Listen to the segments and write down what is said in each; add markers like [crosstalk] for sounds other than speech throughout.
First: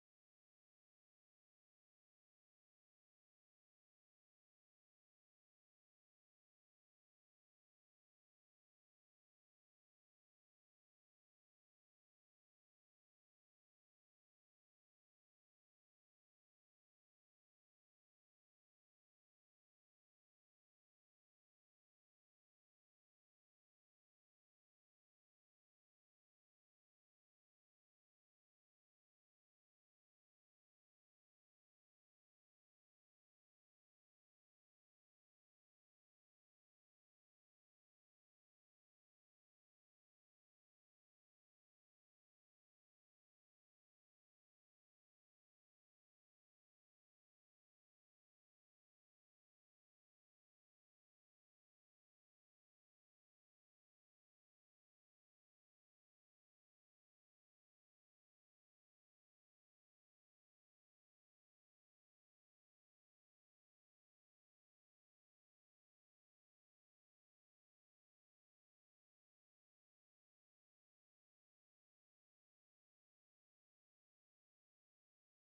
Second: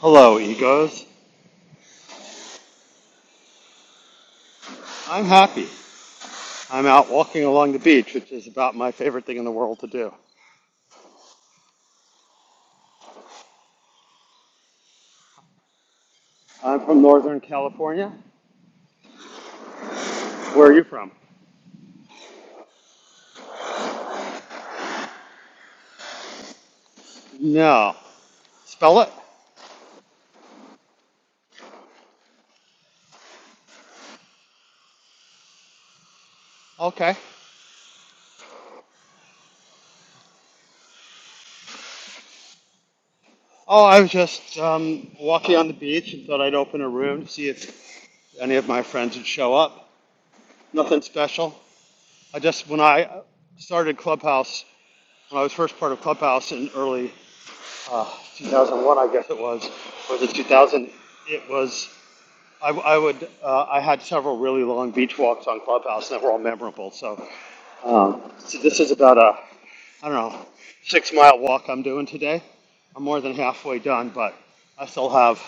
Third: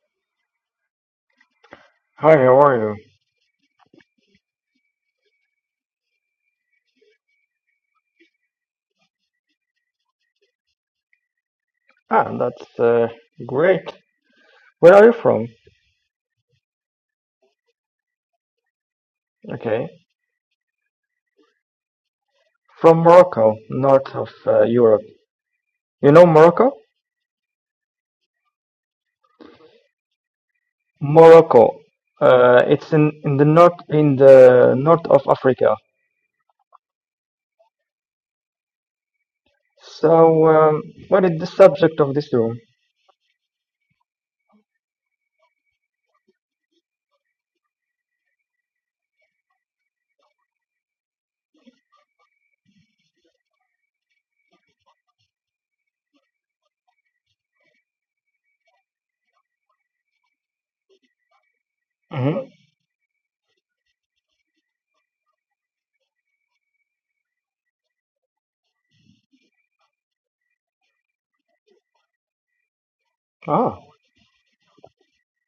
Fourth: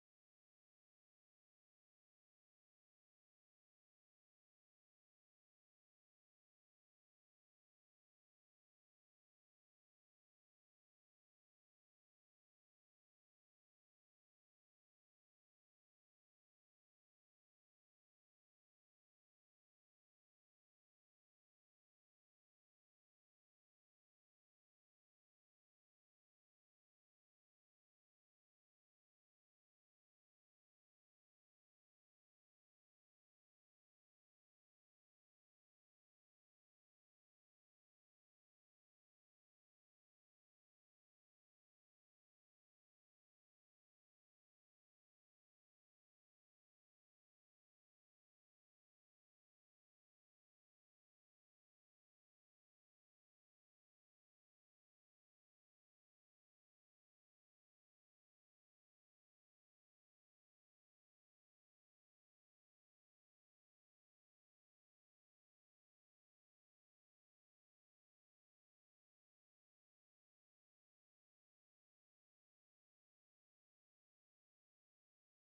Hello, egos. Hi, how are you? I'm happy. I'm out walking along the beach, which is about my favorite thing in the world to do. Ah, that's uh, great. Where are you from? I'm from Northern California. Okay. Where are you from? From Morocco, north of uh, Europe. You know Morocco? No. Spell it? Morocco. Uh, it's in, in the north in the north of Africa. Okay. So, um, what is the subject of this room? Oh, I was just um, walking on the beach and thought I'd open a room to see if any of my friends would show up. Nothing special. I just, when I started Clubhouse, when I was first part of Clubhouse in early uh, 2001, I guess it was, was it 2000? It was. hmm I, I would. Uh, I had several really long beach walks on Clubhouse, and they were all memorable. So, um, so this is about a I don't know six mile walk I'm doing today. I'm more than Ah, halfway done, but I still have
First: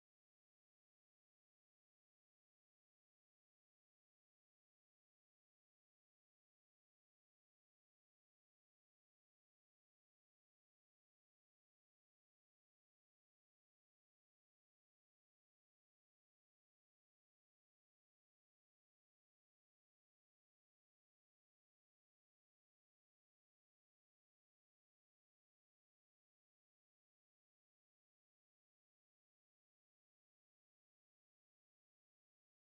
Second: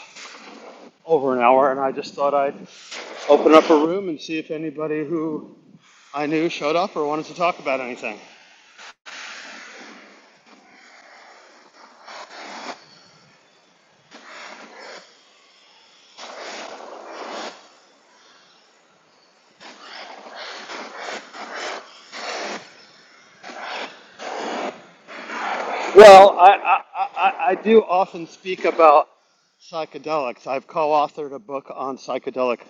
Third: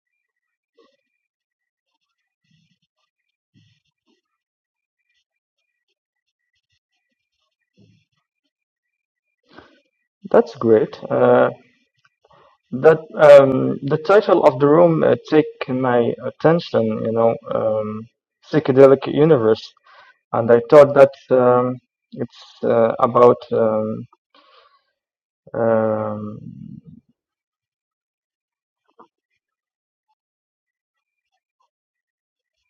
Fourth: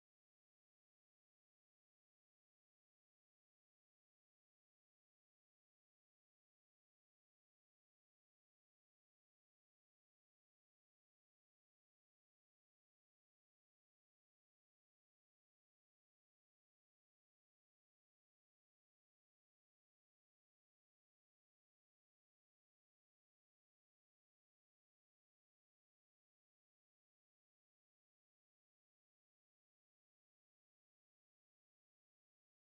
over an hour, and I just thought I'd open up a room and see if anybody who I knew showed up or wanted to talk about anything. that's great. Uh, that um, the title of the room uh, take my attention. You know, um, psychedelic universe. and I thought that um, it's uh, about. Um, Well, um, I, I, I, I do often speak about psychedelics. I've co authored a book on psychedelic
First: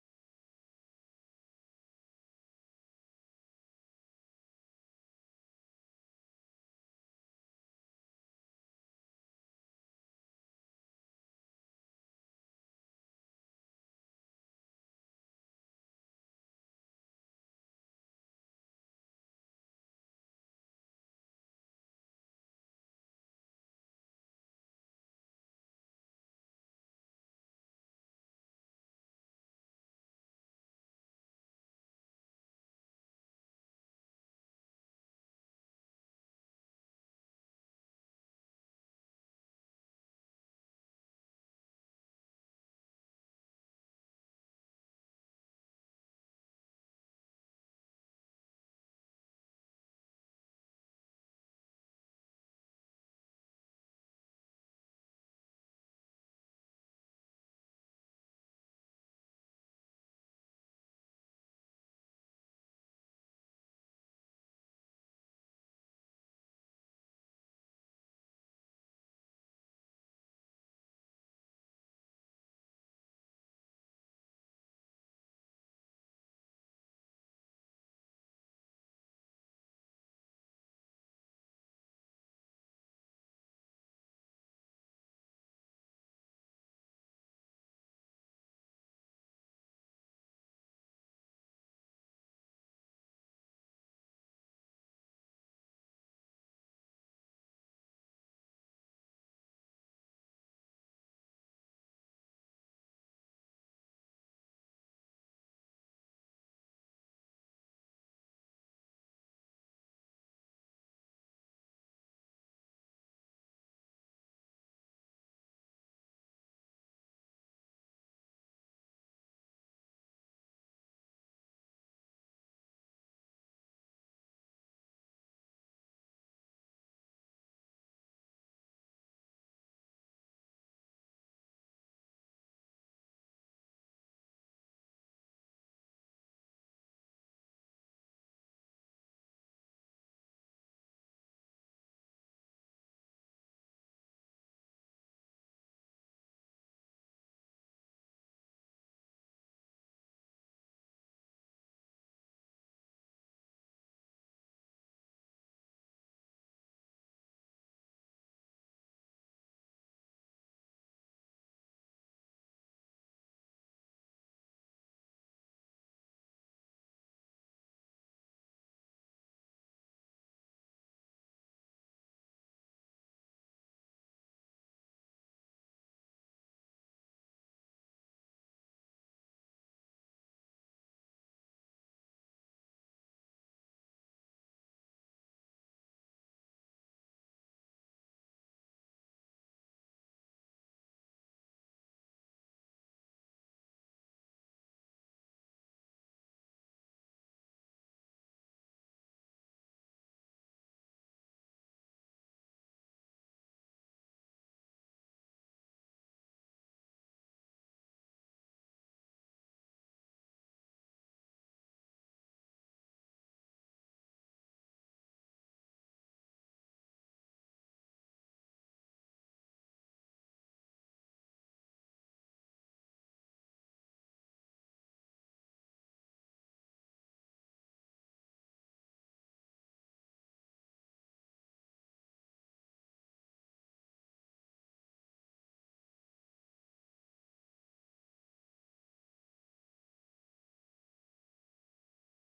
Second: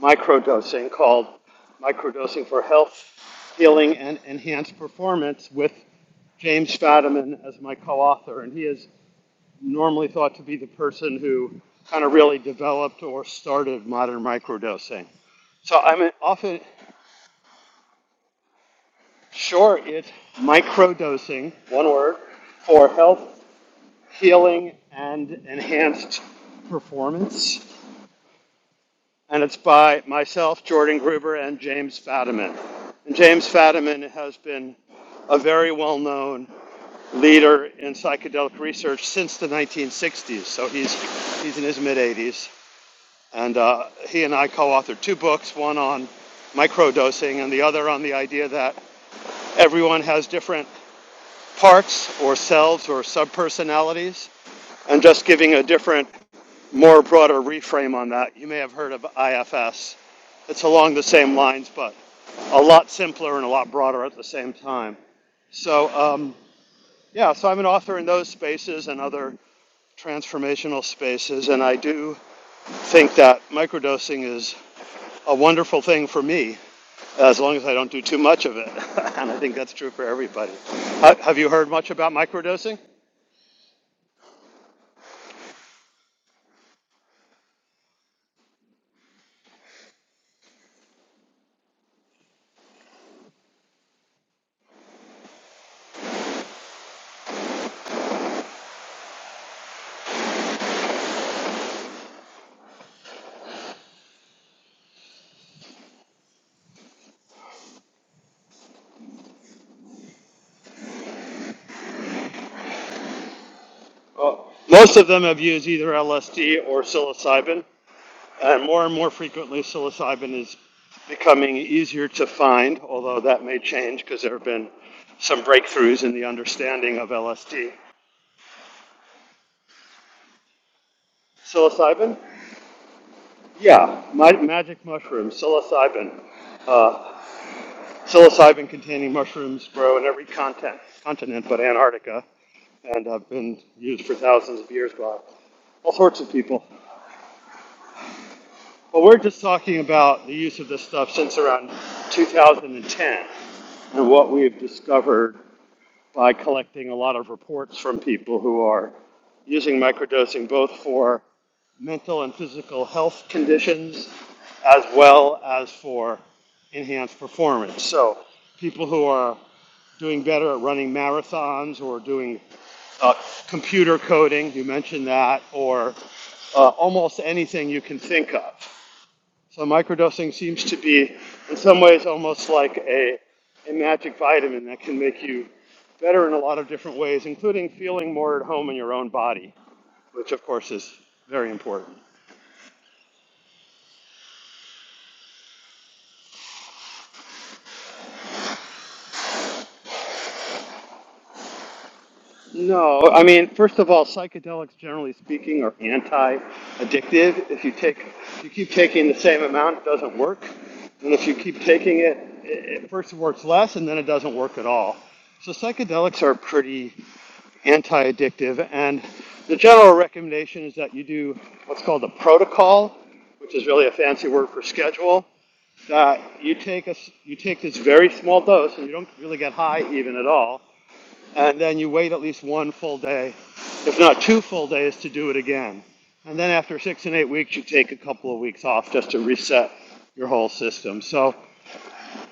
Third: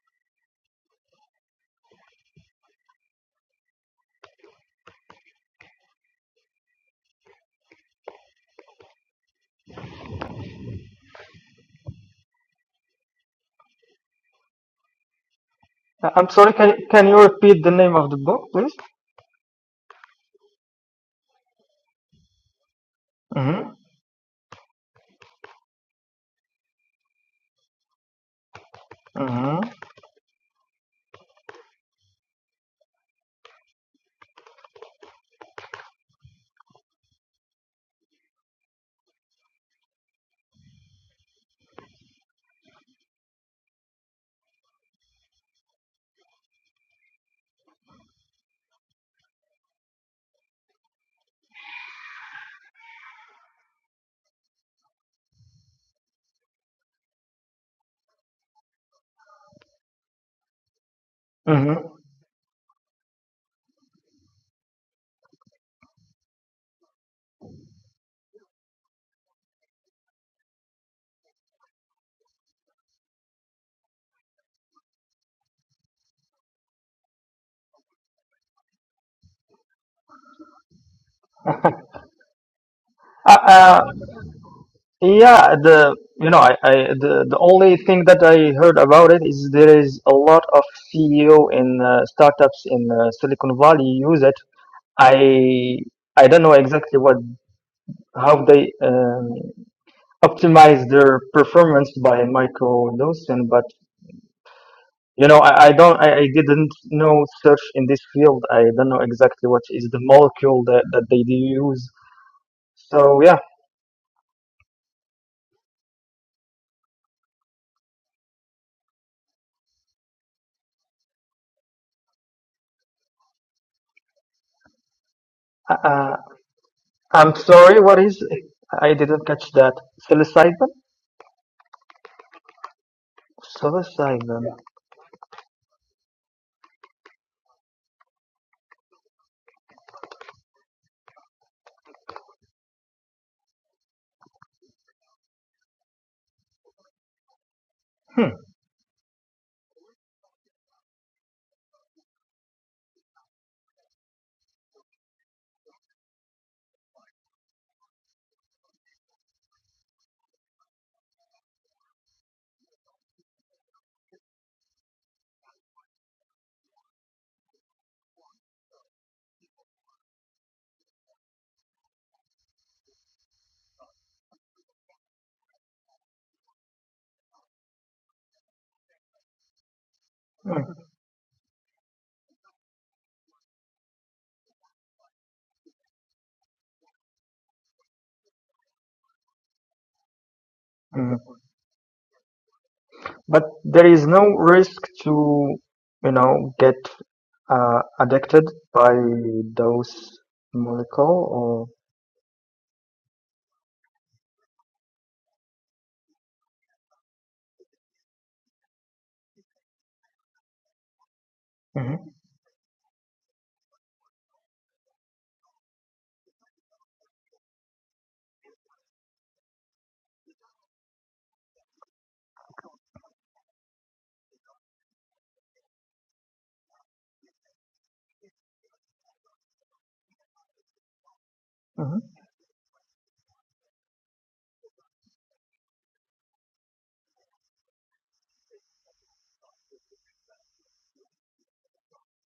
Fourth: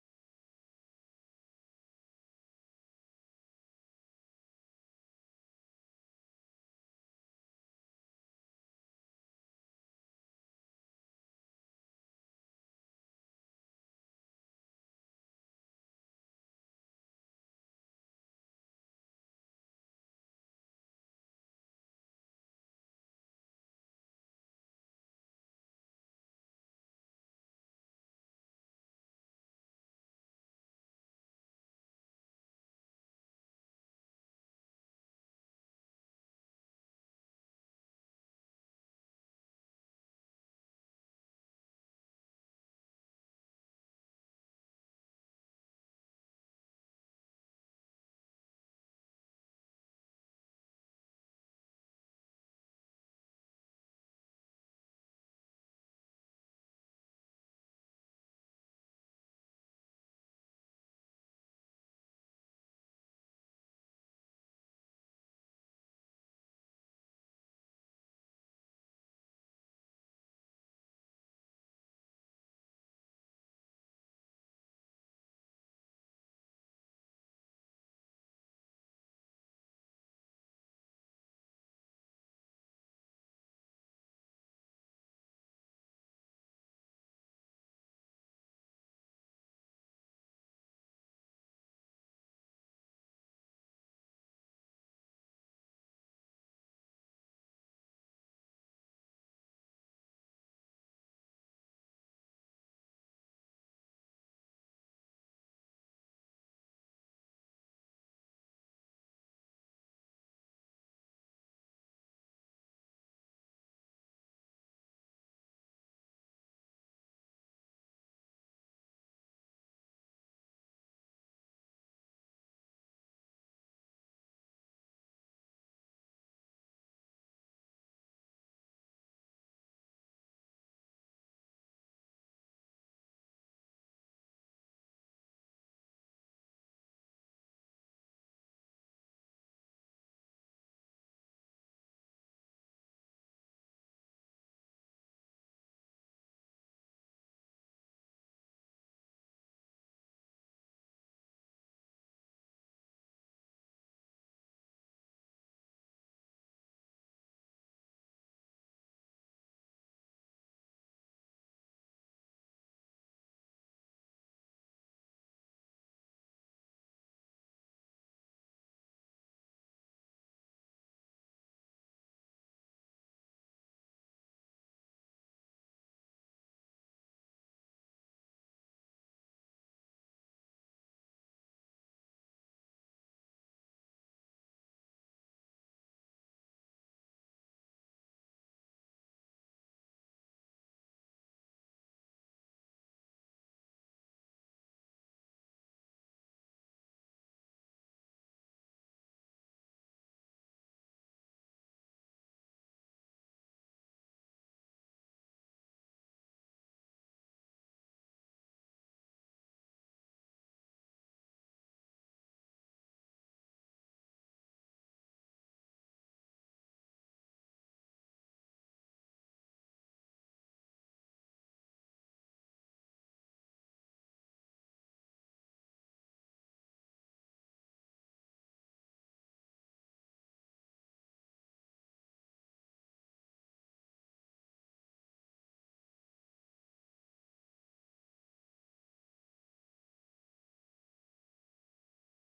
microdosing called Microdosing for Health, Healing, and Enhanced Performance with James Fadiman as my co author. And he is normally thought to be the person who kind of really developed or started modern microdosing. So I'm I- I'm sorry. often, Can can you repeat the name of the book, please? sure, it's microdosing, one word, for health Mm-hmm. Healing and Enhanced Performance. And it's Mm-hmm. by myself, Jordan Gruber, and James Fadiman. And James Fadiman has been a very well known leader in psychedelic research since the 1960s. So he's, he's in his mid 80s. And uh, he and I co authored two books, one on microdosing and the other on the idea that everyone has different parts or selves or subpersonalities and just giving a different more broader reframe on that. You may have heard of IFS. It's along the same lines, Mm-hmm. but a lot simpler and a lot broader at the same time. So, um, yeah, so I'm an author in those spaces and other transformational spaces, and I do think that microdosing is a wonderful thing for me as long as I don't do too much of it. [laughs] and I think that's true for everybody. Ha- Have you heard much about microdosing? Uh, uh, yeah. The you know I, I the the only thing that I heard about it is there is a lot of CEO in uh, startups in uh, Silicon Valley use it. I I don't know exactly what how they um, optimize their performance by microdosing, but You know, I, I don't, I, I didn't know search in this field. I don't know exactly what is the molecule that, that they do use. So yeah, Well, Most of them have used either LSD or psilocybin. And more and more frequently, psilocybin is becoming easier to find, although that may change because there have been some uh, breakthroughs in uh, the understanding of I'm LSD. sorry. What is it? I didn't catch that. Psilocybin? Psilocybin? Yeah, Psilocybin. magic mushroom, psilocybin. Uh, psilocybin containing mushrooms grow in every continent, continent but Antarctica and have been used for thousands of years by all sorts of people. Hmm. Well, we're just talking about the use of this stuff since around 2010 and what we've discovered by collecting a lot of reports from people who are using microdosing both for mental and physical health conditions as well as for enhanced performance. So, people who are doing better at running marathons or doing uh, computer coding, you mentioned that, or uh, almost anything you can think of. So microdosing seems hmm, to be, in some ways, almost like a, a magic vitamin that can make you better in a lot of different ways, including feeling more at home in your own body, which of course is hmm. very important. But there is no risk to, you know, get uh, addicted by those molecule or. No, I mean, first of all, psychedelics, generally speaking, are anti-addictive. If you take, if you keep taking the same amount, it doesn't work. And if you keep hmm taking it, it, it first it works less, and then it doesn't work at all. So psychedelics are pretty anti-addictive, and the general recommendation is that you do what's called a protocol, which is really a fancy word for schedule. That you take a s you take this very small dose, and you don't really get high even at all and then you hmm wait at least one full day, if not two full days, to do it again. And then after six and eight weeks, you take a couple of weeks off just to reset your whole system. So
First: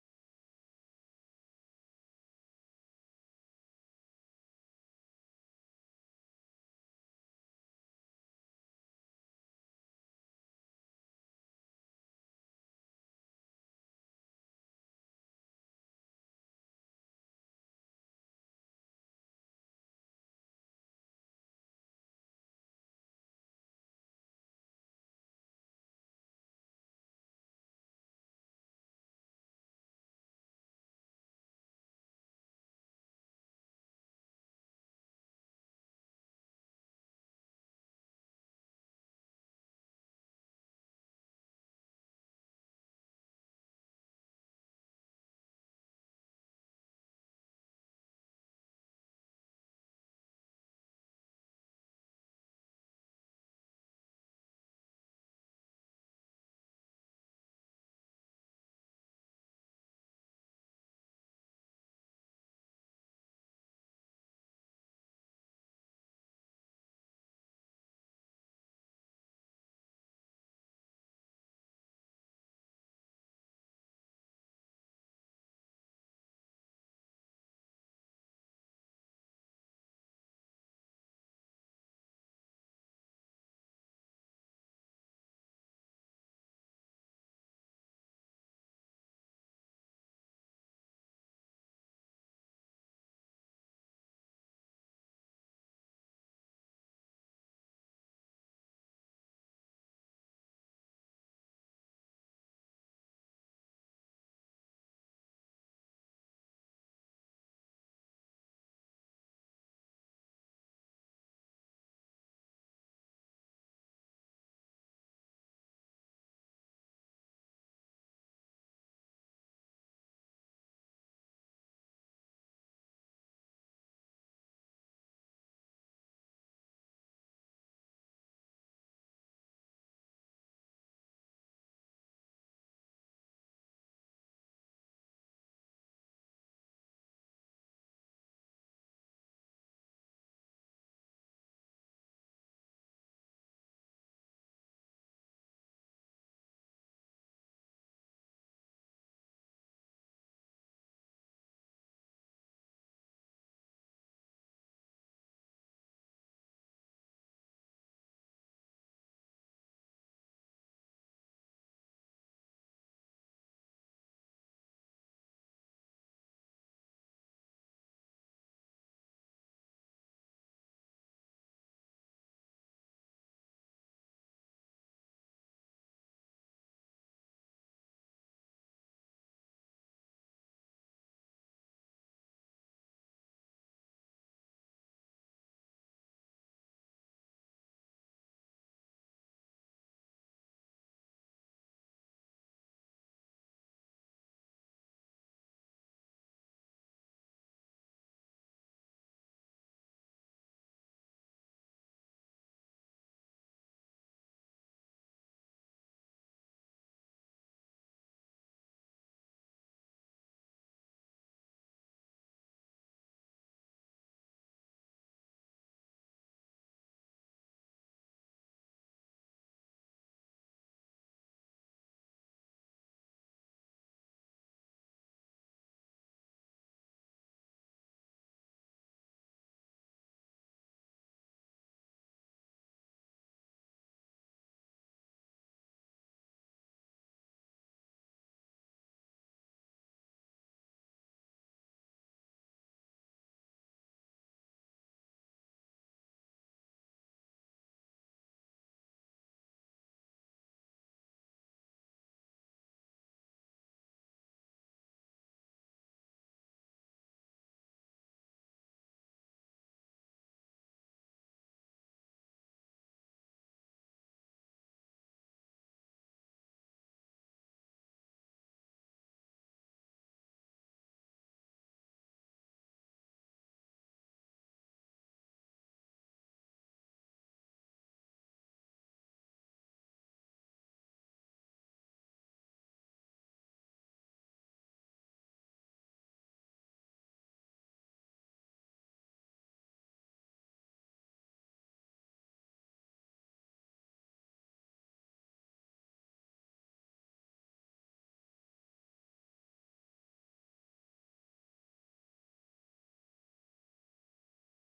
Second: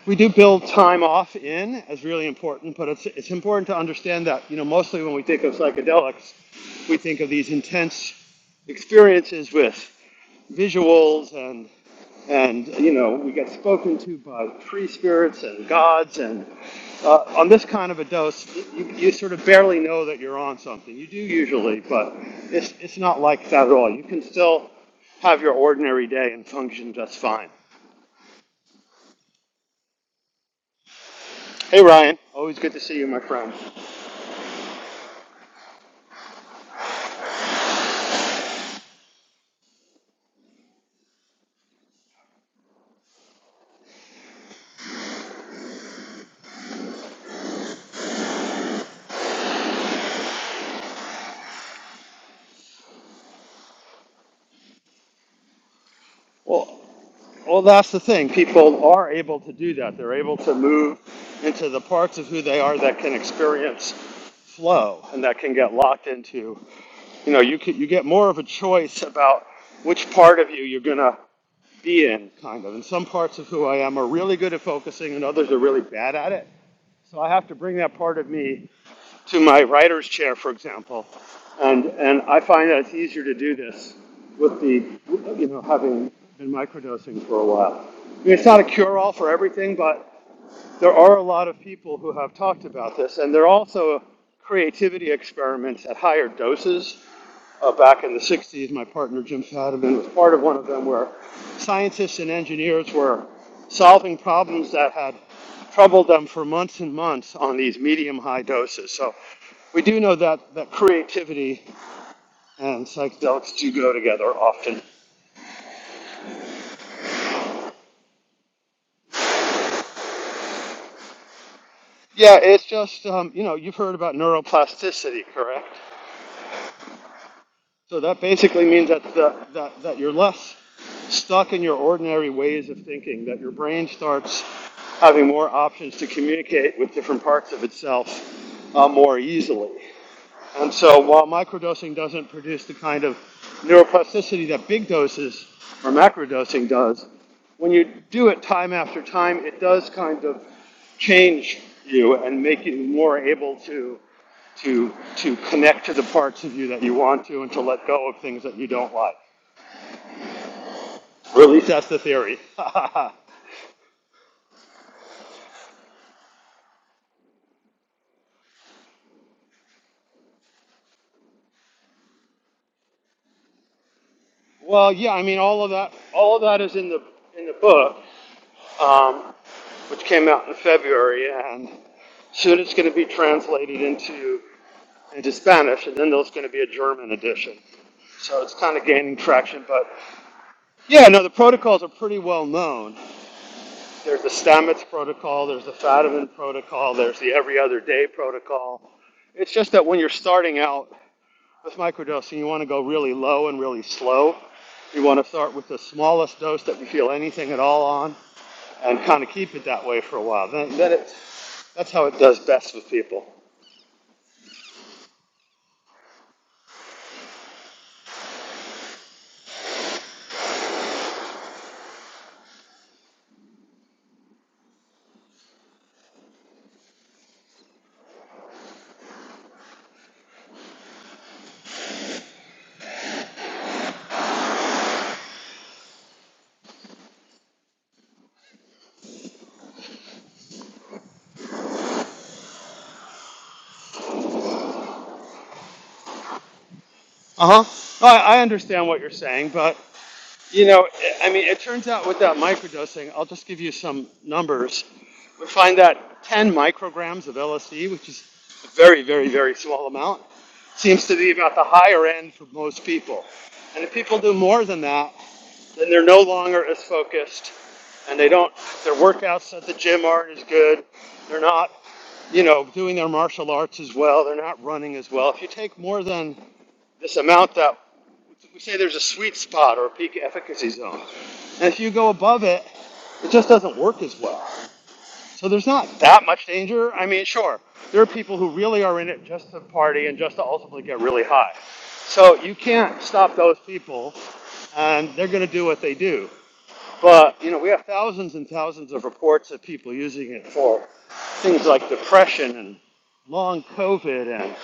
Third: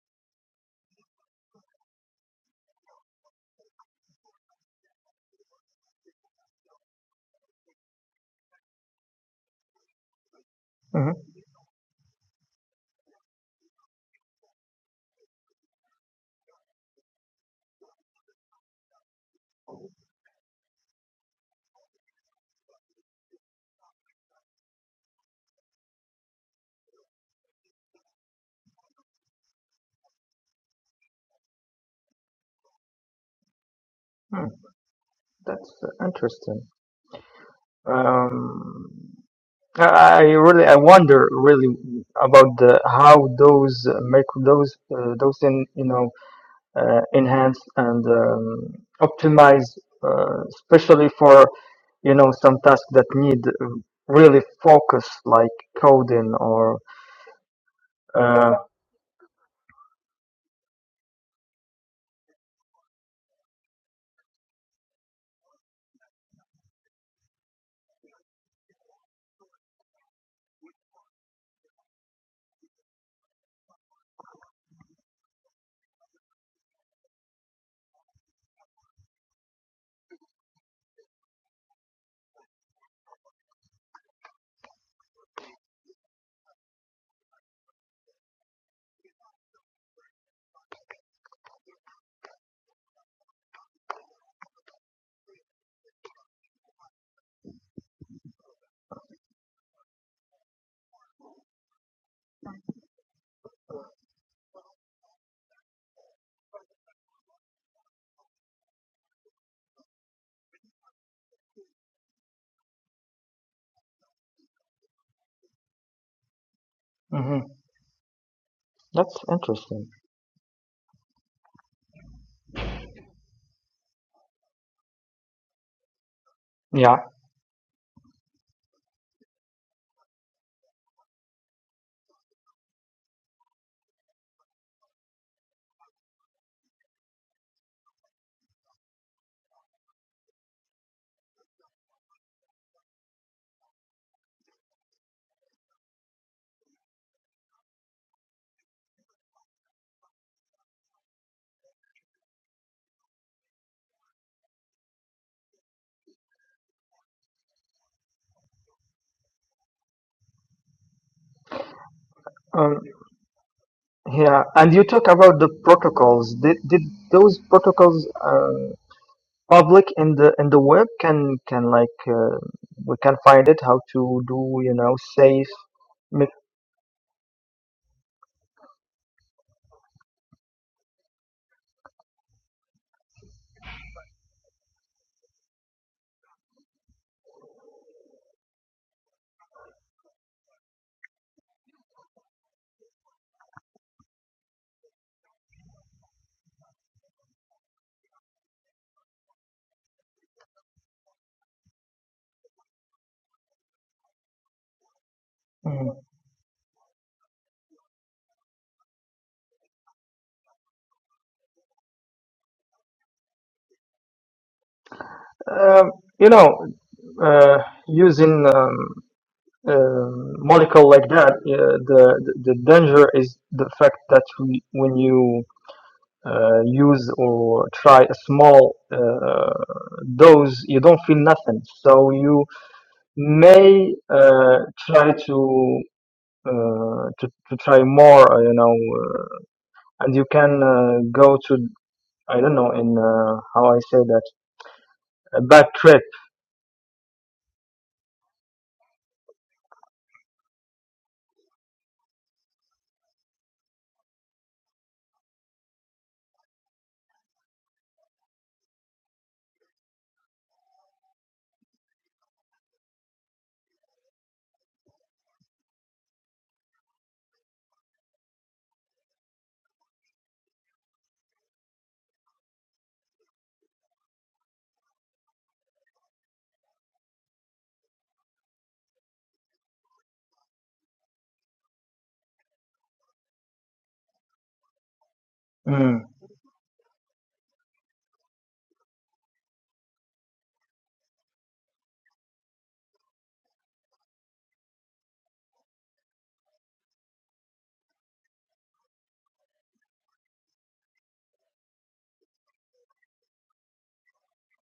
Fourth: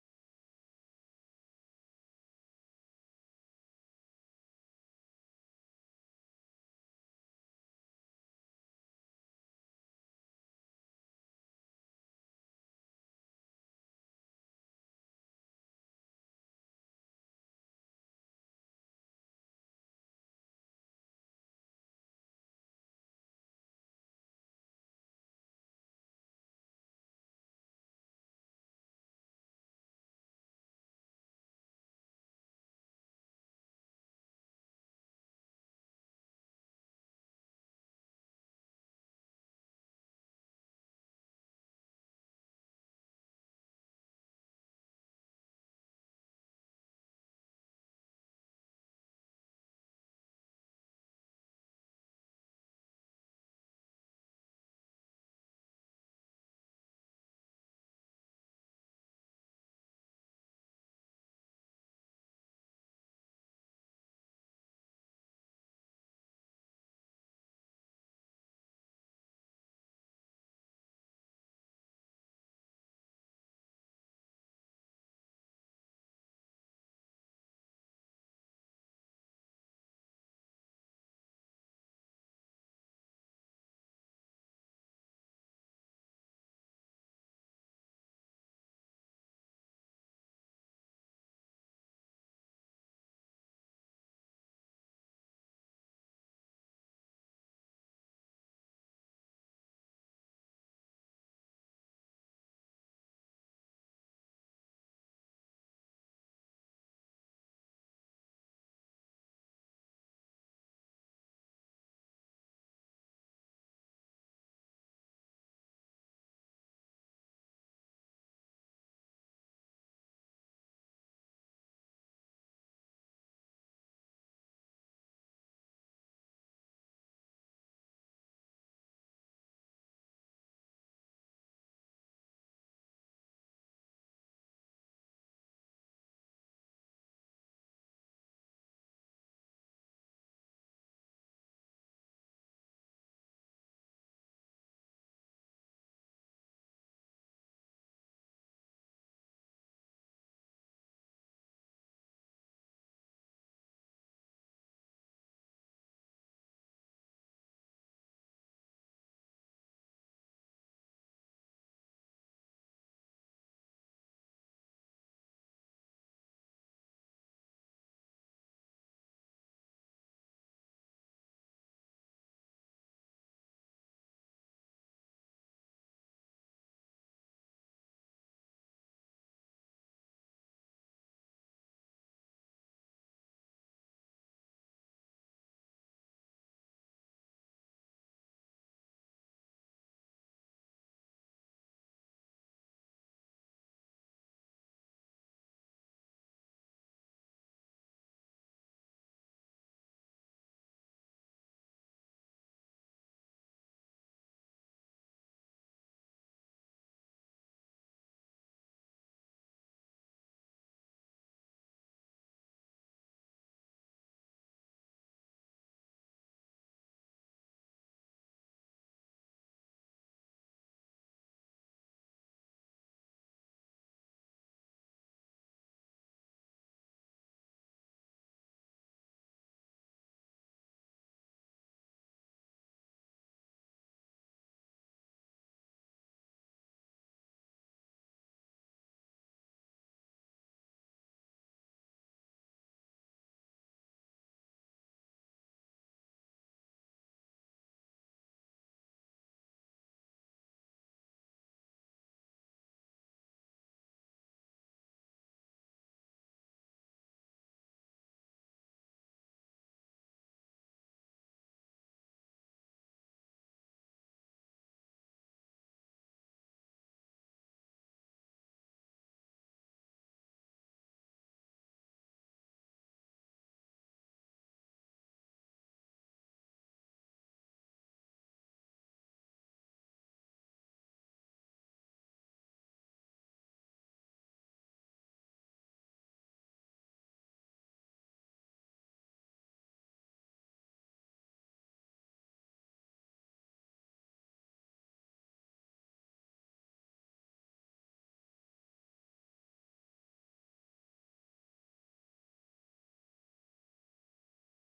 we do build time off in as really important, but it's, it's important to understand that, you know, mostly when we think of psychedelics, we think of these intense experiences with hmm visuals and and you know we get spoken to by tree spirits and gods and uh, on this kind of a dose you, you sort of barely know that you're on something you do usually but it's, it's not like that at all you can still have your ordinary day and function just fine hey ryan always good to see you my friend hmm. That's interesting. Um, I really I wonder really about the how those uh, micro those uh, those in you know uh, enhance and um, optimize uh, especially for you know some tasks that need uh, really focus like coding or well well that's the thing uh, people are able to do that they're able to move into the parts of who they are that can experience flow and that can get locked into you know you can, you get more of a choice about which part of you you're gonna be in kind of and some parts of who i am are really good at focusing and others are really bad at it so i have to bring that part of me to my writer's chair for example and and i find that it's easier to do this with the you know having been microdosing for a while I mean, it's not a cure-all for everything but there are a lot of people who have talked about this, and there are also creativity experiments at higher doses. Uh, back in the 60s, my partner Jim Fadiman was part of one of them where scientists and engineers were solving problems that had troubled them for months and months on these medium high doses. So we do know that, that creativity and psychedelics do go together often. mhm. that's interesting Yeah, it's just, um, you know, you've heard about neuroplasticity, correct? yeah So that basically means that, that, that, that you're less stuck in your ordinary ways of thinking, that your brain starts having more options to communicate with different parts of itself uh, more easily. And so while microdosing doesn't produce the kind of neuroplasticity that big doses or macrodosing does, when you do it time after time, it does kind of change you and make you more able to to to connect to the parts of you that you want to and to let go of things that you don't like. Or at least that's the theory. um, [laughs] yeah and you talk about the protocols did, did those protocols Um, public in the in the web can can like uh, we can find it how to do you Well, know yeah, I mean, safe all of that, mi- all of that is in the in the book, um, which came out in February, and soon it's going to be translated into into Spanish, and then there's going to be a German edition. So it's kind of gaining traction, but yeah, no, the protocols are pretty well known. There's the Stamets protocol, there's the Fadiman protocol, there's the every other day protocol. It's just that when you're starting out with microdosing, you want to go really low and really slow. You want to start with the smallest dose that you feel anything at all on and kind of keep it that way for a while. Then, then it, that's how it does best with people. um, you know uh, using um, um molecule like that uh, the the the danger is the fact that we, when you uh, use or try a small uh, dose you don't feel nothing so you may uh, try to uh, to, to try more uh, you know uh, and you can uh, go to I don't know in uh, how I say that a bad trip. Uh huh. I, I understand what you're saying, but you know, I I mean, it turns out with that microdosing, I'll just give you some numbers. We find that 10 micrograms of LSD, which is a very, very, very small amount, seems to be about the higher end for most people. And if people do more than that, then they're no longer as focused and they don't their workouts at the gym aren't as good they're not you know doing their martial arts as well they're not running as well if you take more than this amount that we say there's a sweet spot or a peak efficacy zone and if you go above it it just doesn't work as well so there's not Mm. that much danger i mean sure there are people who really are in it just to party and just to ultimately get really high so you can't stop those people and they're going to do what they do but you know, we have thousands and thousands of reports of people using it for things like depression and long COVID, and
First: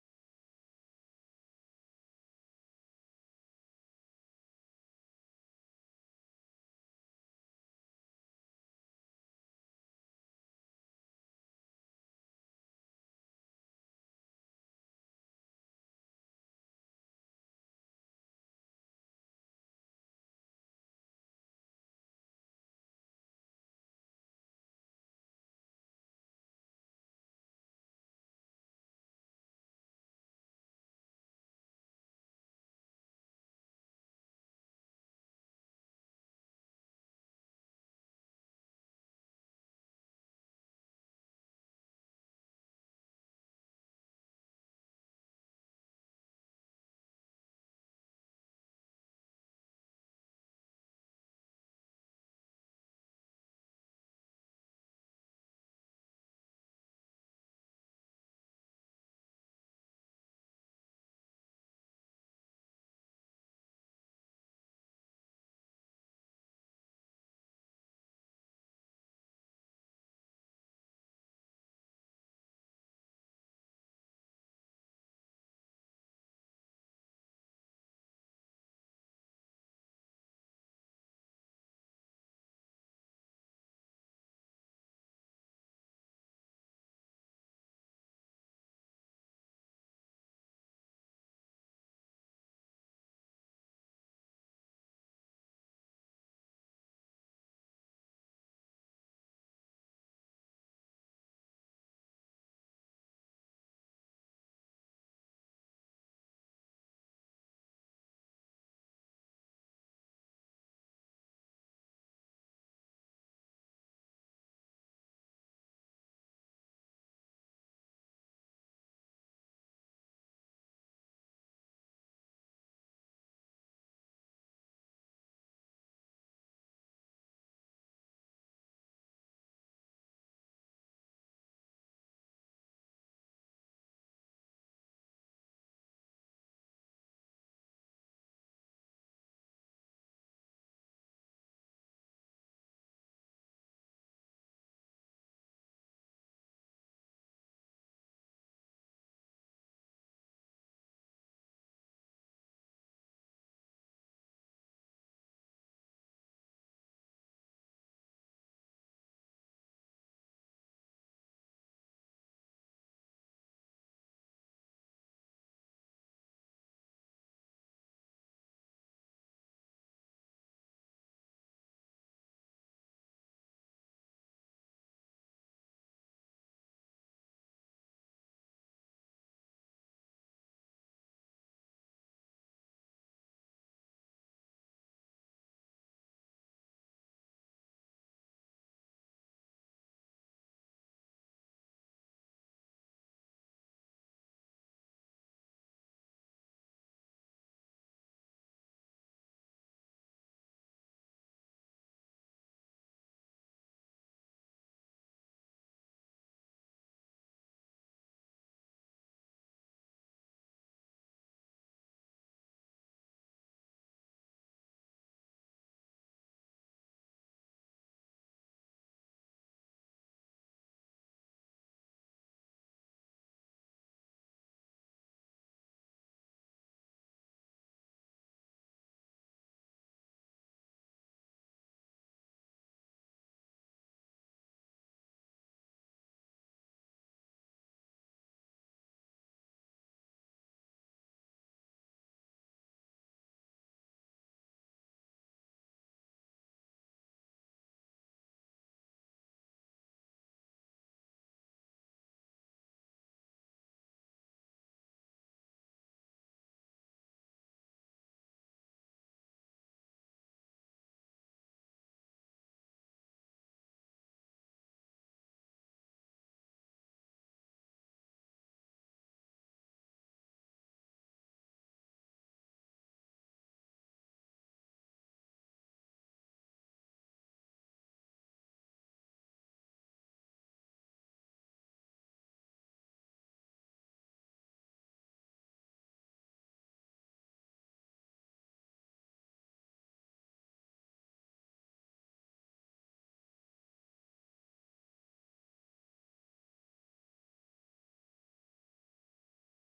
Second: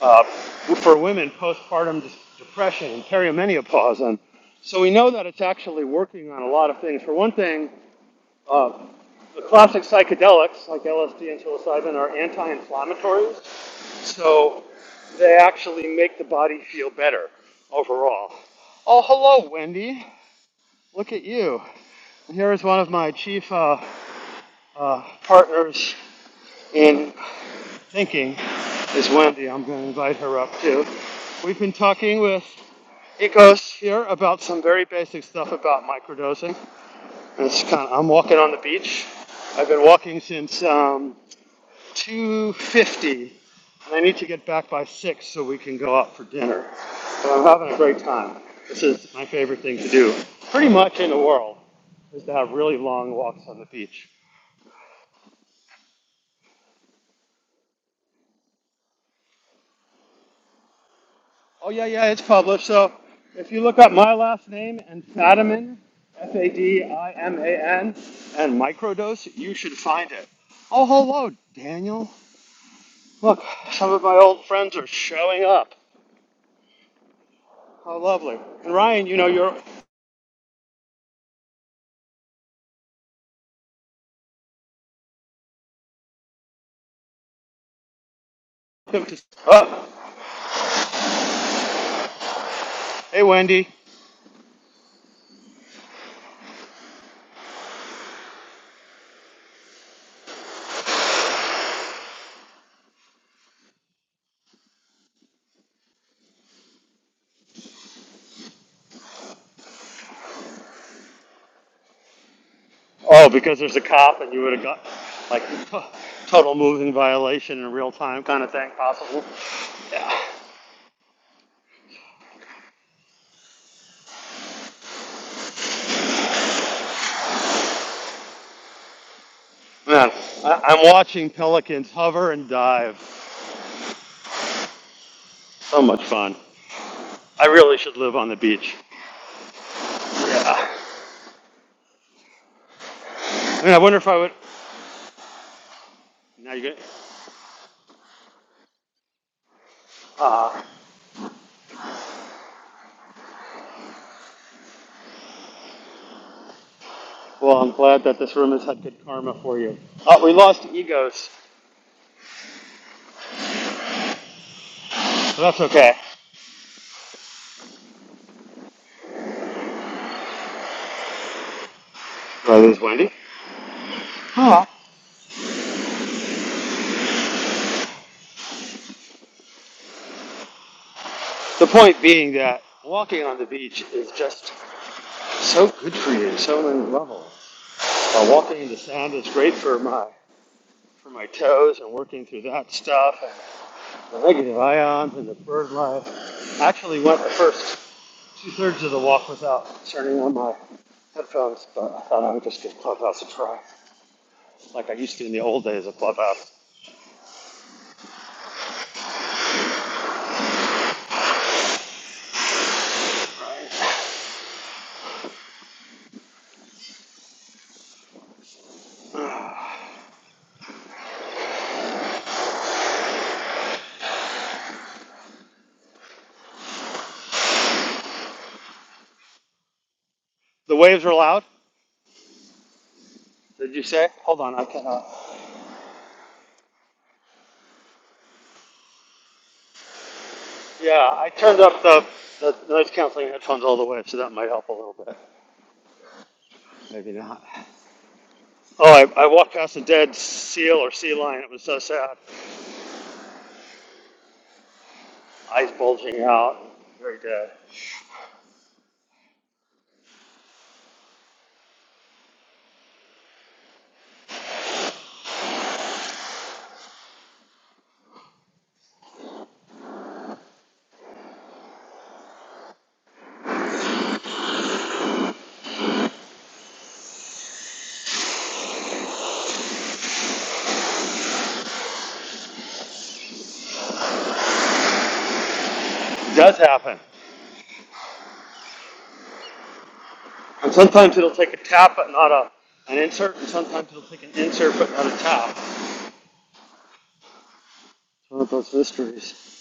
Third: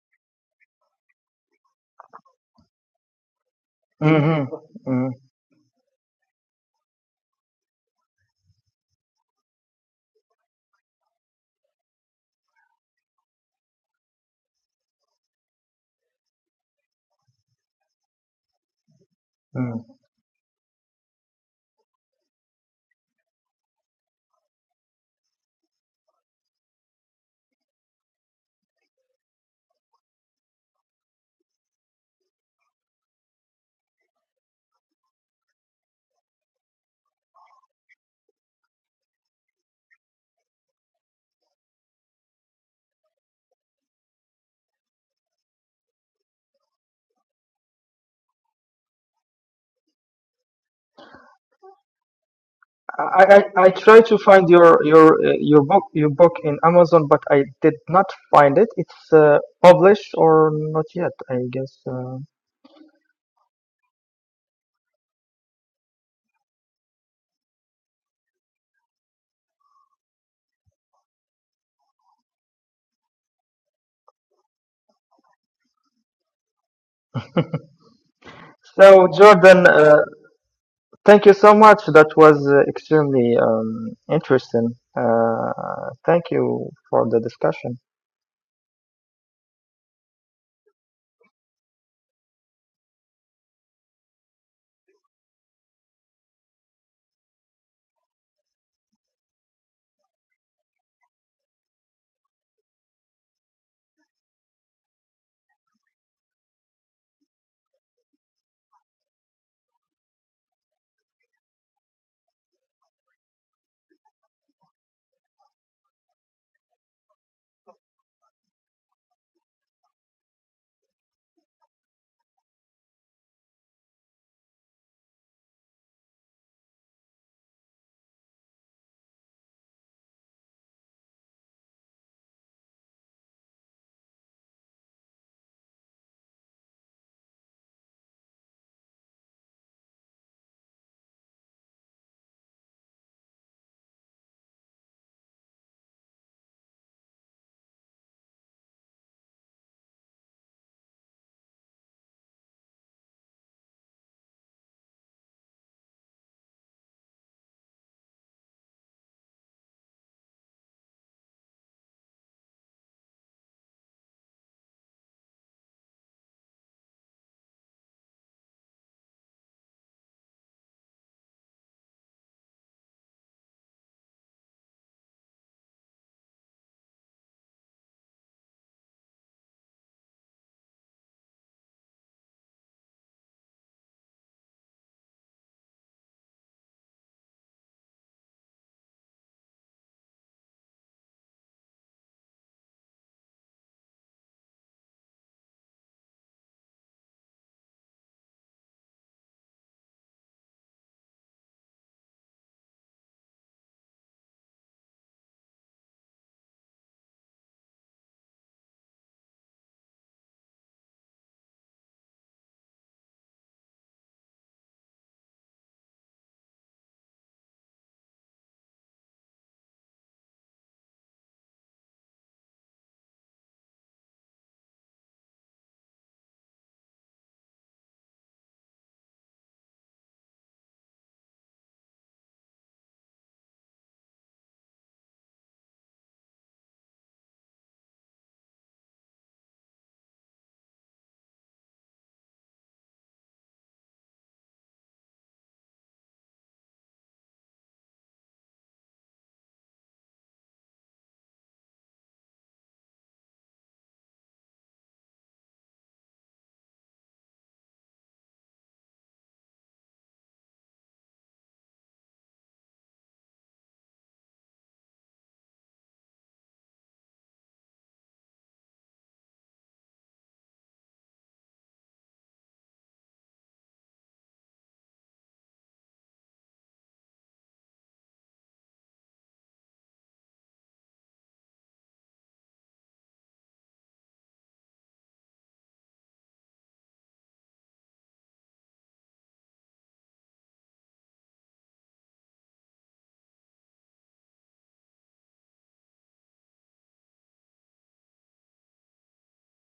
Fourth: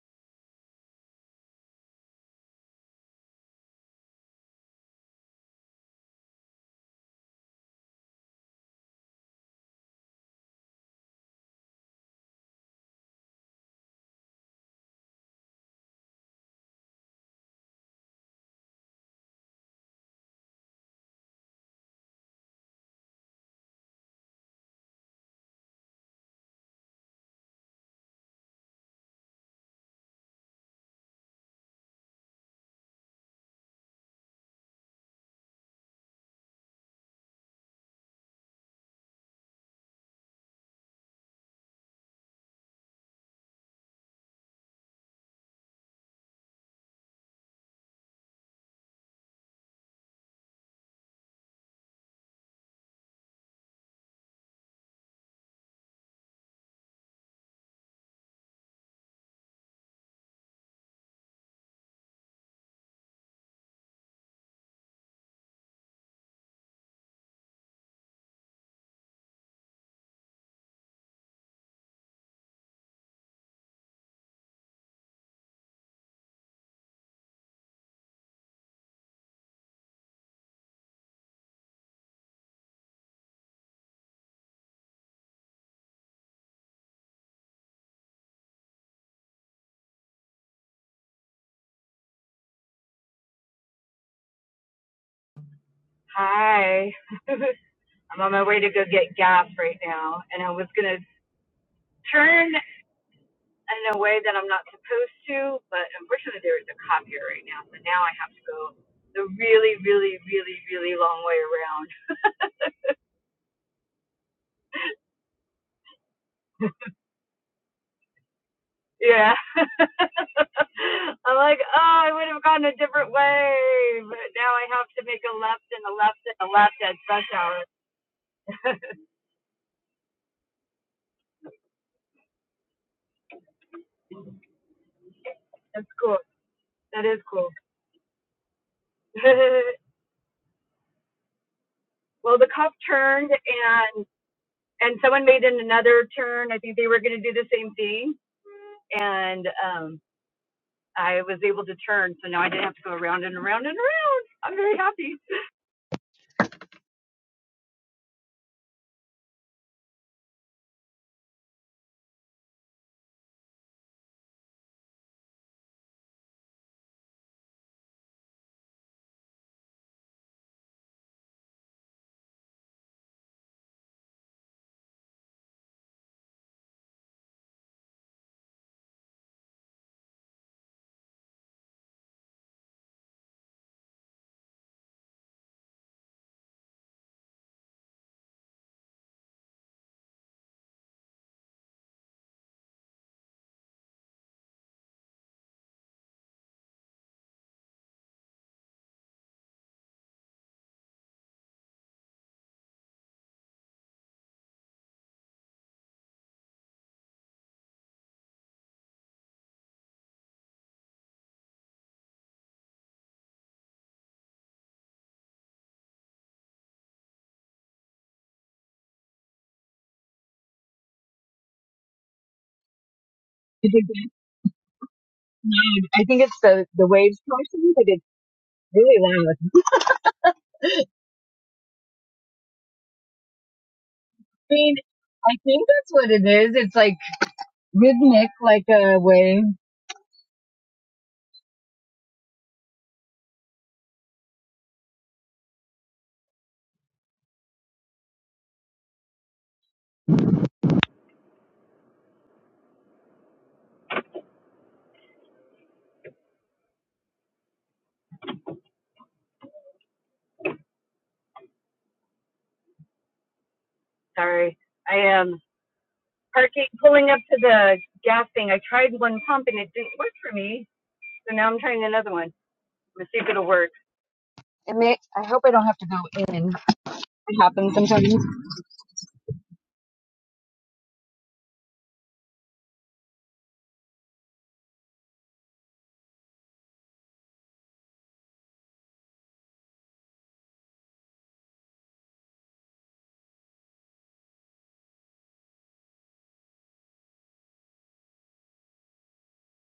uh, for women postpartum depression and perimenopause. And so Mm-hmm. we Mm. know that it's actually working on a lot of things. For one thing, uh, the classic psychedelics like LSD and psilocybin are anti-inflammatories, so they actually make the body feel better overall. Oh, hello, Mm. Wendy. Look at you. Here is one of my chief uh, uh, partners in thinking, is Wendy. I'm going to invite her up too. We've been talking with Ecos here about some very basic stuff about microdosing. It's kind of, I'm walking on the beach. I've been walking since um, 2:50, and I need to get back by six so we can go out for dinner. But I'm having a great time. This is my favorite thing to do, pretty much in the world, is to have really long I, walks on I the I beach. tried to find your your uh, your book your book in Amazon, but I did not find it. It's uh, published or not yet, I Oh guess. yeah, yeah, Uh, it's published. So if you look up my last name and Fadiman, F A D I M A N, and microdose, you should find it. Oh hello, Daniel. Look, some of my old friends are showing up. How lovely. And Ryan, so you know you're Jordan, uh, thank you so much. That was uh, extremely um, interesting. Uh, thank you for the discussion. welcome Oh, hey Wendy. Hi. [laughs] I'm on my way to go get gas right now, and I was gonna turn in a way that I'm not supposed to, but unfortunately there is a cop here right now, so now I have to go the really, really, really, really long way around. [laughs] Oh, because there's a cop and you would have got like total moving violation in real time kind of thing possible. Yeah. [laughs] Yeah. I'm like, oh, I would have gone a different way, but now I have to make a left and a left and a left at rush hour. [laughs] Man, I- I'm watching pelicans hover and dive. So That's much cool. fun. That is cool. I really should live on the beach. [laughs] Yeah. well, the cop turned I mean, I and wonder if I would. and someone made in another turn. Now I you're think gonna. they were going to do the same thing, and um, Ah. Uh, I was able to turn, so now I didn't have to go around and around and around. I'm very happy. well, I'm glad that this room has had good karma for you. Oh, we lost egos. But that's okay. Did I lose Wendy? Oh. The point being that walking on the beach is just so good for you, so many levels. Uh, walking in the sand is great for my for my toes and working through that stuff and the negative ions and the bird life. I actually went the first Two thirds of the walk without turning on my headphones, but I thought I would just give Clubhouse a try, like I used to in the old days of Clubhouse. I think it's the the waves portion, but it's really loud. The waves are loud. Did you say? Hold I on, I mean, cannot. I think that's what it is. It's like rhythmic, like a wave. Yeah, I turned up the, the noise canceling headphones all the way, so that might help a little bit. Maybe not. Oh, I, I walked past a dead seal or sea lion. It was so sad. Eyes bulging out. Very dead. Sorry, I am um, parking, pulling up to the gas thing. I tried one pump and it didn't work for me, so now I'm trying another one. Let's see if it'll work. It makes It does happen. And sometimes it'll take a tap, but not a, an insert, and sometimes it'll take an insert, but not a tap. One of those mysteries.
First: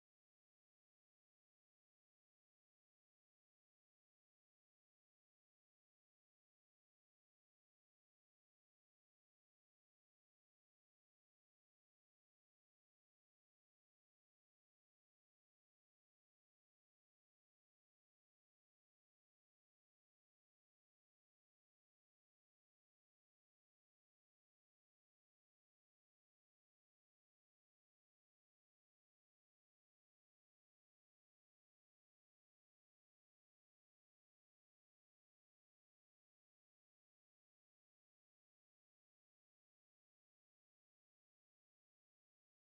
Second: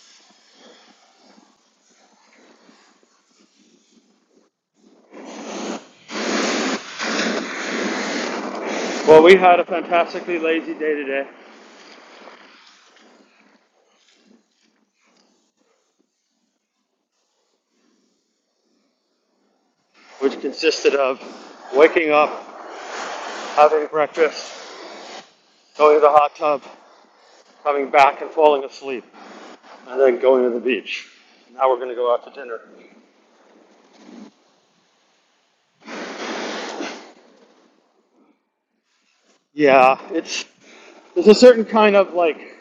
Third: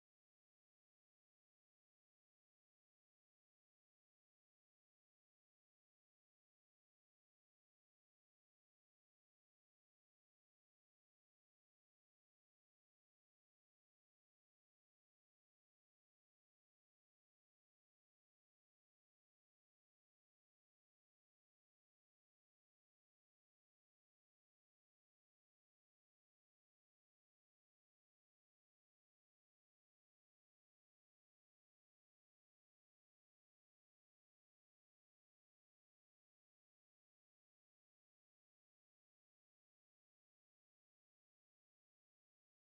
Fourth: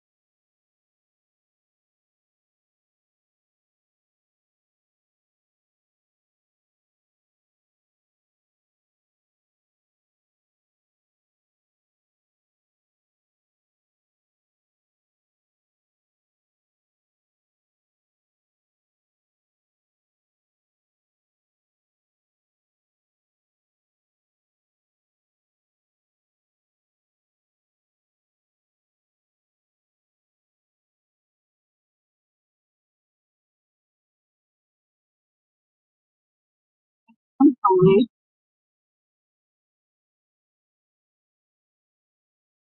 Well, we had a fantastically lazy day today, which consisted of waking up, having breakfast, going to the hot tub, coming back and falling asleep, and then going to the beach. Now we're going to go out to dinner. a life Yeah, it's there's a certain kind of like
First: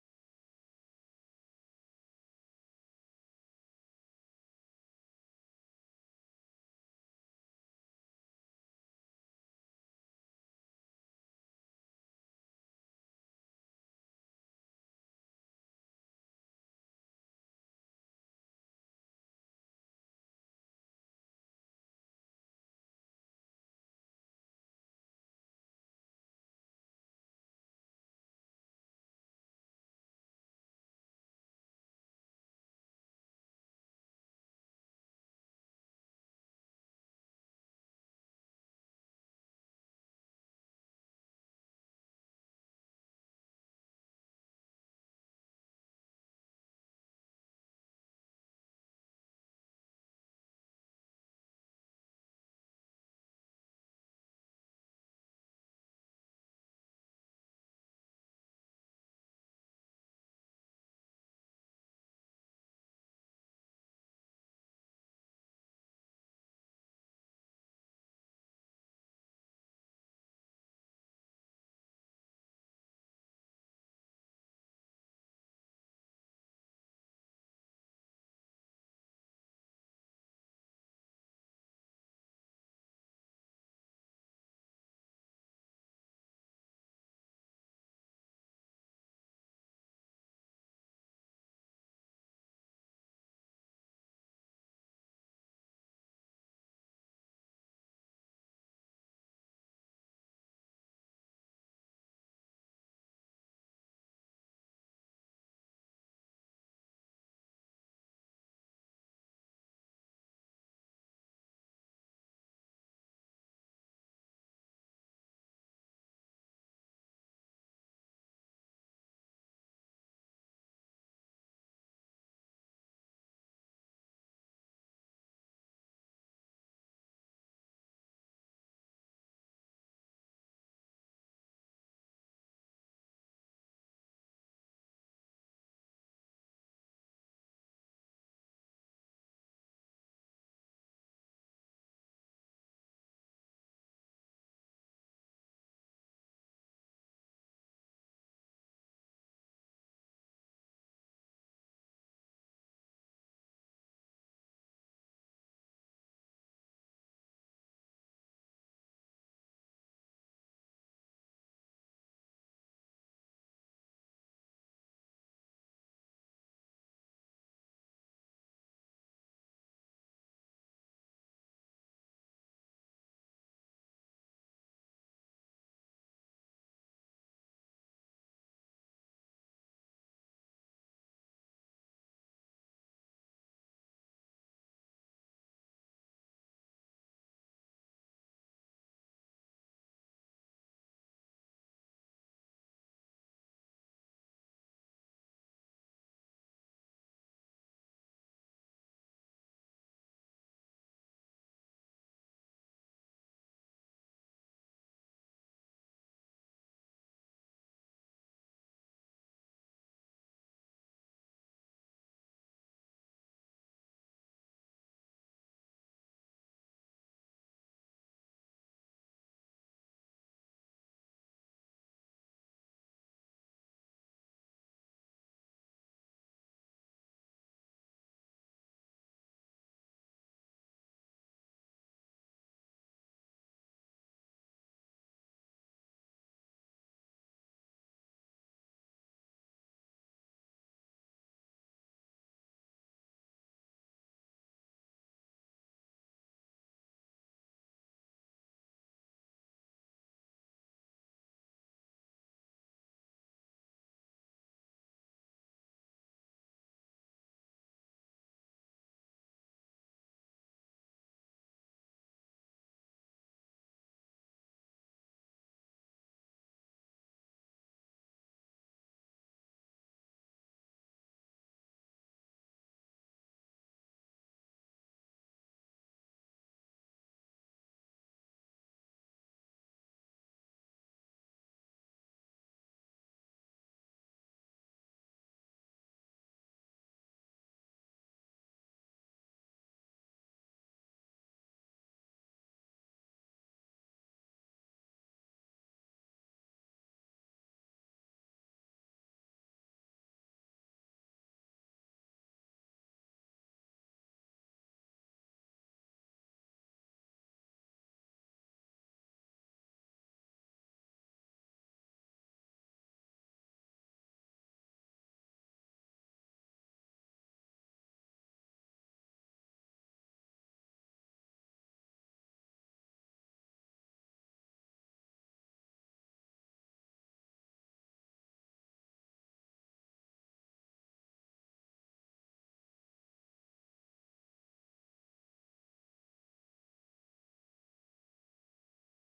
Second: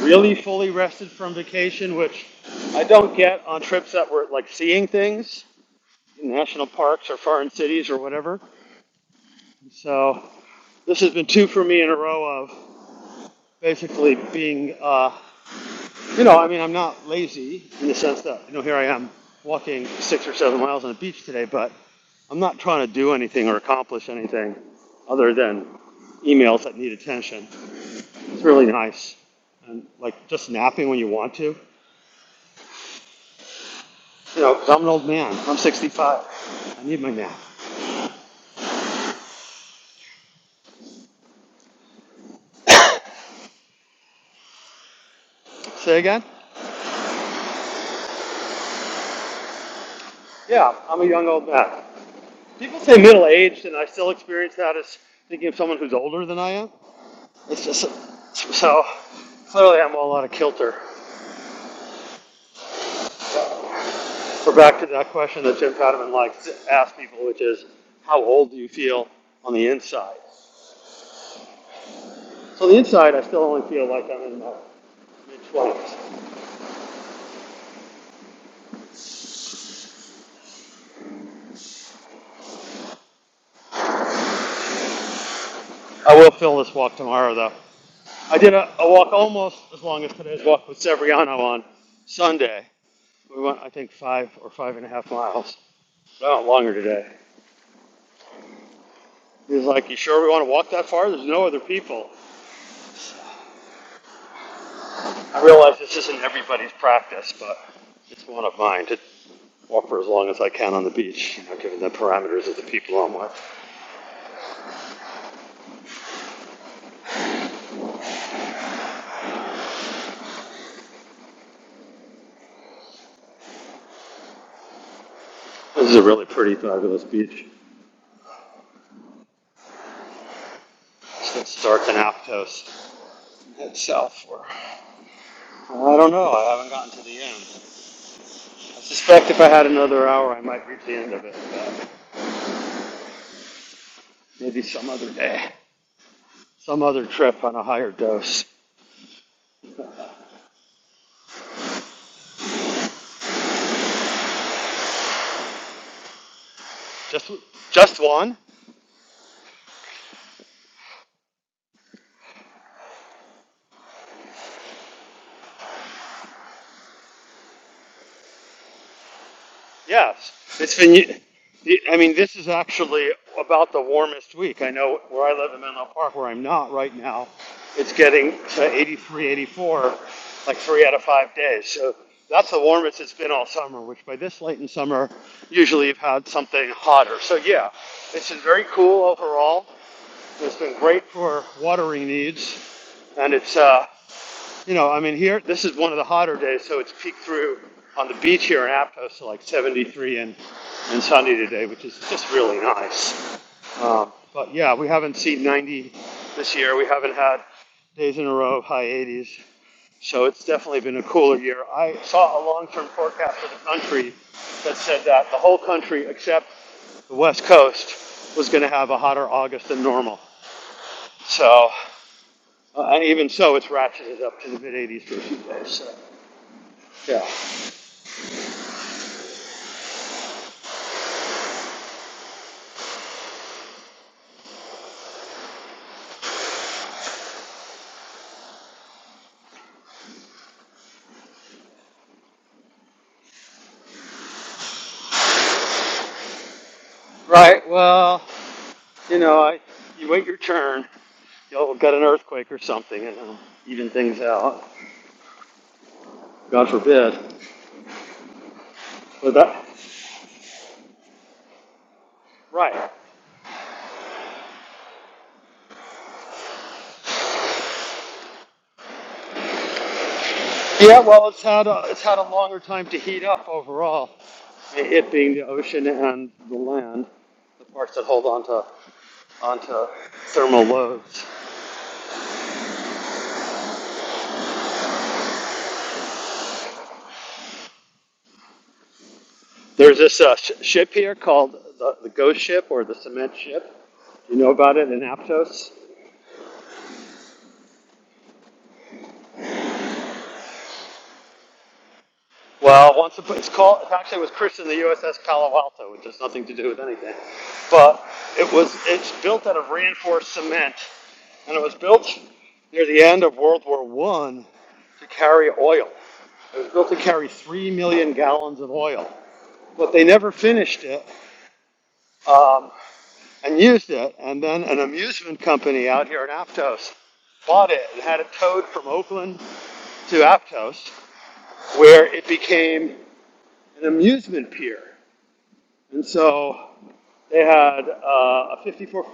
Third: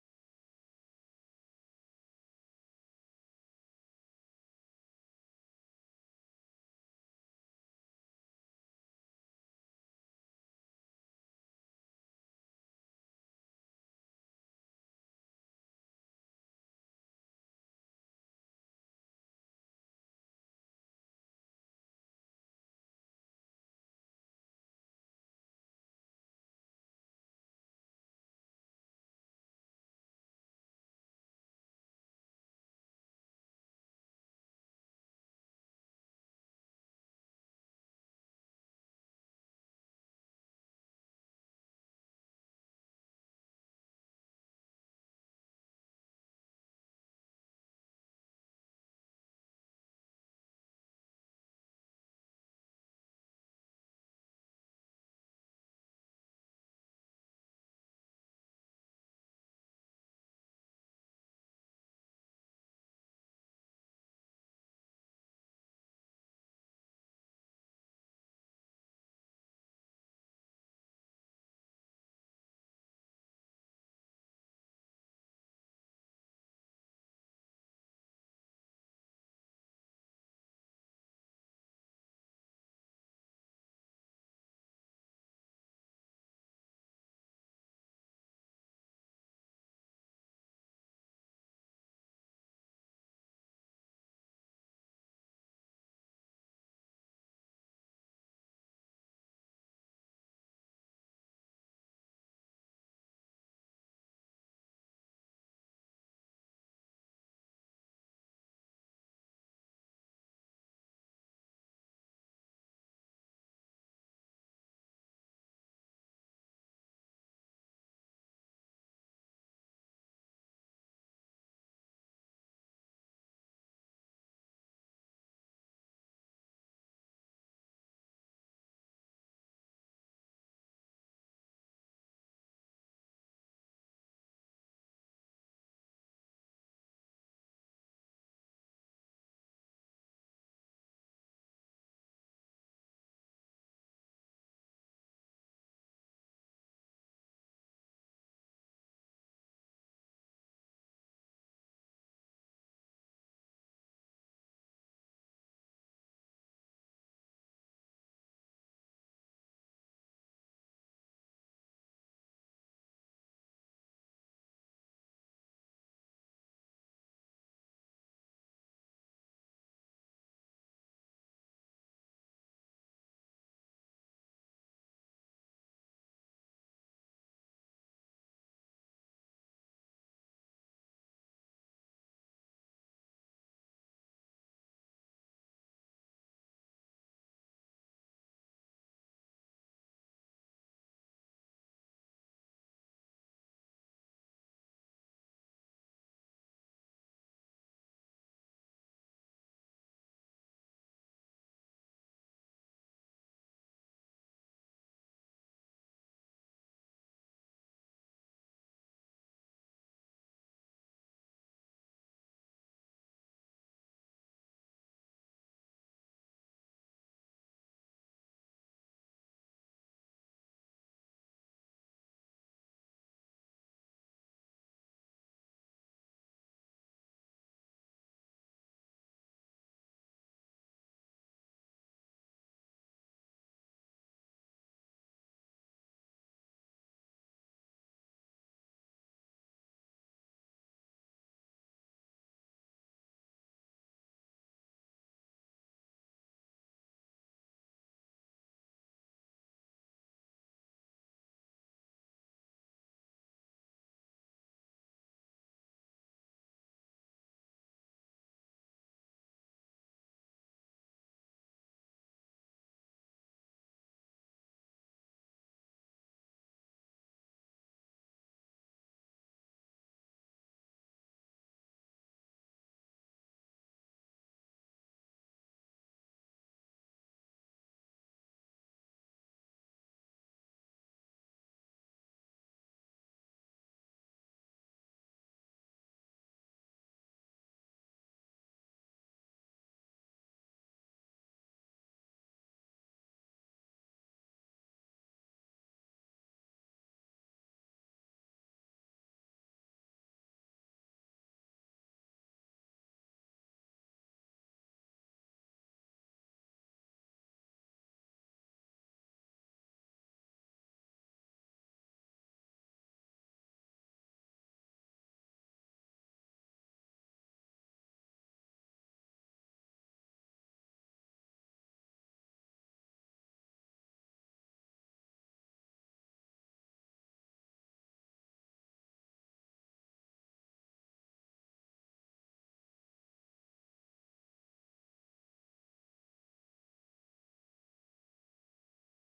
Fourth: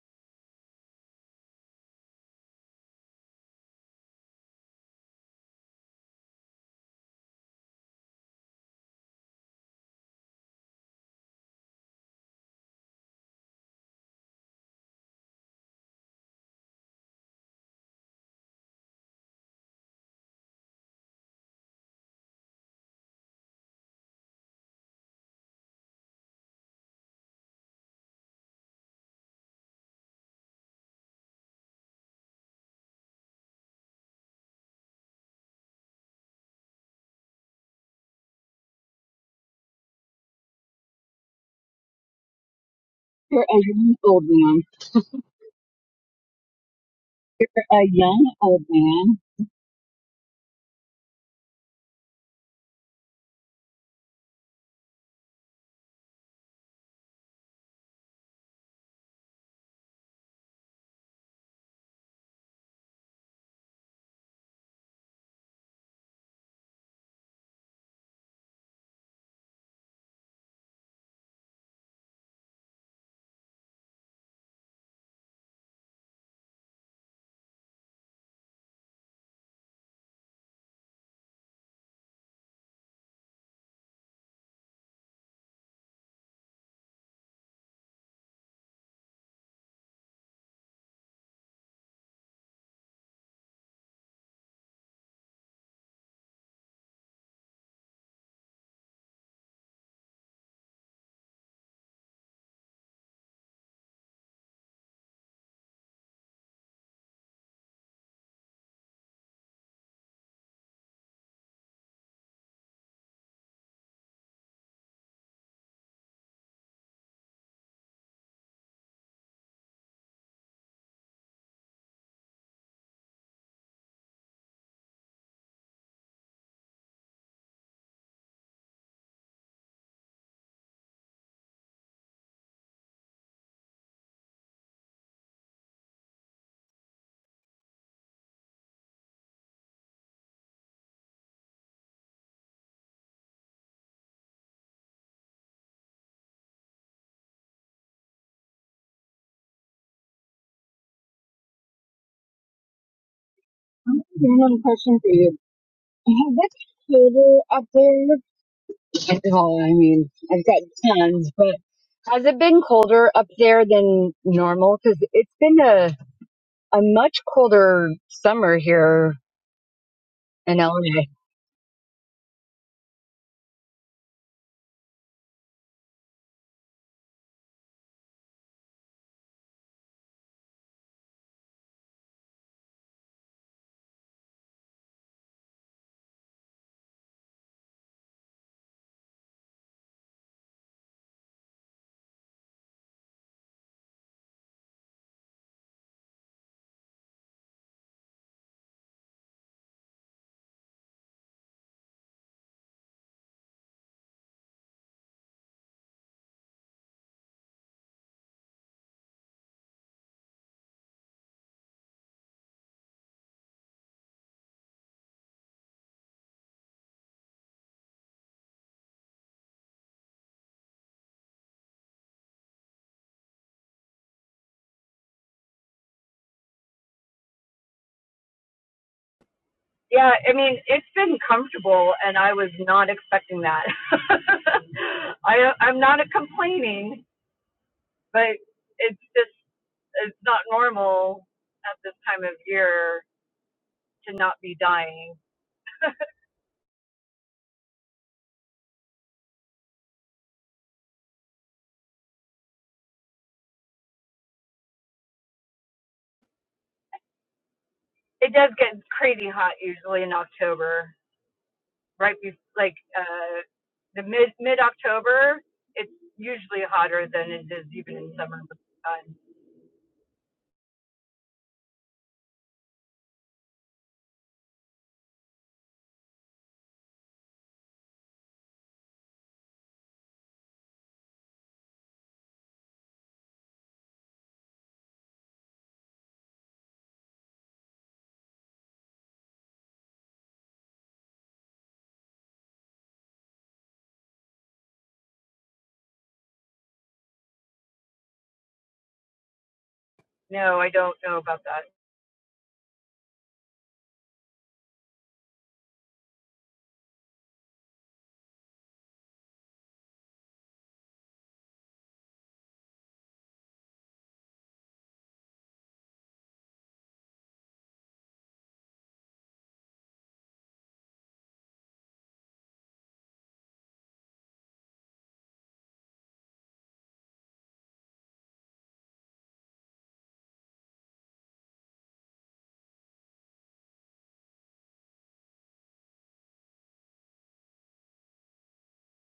really fully rested from vacation, which I don't get on trips that were like seeing things in national parks or foreign cities or whatever. So this has been two for me in a row of basically being, uh, you know, I mean, I'm not lazy in the sense that, you know, here I am walking six or seven miles on the beach today, but I'm not trying to do anything or accomplish anything other than emails that need attention. It's really nice. And like just napping when you want to, you know, because 'cause I'm an old man. I'm 65. I need my nap. for everyone old man. Say again? a young old man. Yeah, I'm a young old man. People say middle aged, and I still experience that as thinking of someone who's older than I am. It's just so clearly I'm all out of kilter. We're back to that question that Jim Fadiman likes to ask people, which is, how old do you feel on the inside? So on the inside, I still only feel like I'm in my mid 20s. I will fill this walk tomorrow, though. I did a, a walk almost as long as today's walk with Severiano on Sunday. We went, I think, five or five and a half miles. No, longer today. He's like, "You sure we want to walk that far? There's no other people." I realize this isn't everybody's practice, but it's one of mine to walk for as long as I can on the beach, you know, given the parameters of the people I'm with. This is a really pretty, fabulous beach. Since Stark and Aptos head south for, I don't know, I haven't gotten to the end. I suspect if I had another hour, I might reach the end of it, but maybe some other day, some other trip on a higher dose. Random question for you. [laughs] What's it Just, colder up just there? one? Well, I mean, I've got tons, but has it been colder up there than normal? Because it's been a, a much colder summer here Yes, in it's been. LA. I mean, this is actually about the warmest week. I know where I live in Menlo Park, where I'm not right now, it's getting to 83, 84, like three out of five days. So that's the warmest it's been all summer. Which by this late in summer, usually you've had something hotter. So yeah, it's been very cool overall. It's been great for watering needs, and it's uh, you know, I mean, here, this is one of the hotter days, so it's peaked through on the beach here in Aptos to like 73 and, and sunny today, which is just really nice. Um, but yeah, we haven't seen 90 this year. We haven't had days in a row of high 80s. So it's definitely been a cooler year. I saw a long term forecast for the country that said that the whole country, except the West Coast, was going to have a hotter August than normal. So, uh, and even so, it's ratcheted up to the mid 80s for a few days. So. Yeah. Yeah, I mean, it's been comfortable, and I was not expecting that. [laughs] I, I'm not a complaining, but it's just it's not normal at this time of year to not be dying. Right. Well, you know, I, you wait your turn. You'll get an earthquake or something, and it'll even things out. God forbid. it does get crazy But hot that. usually in October, right? Be- like Right. uh, the mid mid October, it's usually hotter than it is even in summer. Uh, Yeah. Well, it's had a, it's had a longer time to heat up overall. It being the ocean and the land, the parts that hold onto onto thermal loads. There's this uh, sh- ship here called the, the Ghost Ship or the Cement Ship. You know about it in Aptos? no, I don't know about that. Well, once it- it's called, it actually was christened the USS Palo Alto, which has nothing to do with anything. But it was, it's built out of reinforced cement, and it was built near the end of World War One to carry oil. It was built to carry three million gallons of oil, but they never finished it um, and used it. And then an amusement company out here in Aptos bought it and had it towed from Oakland to Aptos, where it became an amusement pier. And so they had uh, a 54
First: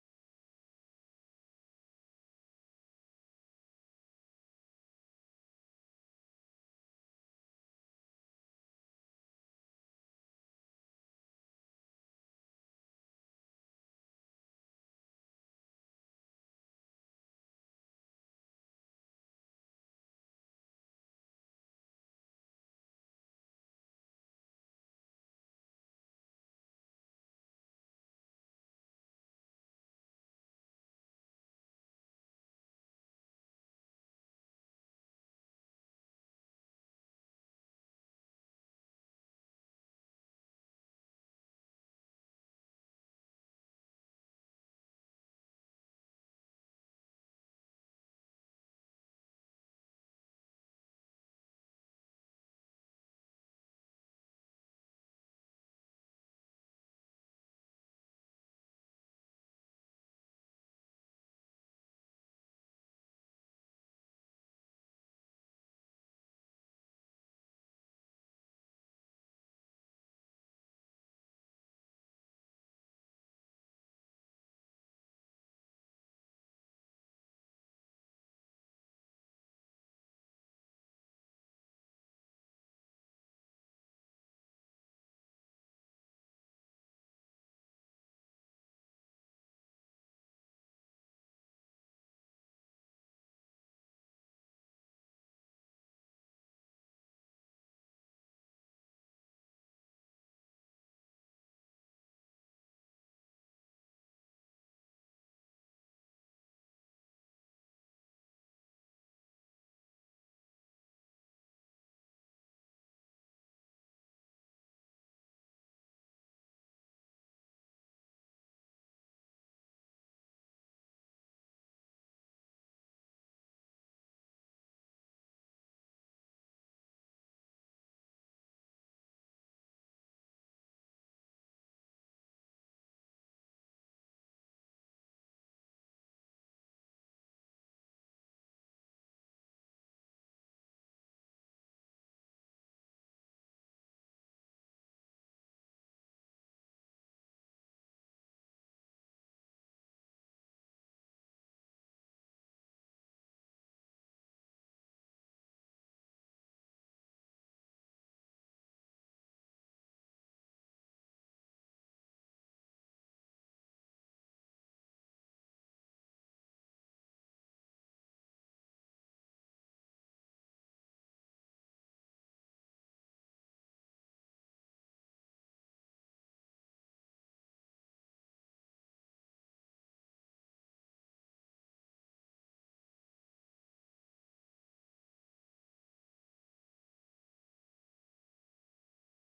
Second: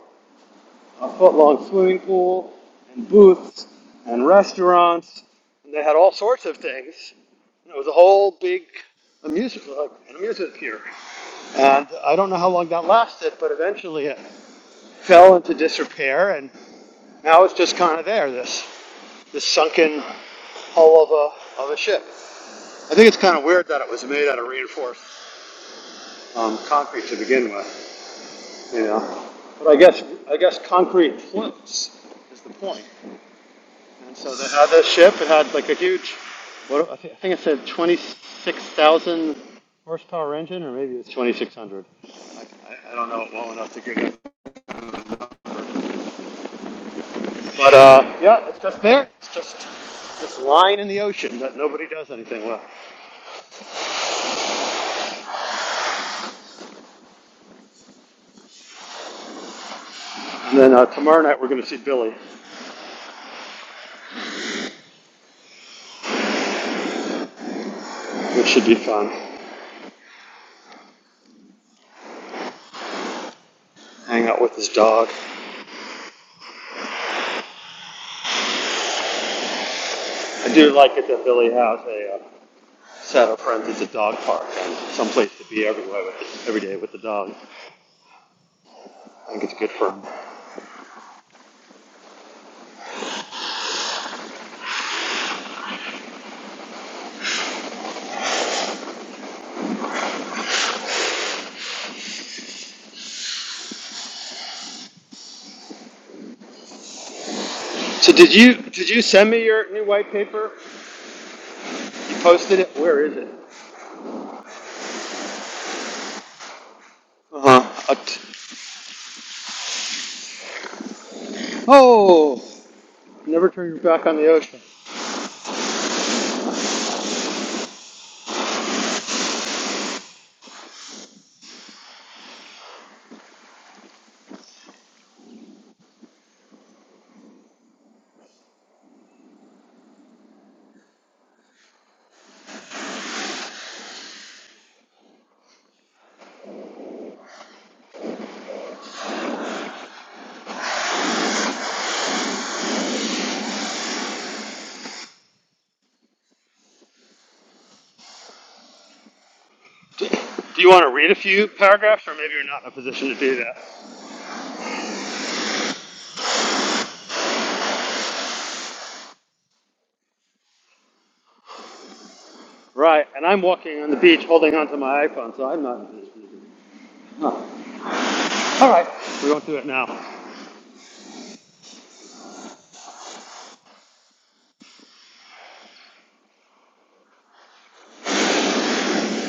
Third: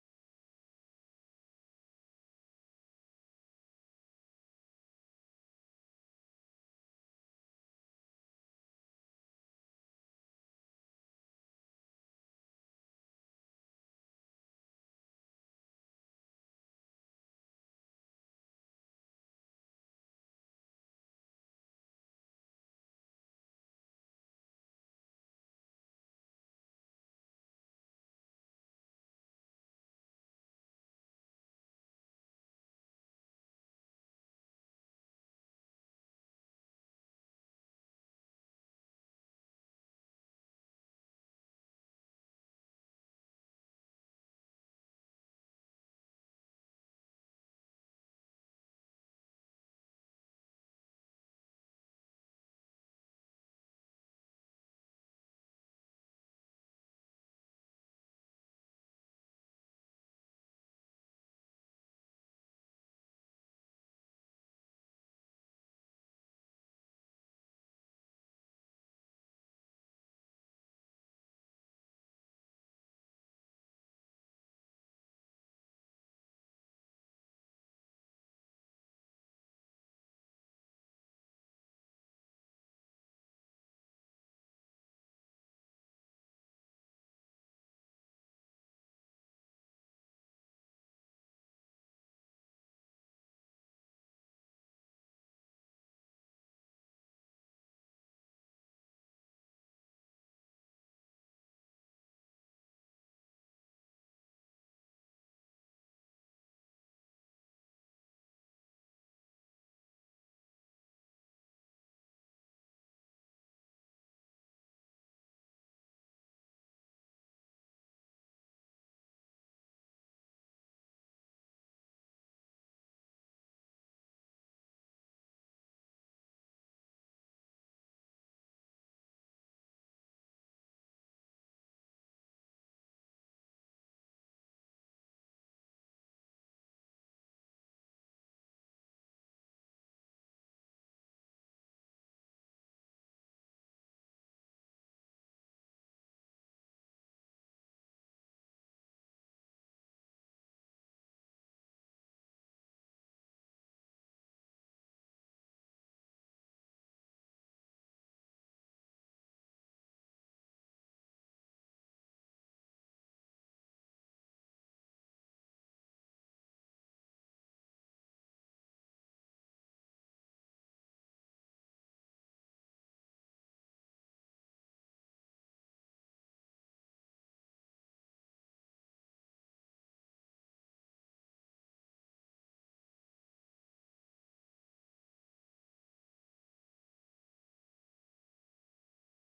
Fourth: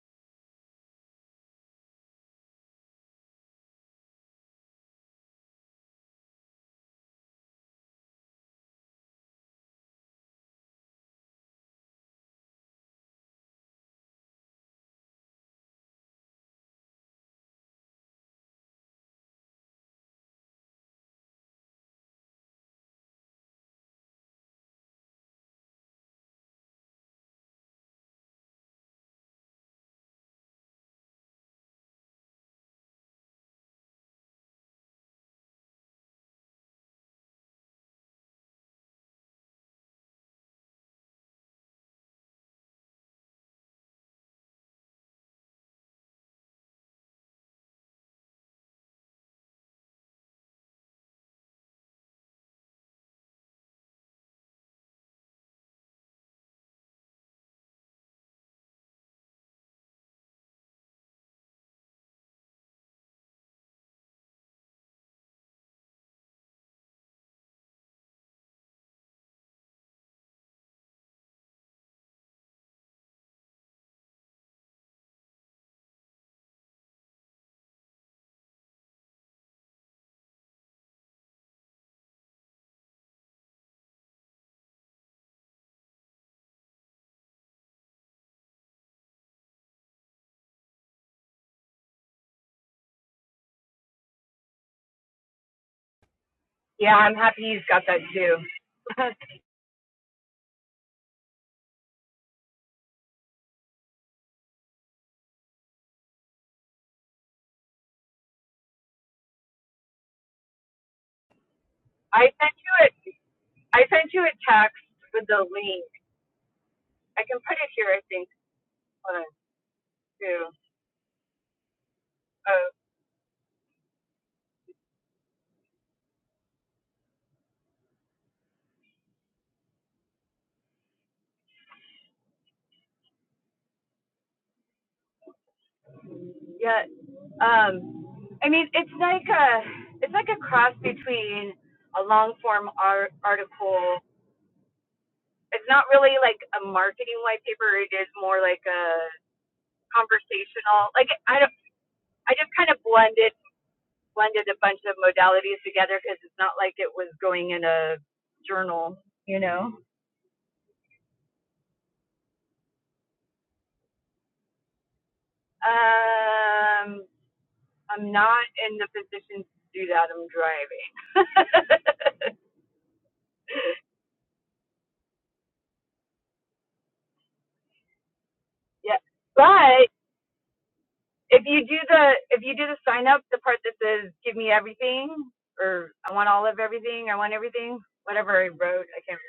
foot long swimming pool and booths and restaurants, and they had all sorts of things. And it was a whole big amusement, like an amusement pier. And I don't know how long that lasted, but eventually it fell into disrepair, and now it's just kind of there, this, this sunken hull of a, of a ship. I think it's kind of weird that it was made out of reinforced um, concrete to begin with. Yeah. But I guess, I guess concrete floats is the point. And so they had this ship, it had like a huge, what, I thi- I think it said 26,000 horsepower engine, or maybe it was 2,600. I, I don't know it well enough to give it. But uh, yeah, it's just there. It's just this line in the ocean that nobody does anything with. And then uh, tomorrow night we're going to see Billy, which should be fun. Hang out with his dog. I do like it that Billy has a uh, Saddle friends as a dog park and someplace to be everywhere with, every day with the dog. I think it's good for him. Yeah, I'm happy you've got that too. [laughs] So did you did you send me your new white paper? You I sent posted it. you it. Where is it? I sent you a text with the link. I can put Uh it here. huh. I think Hold on too. oh, Oh never turn your back on the ocean. yeah. Um, I mean, it's like a it's like a cross between a long form art article it's not really like a marketing white paper. It is more like a conversational. Like I don't, I just kind of blended blended a bunch of modalities together because it's not like it was going in a journal, you know. Do you want to read a few paragraphs, or maybe you're not in a position to do that? Um, I'm not in the position to do that. I'm driving. Right. And I'm walking on the beach, holding onto my iPhone, so I'm not in a position. to- Huh. All right. [laughs] yeah, We won't do it but now. if you do the if you do the sign up, the part that says "Give me everything" or "I want all of everything," "I want everything," whatever I wrote, I can't.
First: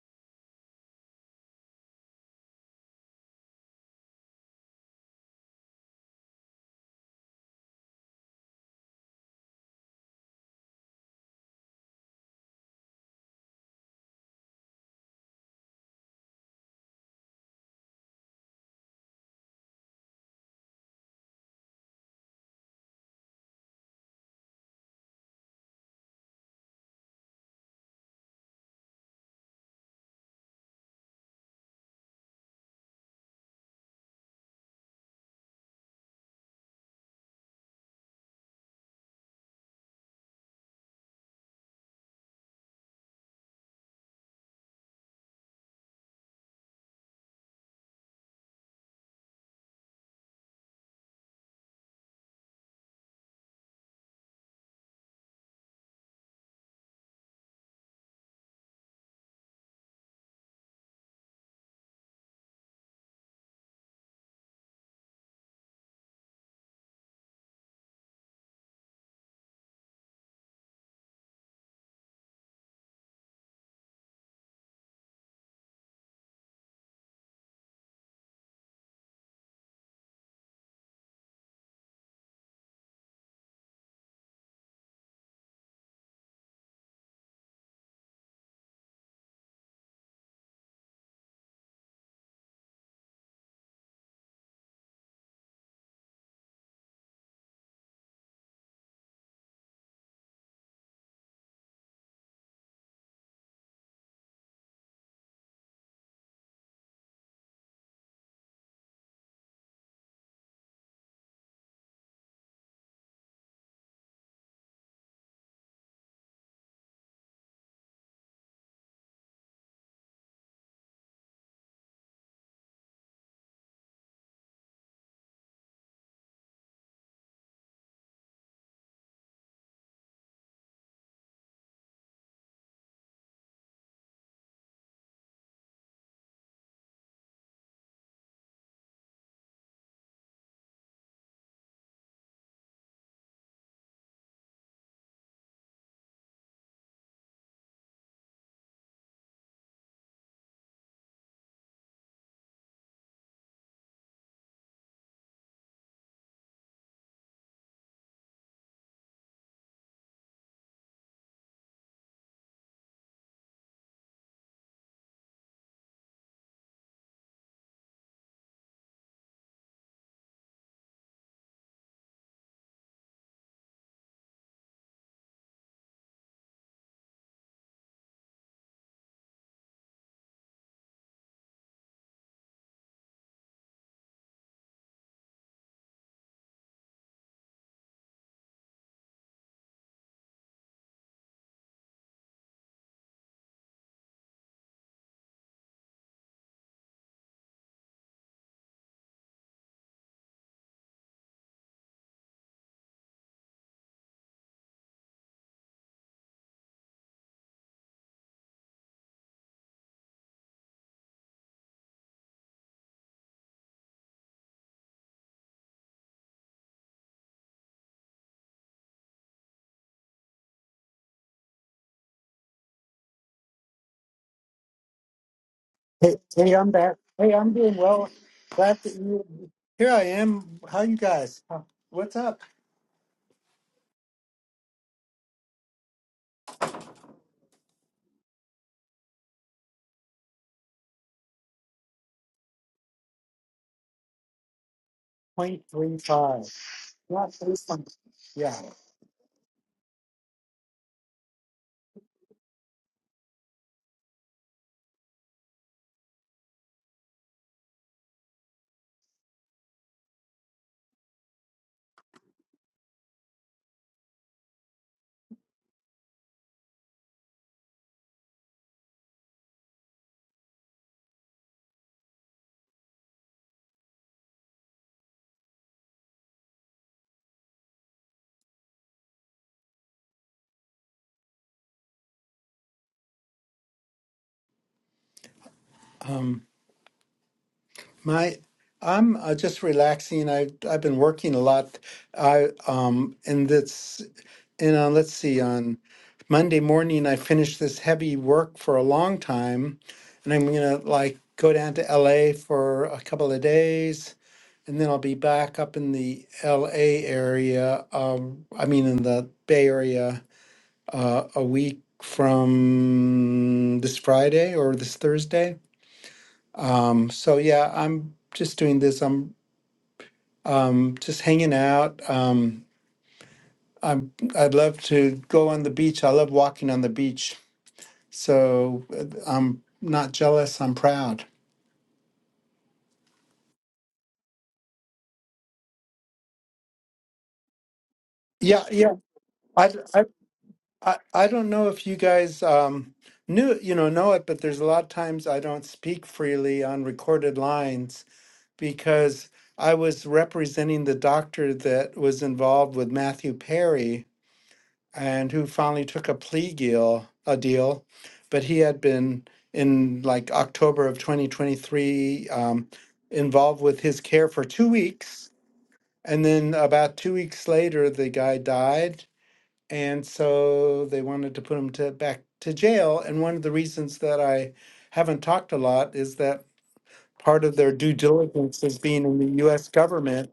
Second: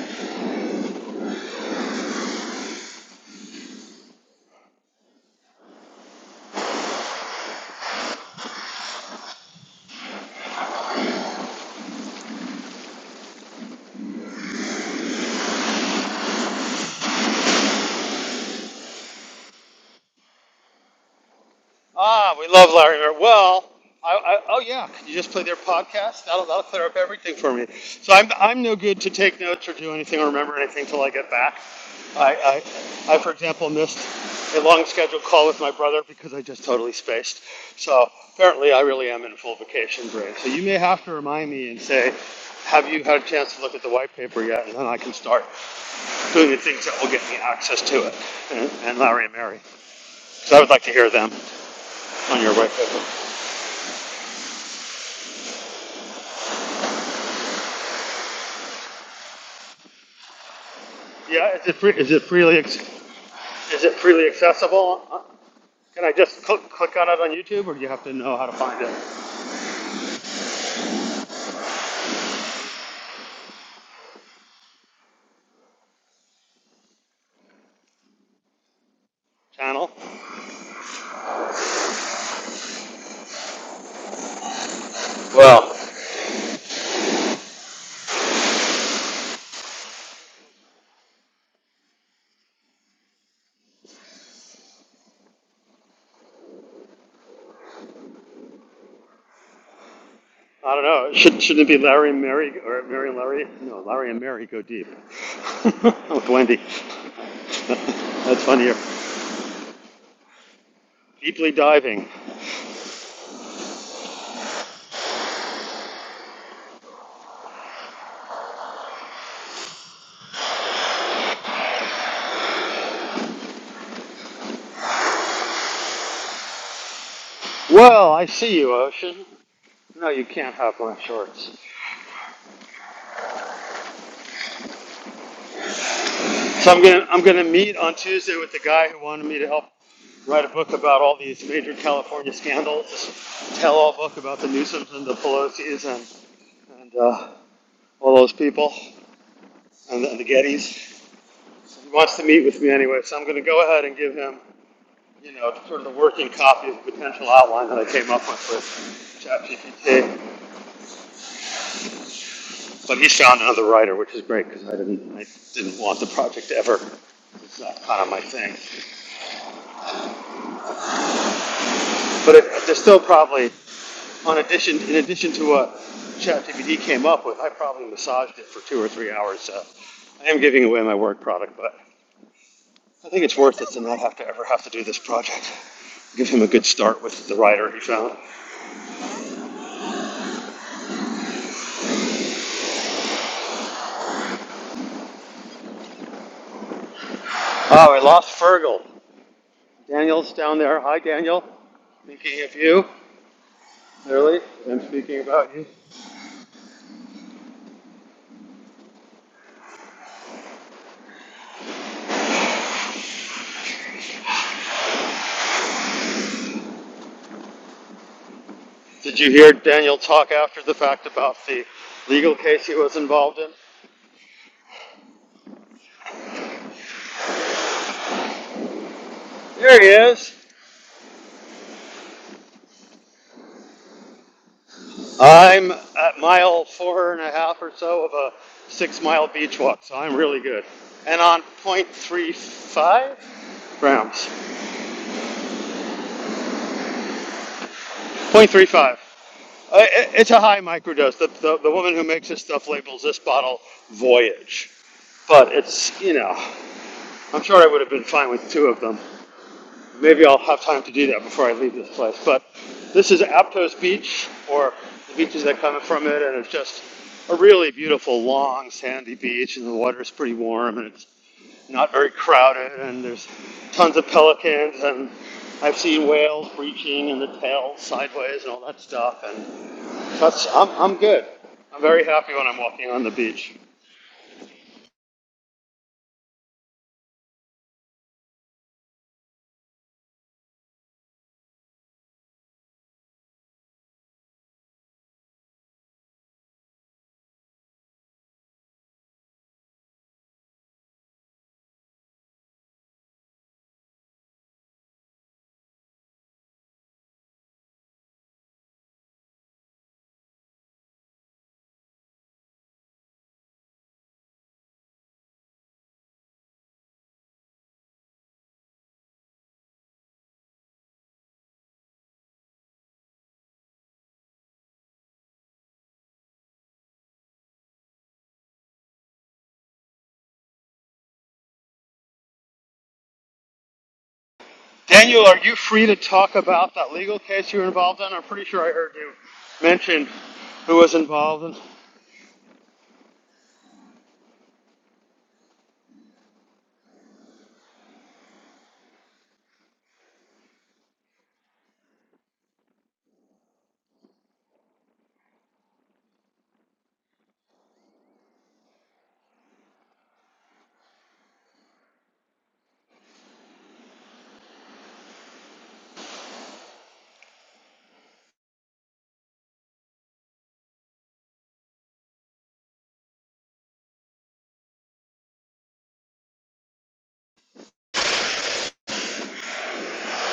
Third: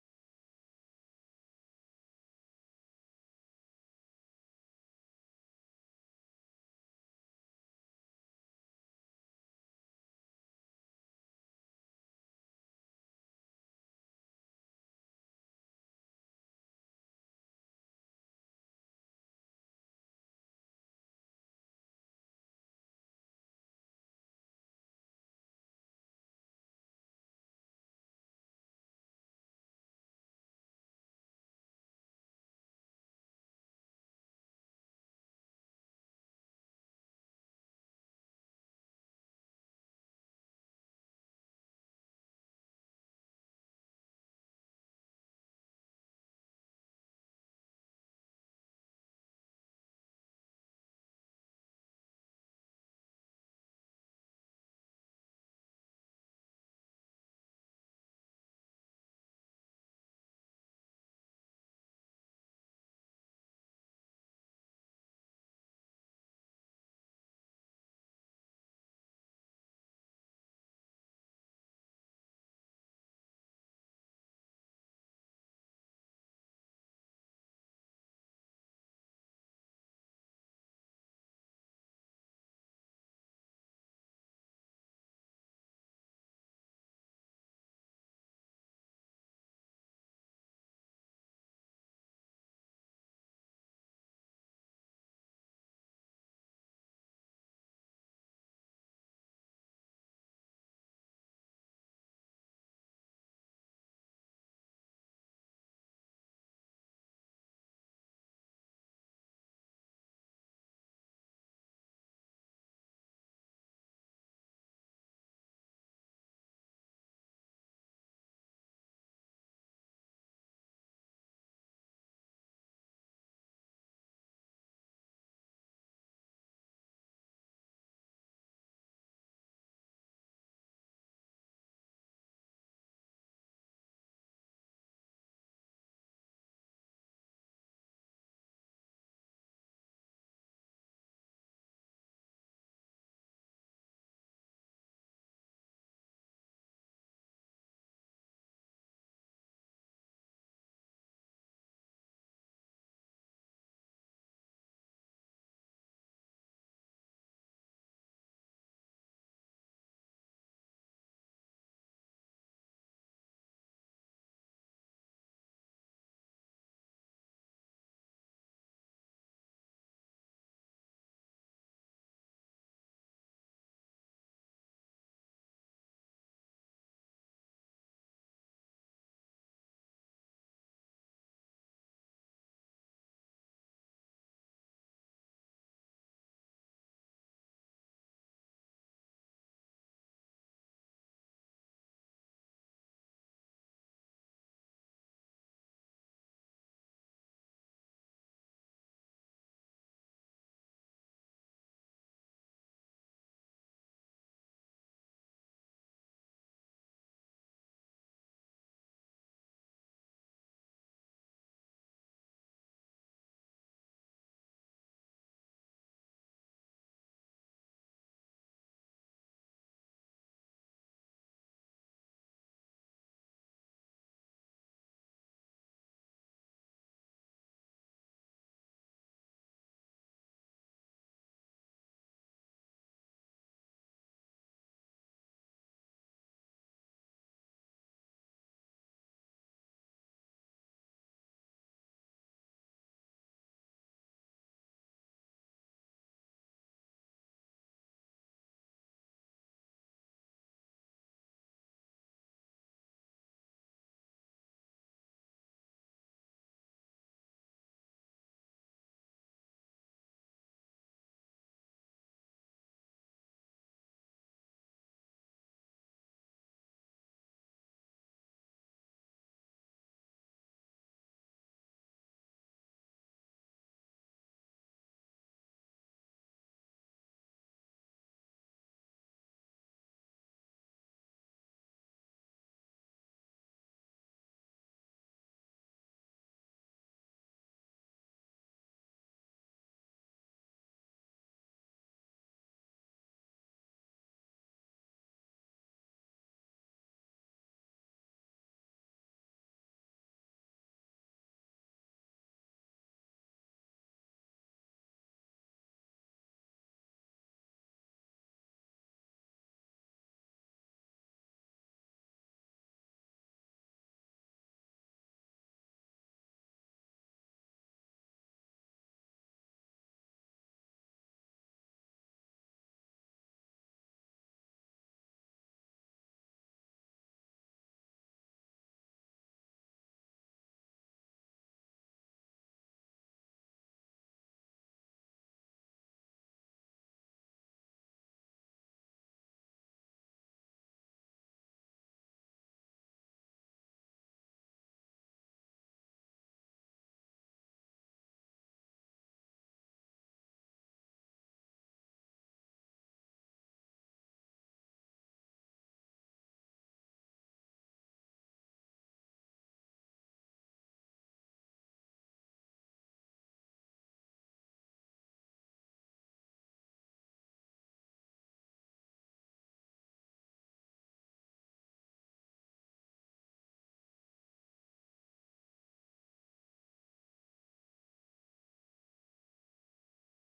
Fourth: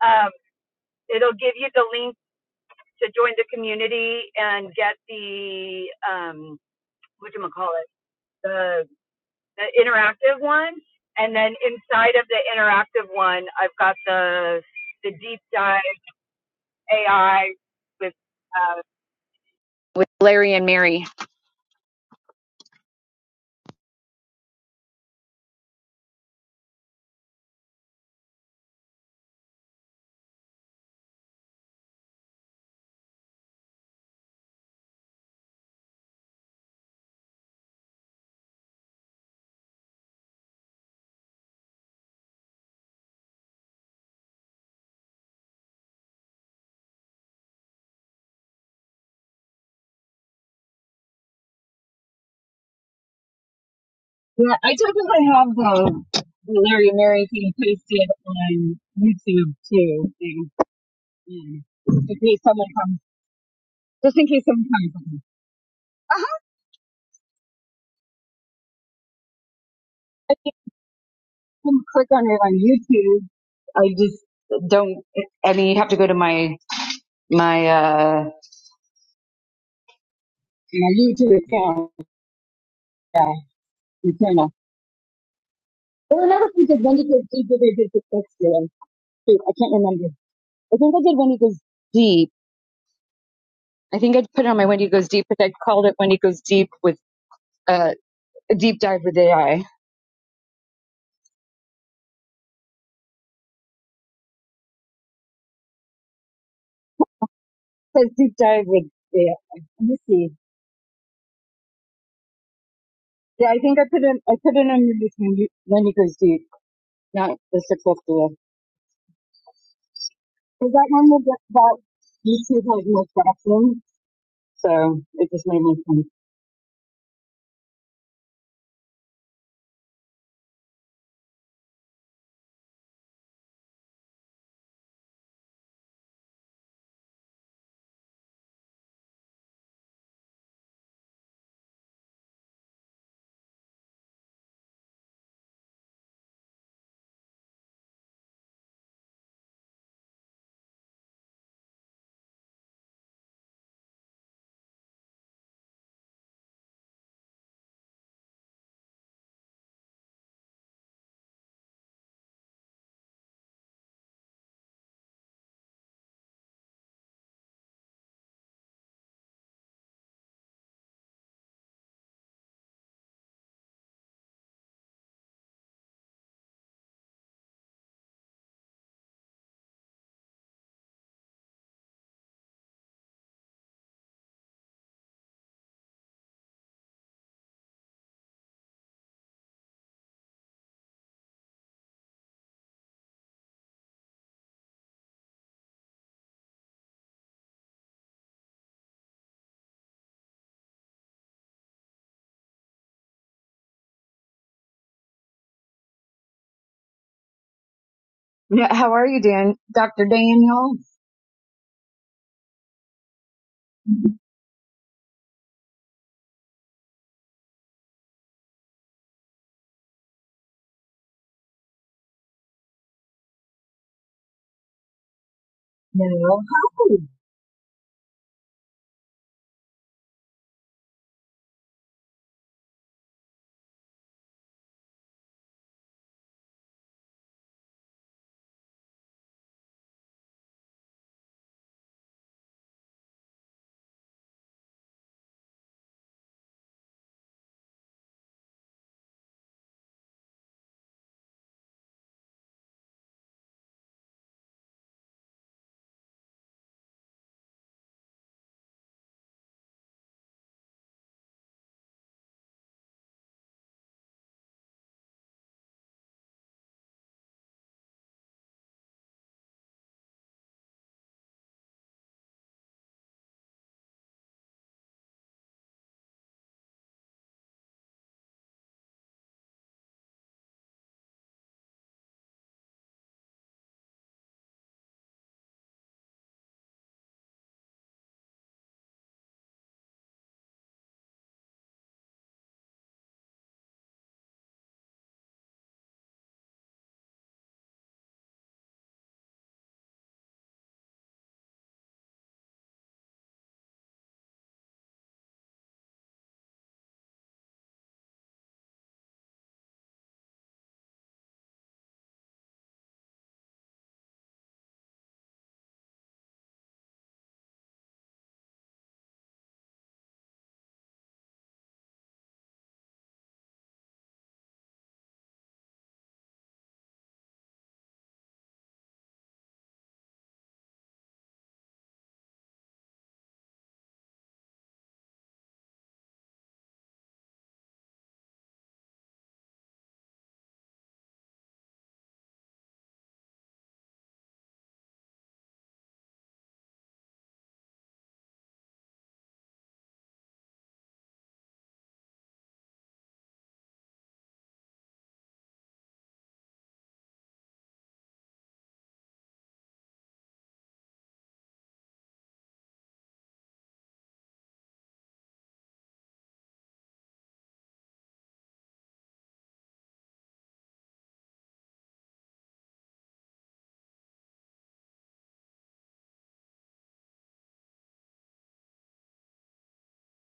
remember. Um. It'll give you the link to join the community and get the um what do call it the the interactive one. And then inside of the interactive one, I've got the the deep dive AI with uh, with Larry and Mary. Ah, we love Larry Miller. Well, I, I, oh yeah, could you just play their podcast? That'll that'll clear up everything for me. So I'm I'm no good to take notes or do anything or remember anything till I get back. I I, I for example missed a long scheduled call with my brother because I just totally spaced. So apparently I really am in full vacation brain. So you may have to remind me and say, have you had a chance to look at the white paper yet? And then I can start doing the things that will get me access to it. And, and Larry and Mary. So I would like to hear them on your white paper. Yeah, I definitely have the, the Larry and Mary thing posted on YouTube too. So, Yeah, yeah. is it free, just is In it case freely, someone comes, ex- is it just in freely case someone accessible? Uh, comes. Can [laughs] I just click, click on it on YouTube or do you have to know how to find it? can click on it on YouTube. I just don't. I mean, you have to go to my my uh Channel? my YouTube account. Yeah, my channel. Well, There were another thing that Wendy goes deep that I did the text Shoot, I can't remember. I think I did Wendy goes deep. I think I put it on my Wendy goes deep, but I called it Wendy goes deep with uh, a deep dive with AI. I don't know. Should, shouldn't it be Larry and Mary or Mary and Larry? No, Larry and Mary go deep. [laughs] With Wendy. [laughs] It says deep That's dive funnier. with AI. Let me see. Deeply diving. Yeah, I think I put in I put it under this Wendy Wendy goes deep, not the 650. Is that one with the- that YouTube has Miss Jackson? So it just made me think. Well, I see you, Ocean. No, you can't have my shorts. So I'm gonna I'm gonna meet on Tuesday with the guy who wanted me to help write a book about all these major California scandals, this tell-all book about the Newsoms and the Pelosi's and and uh, all those people and, and the Gettys. So He wants to meet with me anyway, so I'm gonna go ahead and give him you know sort of the working copy of the potential outline that I came up with with ChatGPT. But he's found another writer, which is great because I didn't I didn't want the project ever it's not kind of my thing. But it, there's still probably on addition, in addition to what ChatGPT came up with, I probably massaged it for two or three hours. So I am giving away my work product, but I think it's worth it to not have to ever have to do this project. Give him a good start with the writer he found. Oh, I lost Fergal. Daniel's down there. Hi, Daniel. Thinking of you, clearly. I'm speaking about you. Yeah, how are you, Dan? Dr. Daniel? Did you hear Daniel talk after the fact about the legal case he was involved in? Hey, No. hey, I'm Hi. back. Hey, I'm doing well. Glad that you. There he Here I is. am. How you guys? Huh, What's up? I'm at mile four and a half or so of a six mile beach walk, so I'm really good. And on 0.35 grams. Point three five. Not three point. Yeah. 0.35. Uh, It's a high microdose. The, the, the woman who makes this stuff labels this bottle Voyage. But it's, you know, I'm sure I would have been fine with two of them. Maybe I'll have time to do that before I leave this place. But this is Aptos Beach, or the beaches that come from it, and it's just a really beautiful, long, sandy beach, and the water is pretty warm, and it's not very crowded, and there's tons of pelicans, and I've seen whales breaching and the tail sideways and all that stuff, and that's I'm, I'm good. I'm very happy when I'm walking on the beach. Um. My. I'm uh, just relaxing. I I've been working a lot. I um. And this. and on let's see on monday morning i finished this heavy work for a long time and i'm gonna like go down to la for a couple of days and then i'll be back up in the la area um, i mean in the bay area uh, a week from this friday or this thursday um, so yeah i'm just doing this i'm um, just hanging out um, I'm, I'd love to go on the beach. I love walking on the beach So uh, I'm not jealous. I'm proud. Daniel, are you free to talk about that legal case you were involved in? I'm pretty sure Yeah, I heard yeah. you I, I, mention who was I I involved, don't in, know if you guys um, knew, you know, know it, but there's a lot of times I don't speak freely on recorded lines because I was representing the doctor that was involved with Matthew Perry and who finally took a plea deal, a deal, but he had been in like October of 2023 um, involved with his care for two weeks And then about two weeks later, the guy died. And so they wanted to put him to, back to jail. And one of the reasons that I haven't talked a lot is that part of their due diligence is being in the US government,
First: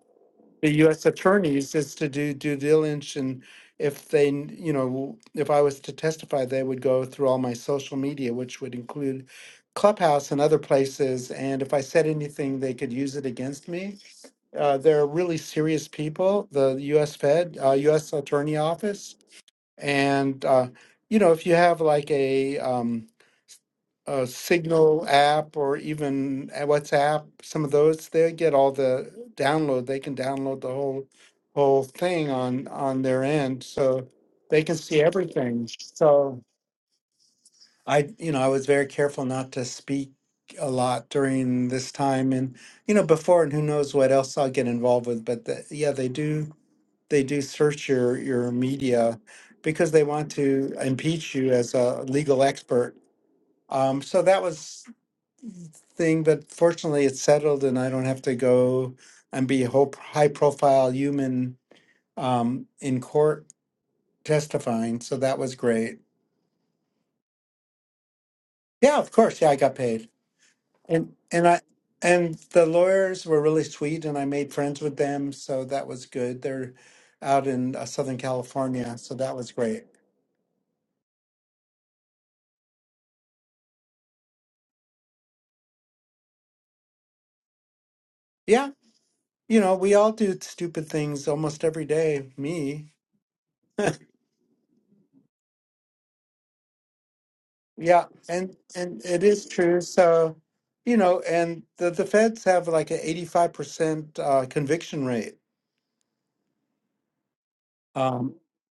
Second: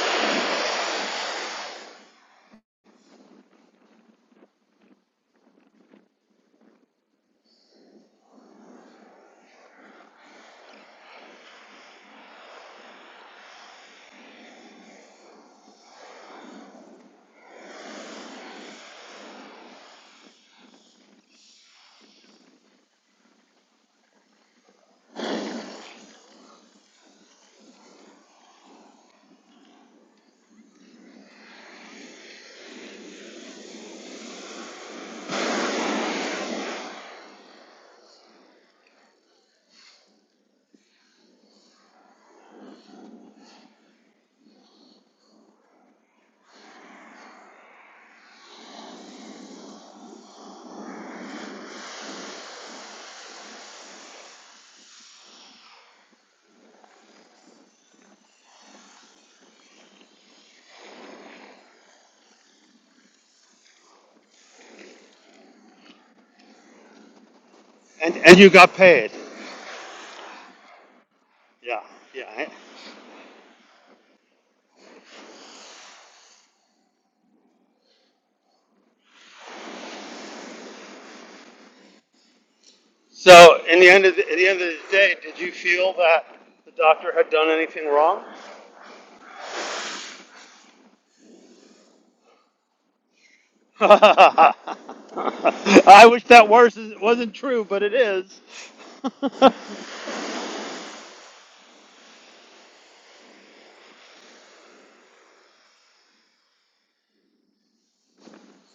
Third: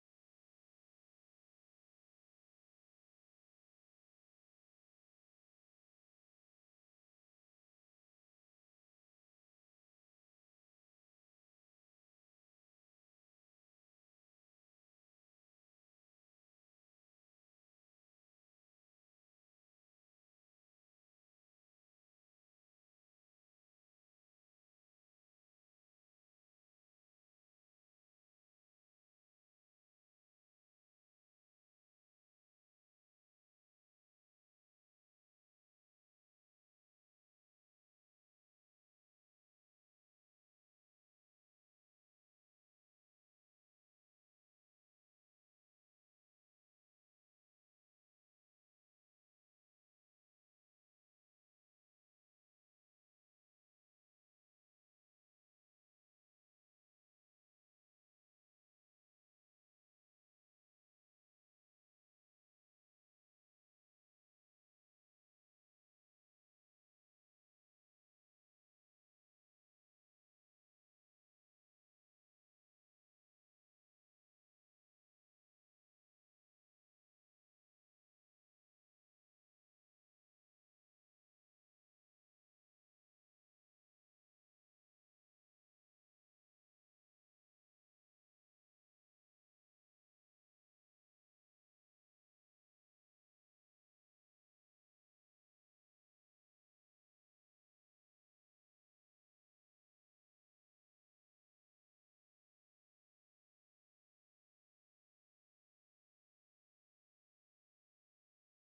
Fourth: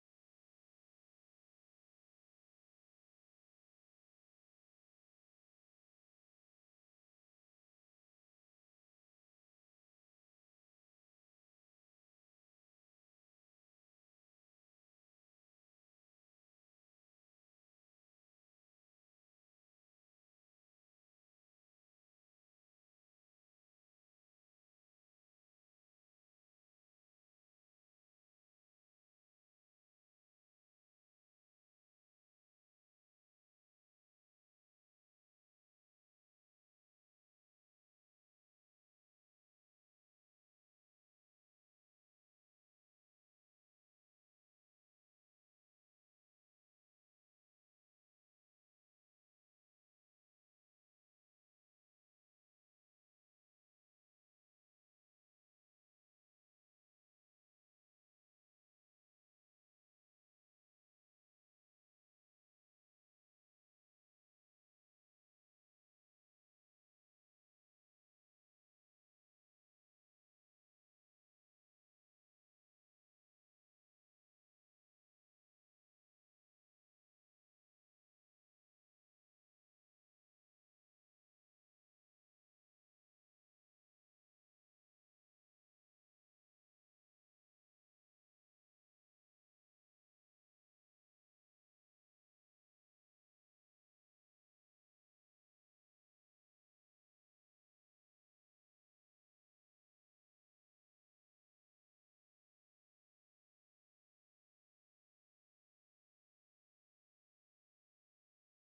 the US attorneys is to do due diligence. And if they, n- you know, if I was to testify, they would go through all my social media, which would include Clubhouse and other places. And if I said anything, they could use it against me. Uh, they're really serious people, the US Fed, uh, US Attorney Office. And, uh, you know, if you have like a, um, a Signal app or even a WhatsApp, some of those, they get all the download. They can download the whole whole thing on on their end, so they can see everything. So I, you know, I was very careful not to speak a lot during this time, and you know, before, and who knows what else I'll get involved with. But the, yeah, they do they do search your your media because they want to impeach you as a legal expert. Um, so that was thing, but fortunately, it's settled, and I don't have to go and be a whole high profile human um, in court testifying. So that was great. and and you got Yeah, paid. of course. Yeah, I got paid, and and I Yeah, and yeah. the lawyers were really sweet, and I made friends with them, so that was good. They're out in uh, Southern California, so that was great. So, in the end of the, at the end of the day, did you feel that the doctor had done anything wrong? Yeah. You know, we all do stupid things almost every day, me. [laughs] I wish that worse wasn't true, but it Yeah, is. and and it [laughs] is true. So, you know, and the the feds have like an 85% uh conviction rate. Um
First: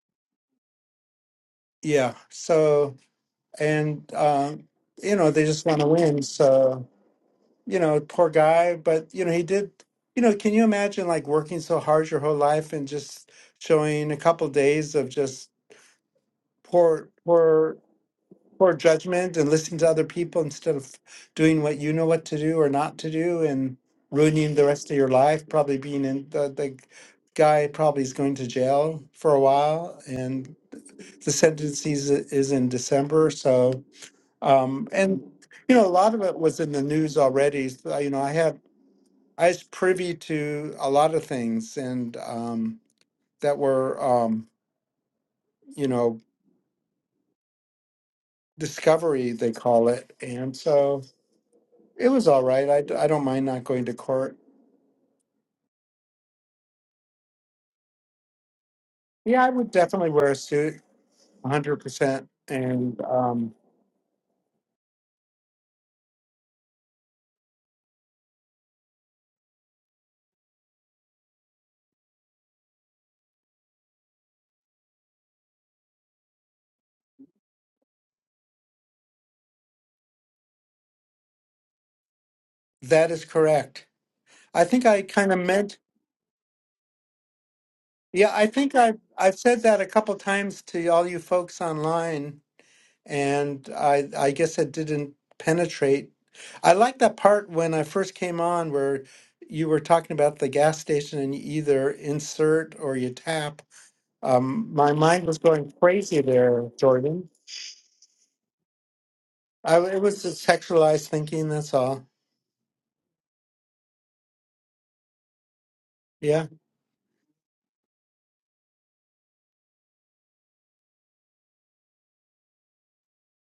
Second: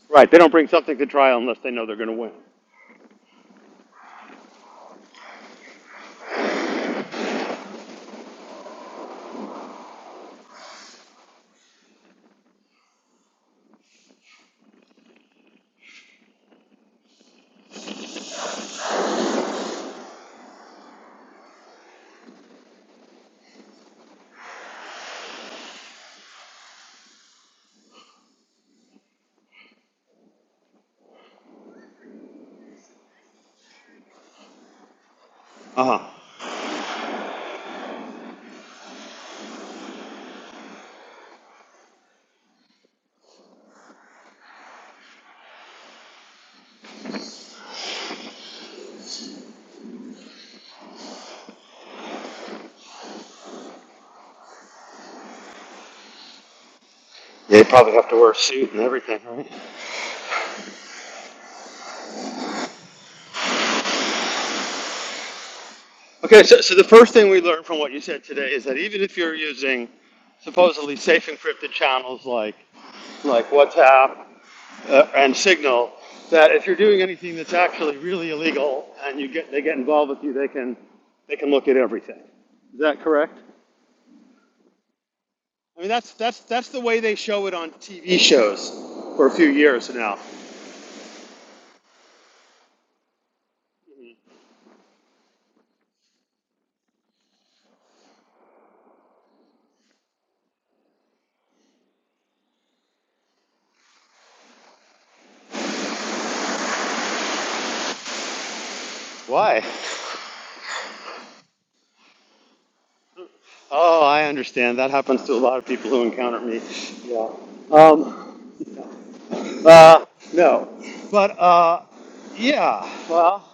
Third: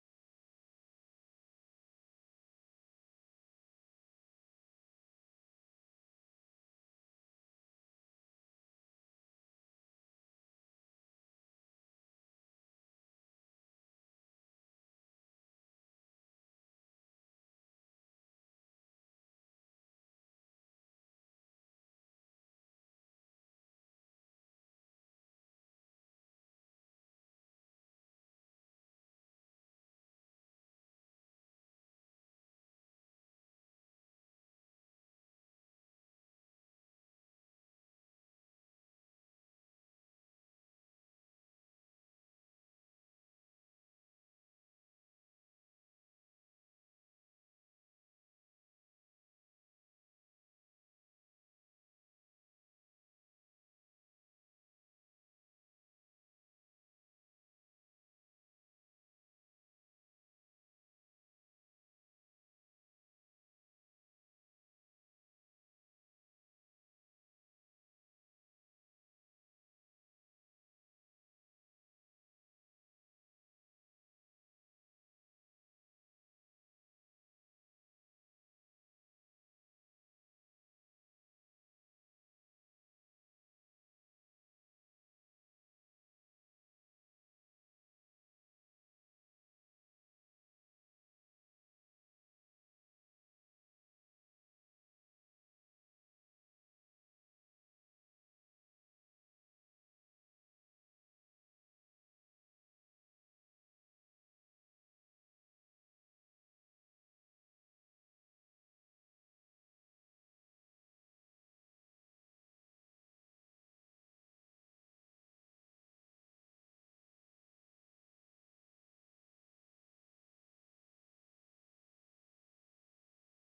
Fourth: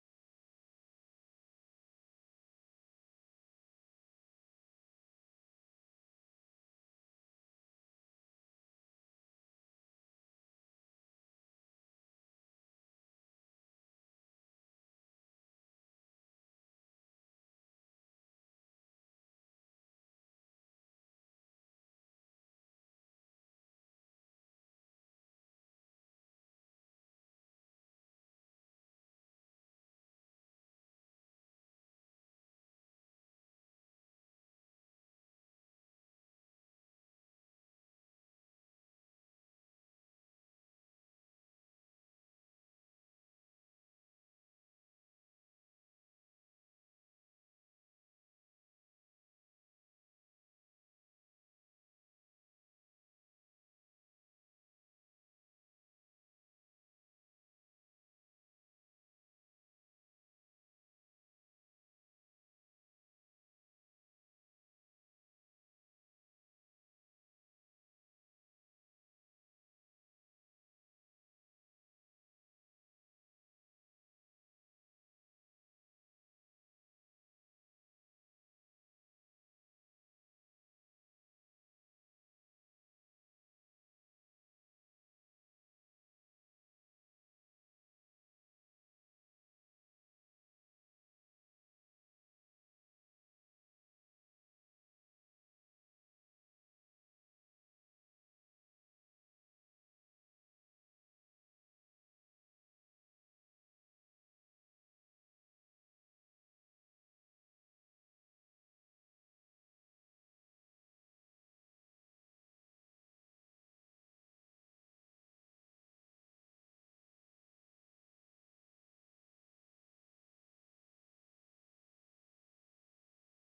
right, they don't bring something to trial unless they know they're going to yeah, win. so and um you know, they just want to win. So, you know, poor guy, but you know, he did, you know, can you imagine like working so hard your whole life and just showing a couple days of just poor poor poor judgment and listening to other people instead of doing what you know what to do or not to do and ruining the rest of your life. Probably being in the, the guy probably is going to jail for a while, and the sentence is, is in December. So, um, and you know, a Uh huh. lot of it was in the news already. So, you know, I had I was privy to a lot of things and um, that were um, you know discovery they call it, and so. It was all right. I, I don't mind not going to court. They probably have to wear a suit and everything, Yeah, right? I would definitely wear a suit, 100%. And um, Okay, so, so the first thing we learned from what you said today is that even if you're using supposedly safe encrypted channels like like WhatsApp uh, and Signal, that if you're doing anything that's actually really illegal and you get they get involved with you, they can they can look at everything. Is that that is correct? correct. I think I kind of meant, I mean, that's that's that's the way they show it on TV yeah, I shows think I, for a I've few said that a years couple now. times to all you folks online, and I, I guess it didn't penetrate. I like that part when I first came on where you were talking about the gas station and you either insert or you tap. Um, my mind was going crazy there, Jordan. Why? I, it was just sexualized thinking. That's all. Oh, I understand. That happens to a lot of people who encounter Yeah. me. Yeah. Um, Uh, no, but uh, yeah, well,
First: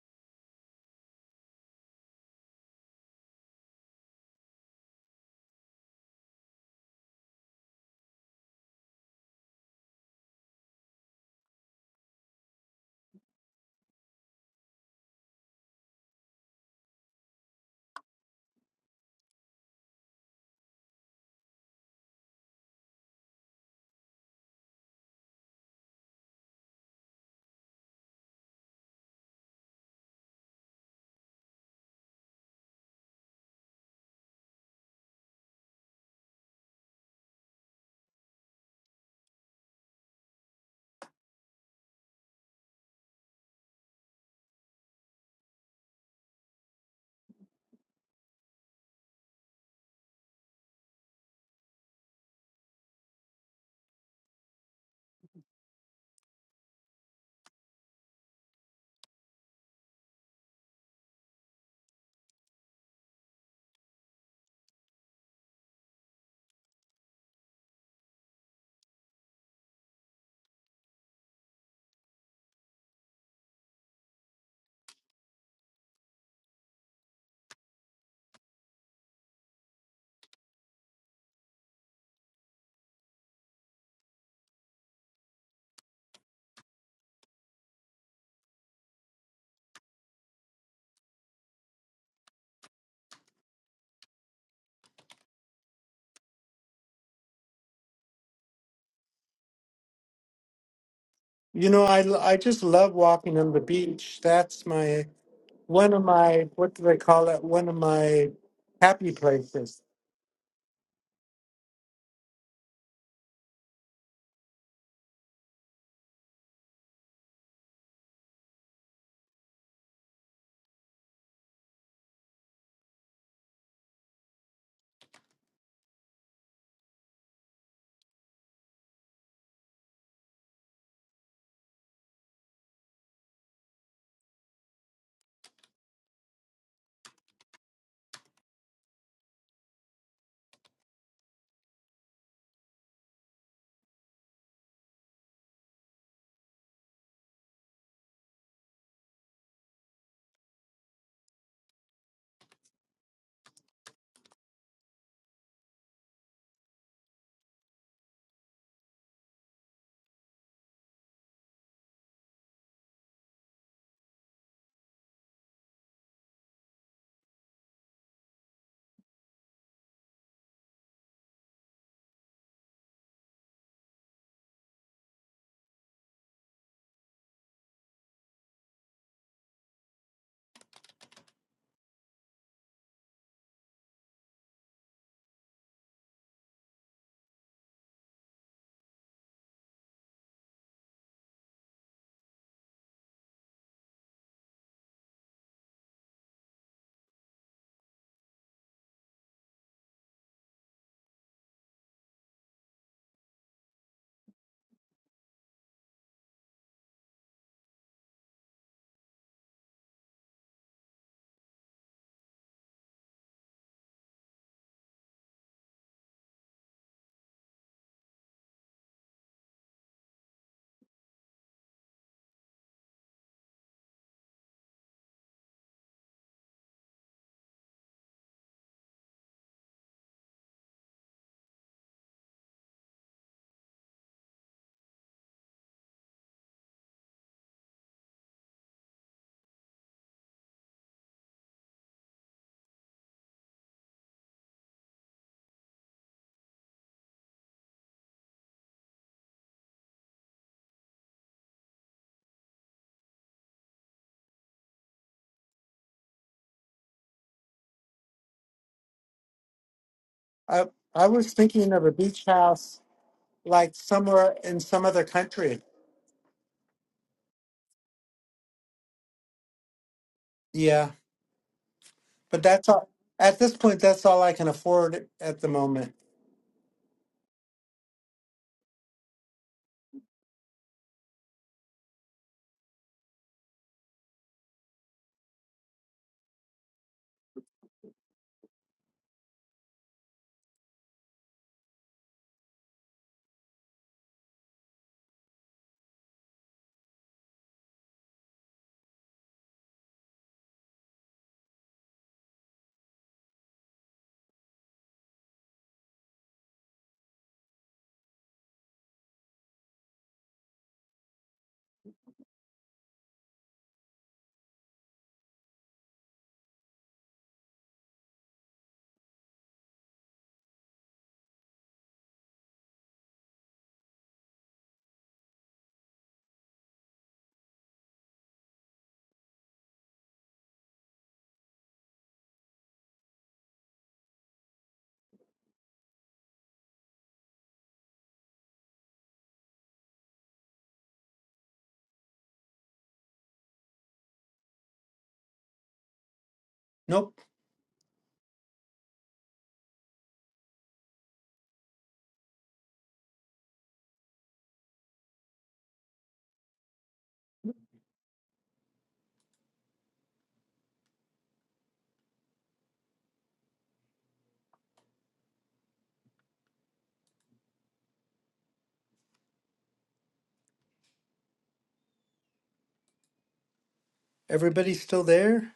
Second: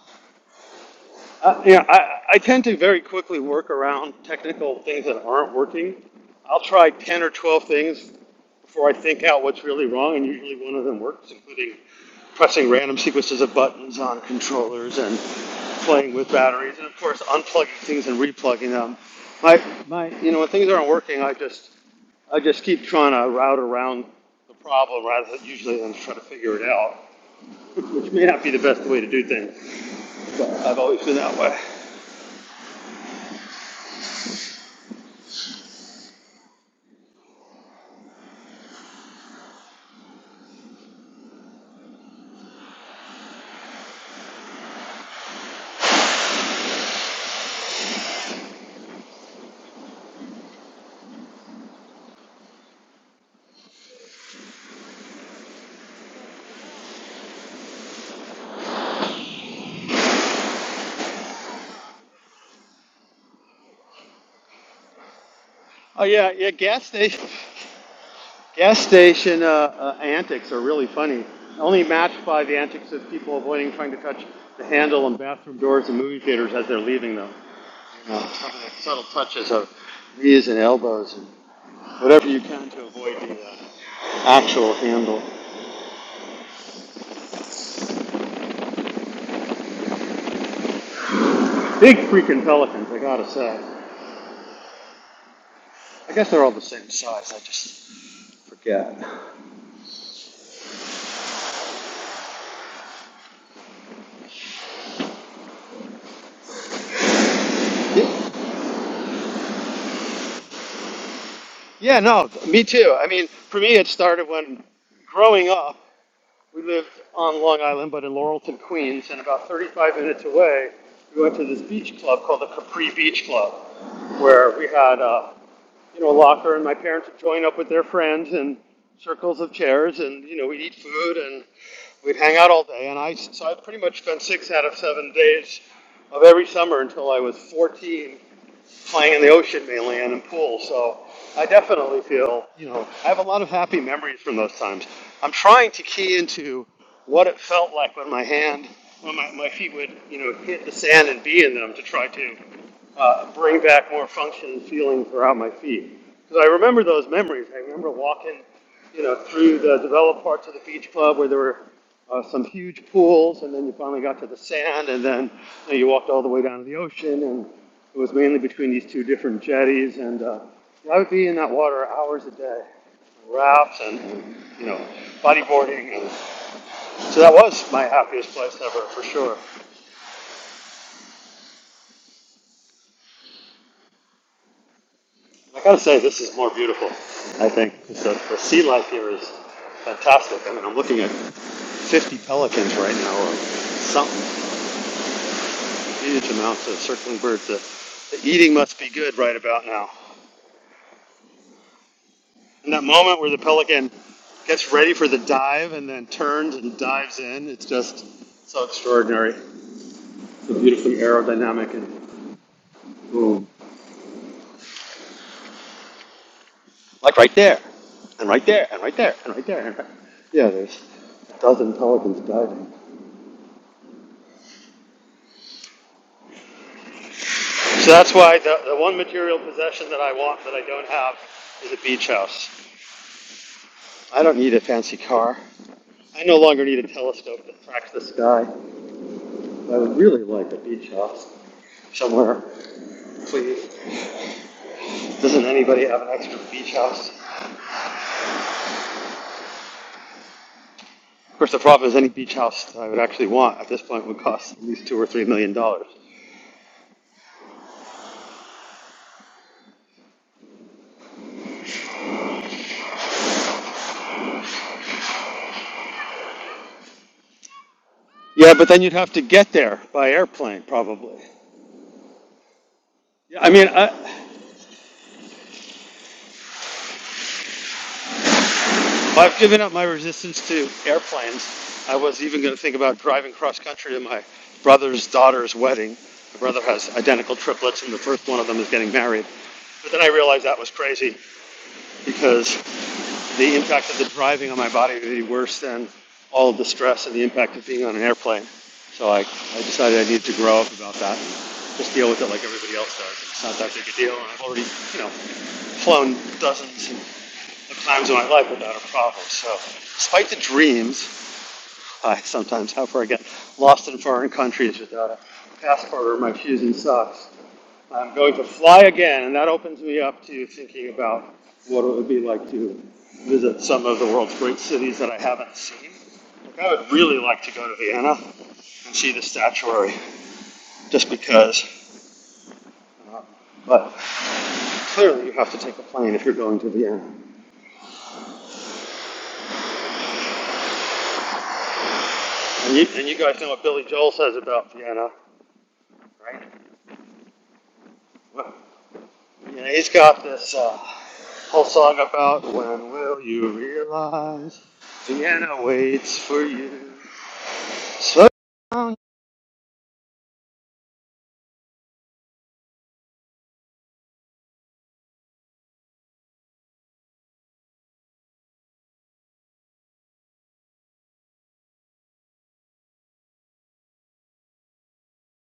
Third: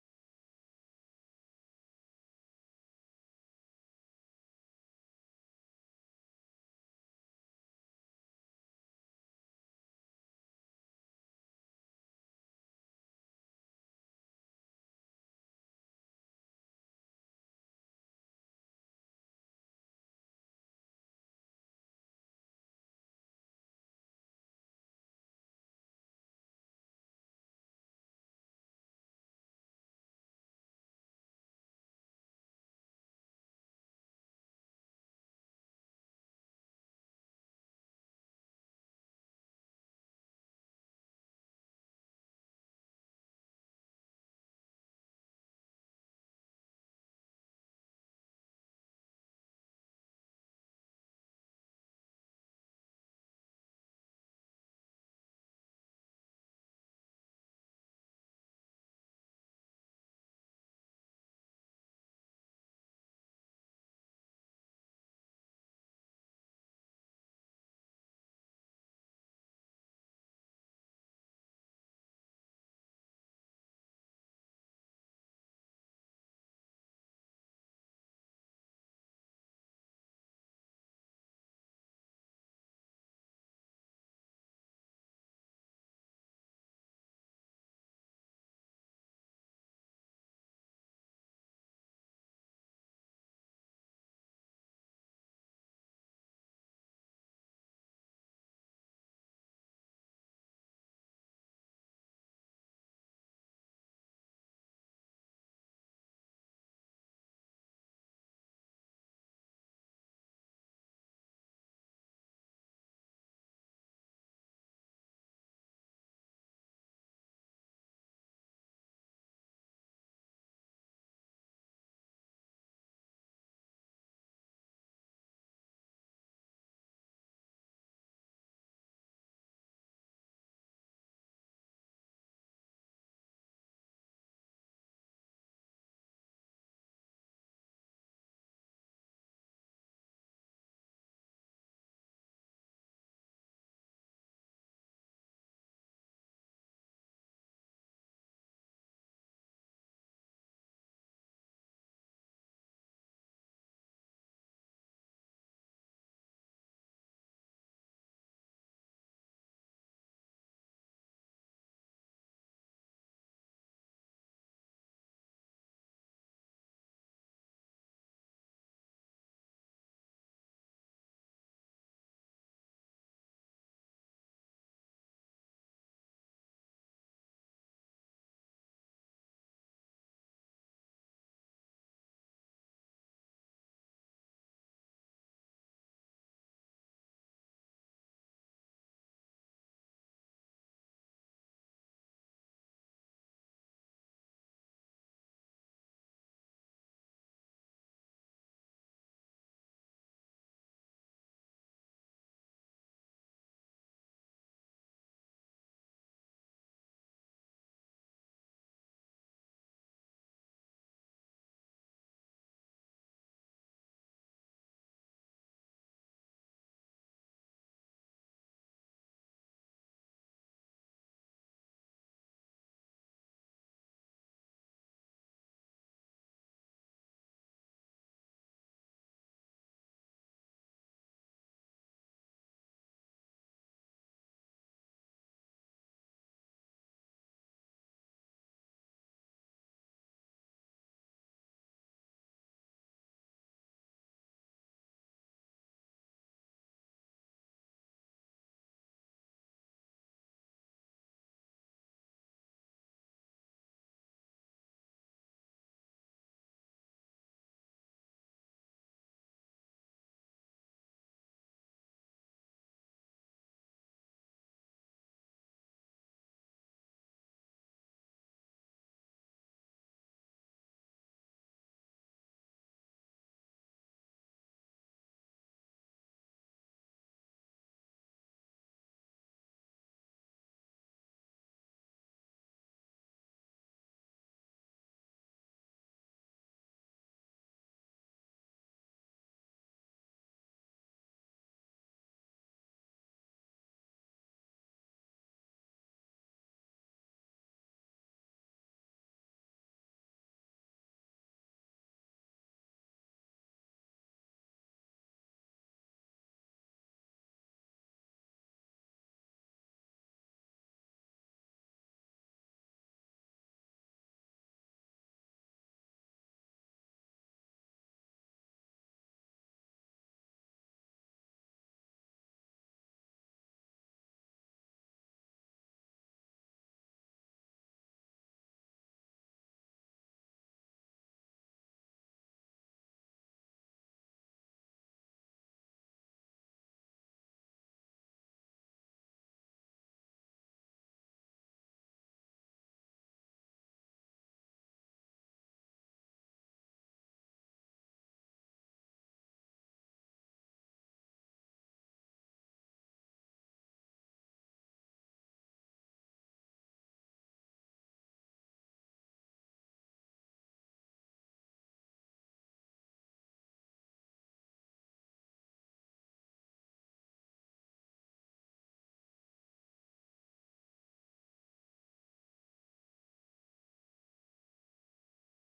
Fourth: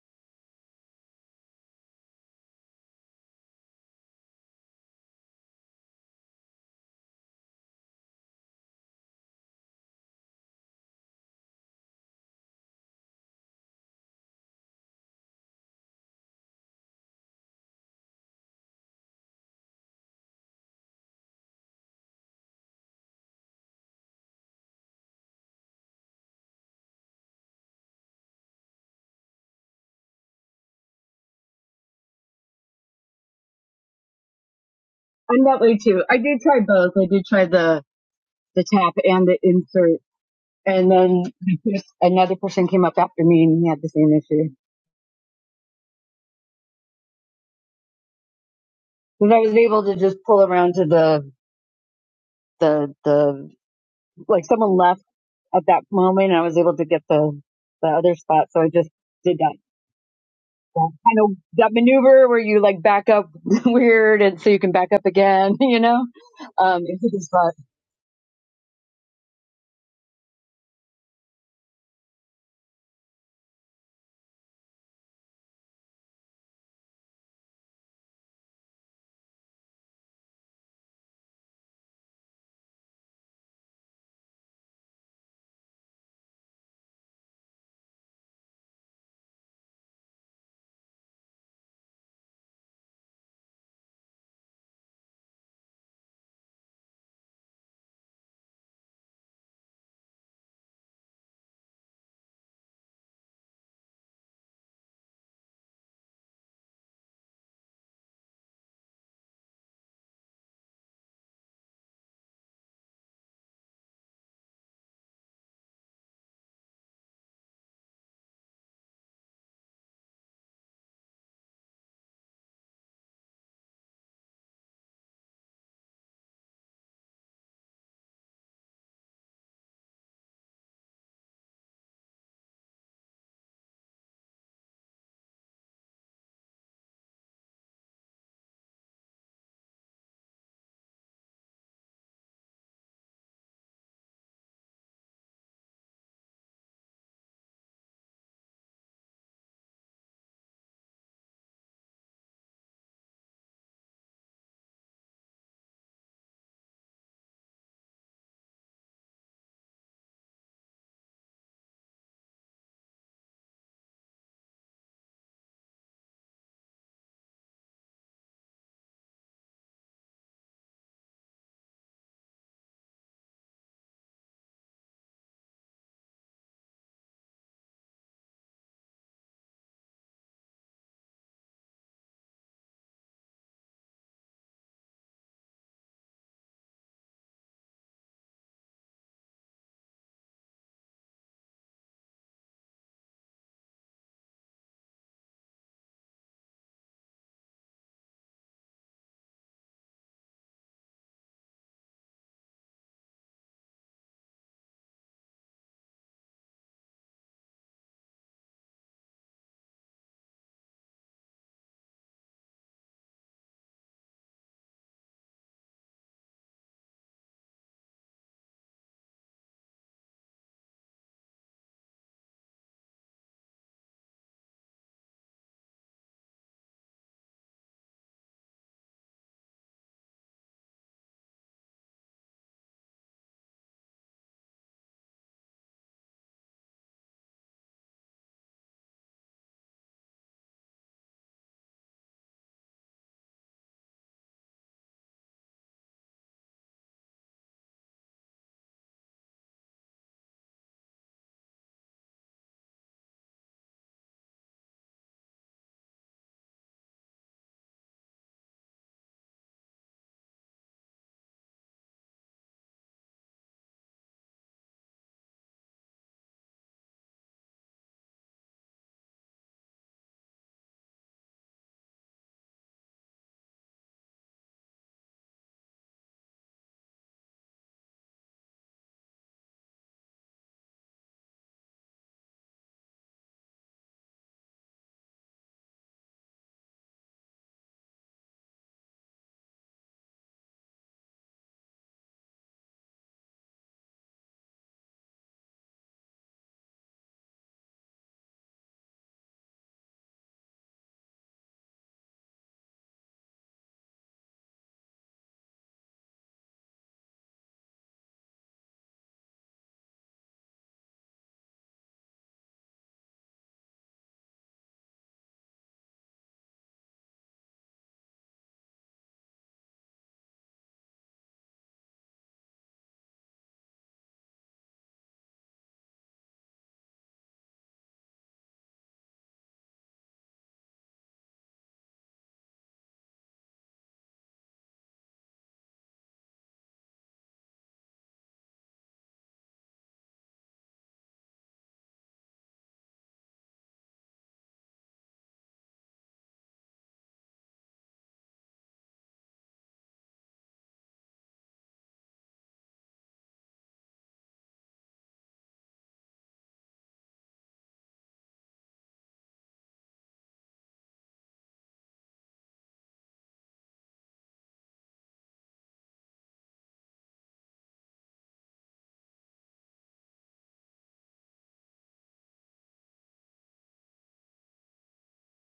uh, you know, I, I tend to very quickly work around technical things that aren't working. I'll try 10 or 12 things before I think out what's really wrong, and usually one of them works, including pressing random sequences of buttons on controllers and playing with batteries, and of course, unplugging things and replugging them. My, my, you know, when things aren't working, I just, I just keep trying to route around the problem rather than usually than try to figure it out which may not be the best way to do things. But I've always been that way. I'm that way too. I did try both. I did try the the tap and the insert, and then just another person came up after me and he had the same issue. Because I was able to just pull around to the the the like someone left at that moment. And I was able to get the the other spot, so I just did that. that kind of that maneuver where you like back up [laughs] weird and so you can back up again, [laughs] you Oh know, yeah, yeah. um, Gas into station, the spot. gas station uh, uh, antics are really funny. Only matched by the antics of people avoiding trying to touch the handle on bathroom doors and movie theaters as they're leaving them. Uh, some of the subtle touches of knees and elbows and whatever you can to avoid the uh, actual handle. Big freaking pelicans, I gotta say. I guess they're all the same size. I just forget. You know, I, l- I just love walking on the beach. That's my one of my what do they call it? One of my happy places. Yeah, no, me too. I mean, for me, it started when growing up, we lived on Long Island, but in Laurelton, Queens, and about 35 minutes away, we went to this beach club called the Capri Beach Club, where we had uh, you know, a locker, and my parents would join up with their friends in circles of chairs, and you know, we'd eat food and we'd hang out all day. And I, so I pretty much spent six out of seven days of every summer until I was 14 playing in the ocean mainly and in pools. So I definitely feel, you know, I have a lot of happy memories from those times. I'm trying to key into what it felt like when my hand, when my, my feet would, you know, hit the sand and be in them to try to uh, bring back more function and feeling throughout my feet. Because I remember those memories. I remember walking you know, through the developed parts of the beach club where there were uh, some huge pools, and then you finally got to the sand, and then you, know, you walked all the way down to the ocean, and it was mainly between these two different jetties, and uh, I would be in that water hours a day, rafts and and you know, bodyboarding, and so that was my happiest place ever for sure. I gotta say, this is more beautiful. I think so. The sea life here is fantastic. I mean, I'm looking at 50 pelicans right now, or something. Huge amounts of circling birds. The, the eating must be good right about now. In that moment where the pelican gets ready for the dive and then turns and dives in, it's just so extraordinary. So beautifully aerodynamic and boom. Like right there, and right there, and right there, and right there. And right. Yeah, there's a dozen pelicans diving. So that's why the, the one material possession that I want that I don't have is a beach house. I don't need a fancy car. I no longer need a telescope that tracks the sky. I would really like a beach house somewhere, please. Doesn't anybody have an extra beach house? Of course, the problem is any beach house that I would actually want at this point would cost at least two or three million dollars. I I was thinking of a beach house like somewhere in some other country. Yeah, but then you'd have to get there by airplane, Yeah, probably. but that's all. At Yeah, I this mean, point, I, that's all I can afford at the moment. I've given up my resistance to airplanes. I was even going to think about driving cross country to my brother's daughter's wedding. My brother has identical triplets, and the first one of them is getting married. But then I realized that was crazy because the impact of the driving on my body would be worse than all of the stress and the impact of being on an airplane. So I, I decided I needed to grow up about that and just deal with it like everybody else does. It's not that big a deal, and I've already, you know, flown dozens of times in my life without a problem. So, despite the dreams, I sometimes have where I get lost in foreign countries without a passport or my shoes and socks. I'm going to fly again, and that opens me up to thinking about what it would be like to visit some of the world's great cities that I haven't seen. Like I would really like to go to Vienna and see the statuary, just because. Um, but clearly, you have to take a plane if you're going to Vienna. And you, and you guys know what Billy Joel says about Vienna, right? Nope. Well, Yeah, he's got this uh, whole song about when will you realize Vienna waits for you. So, Everybody's still there.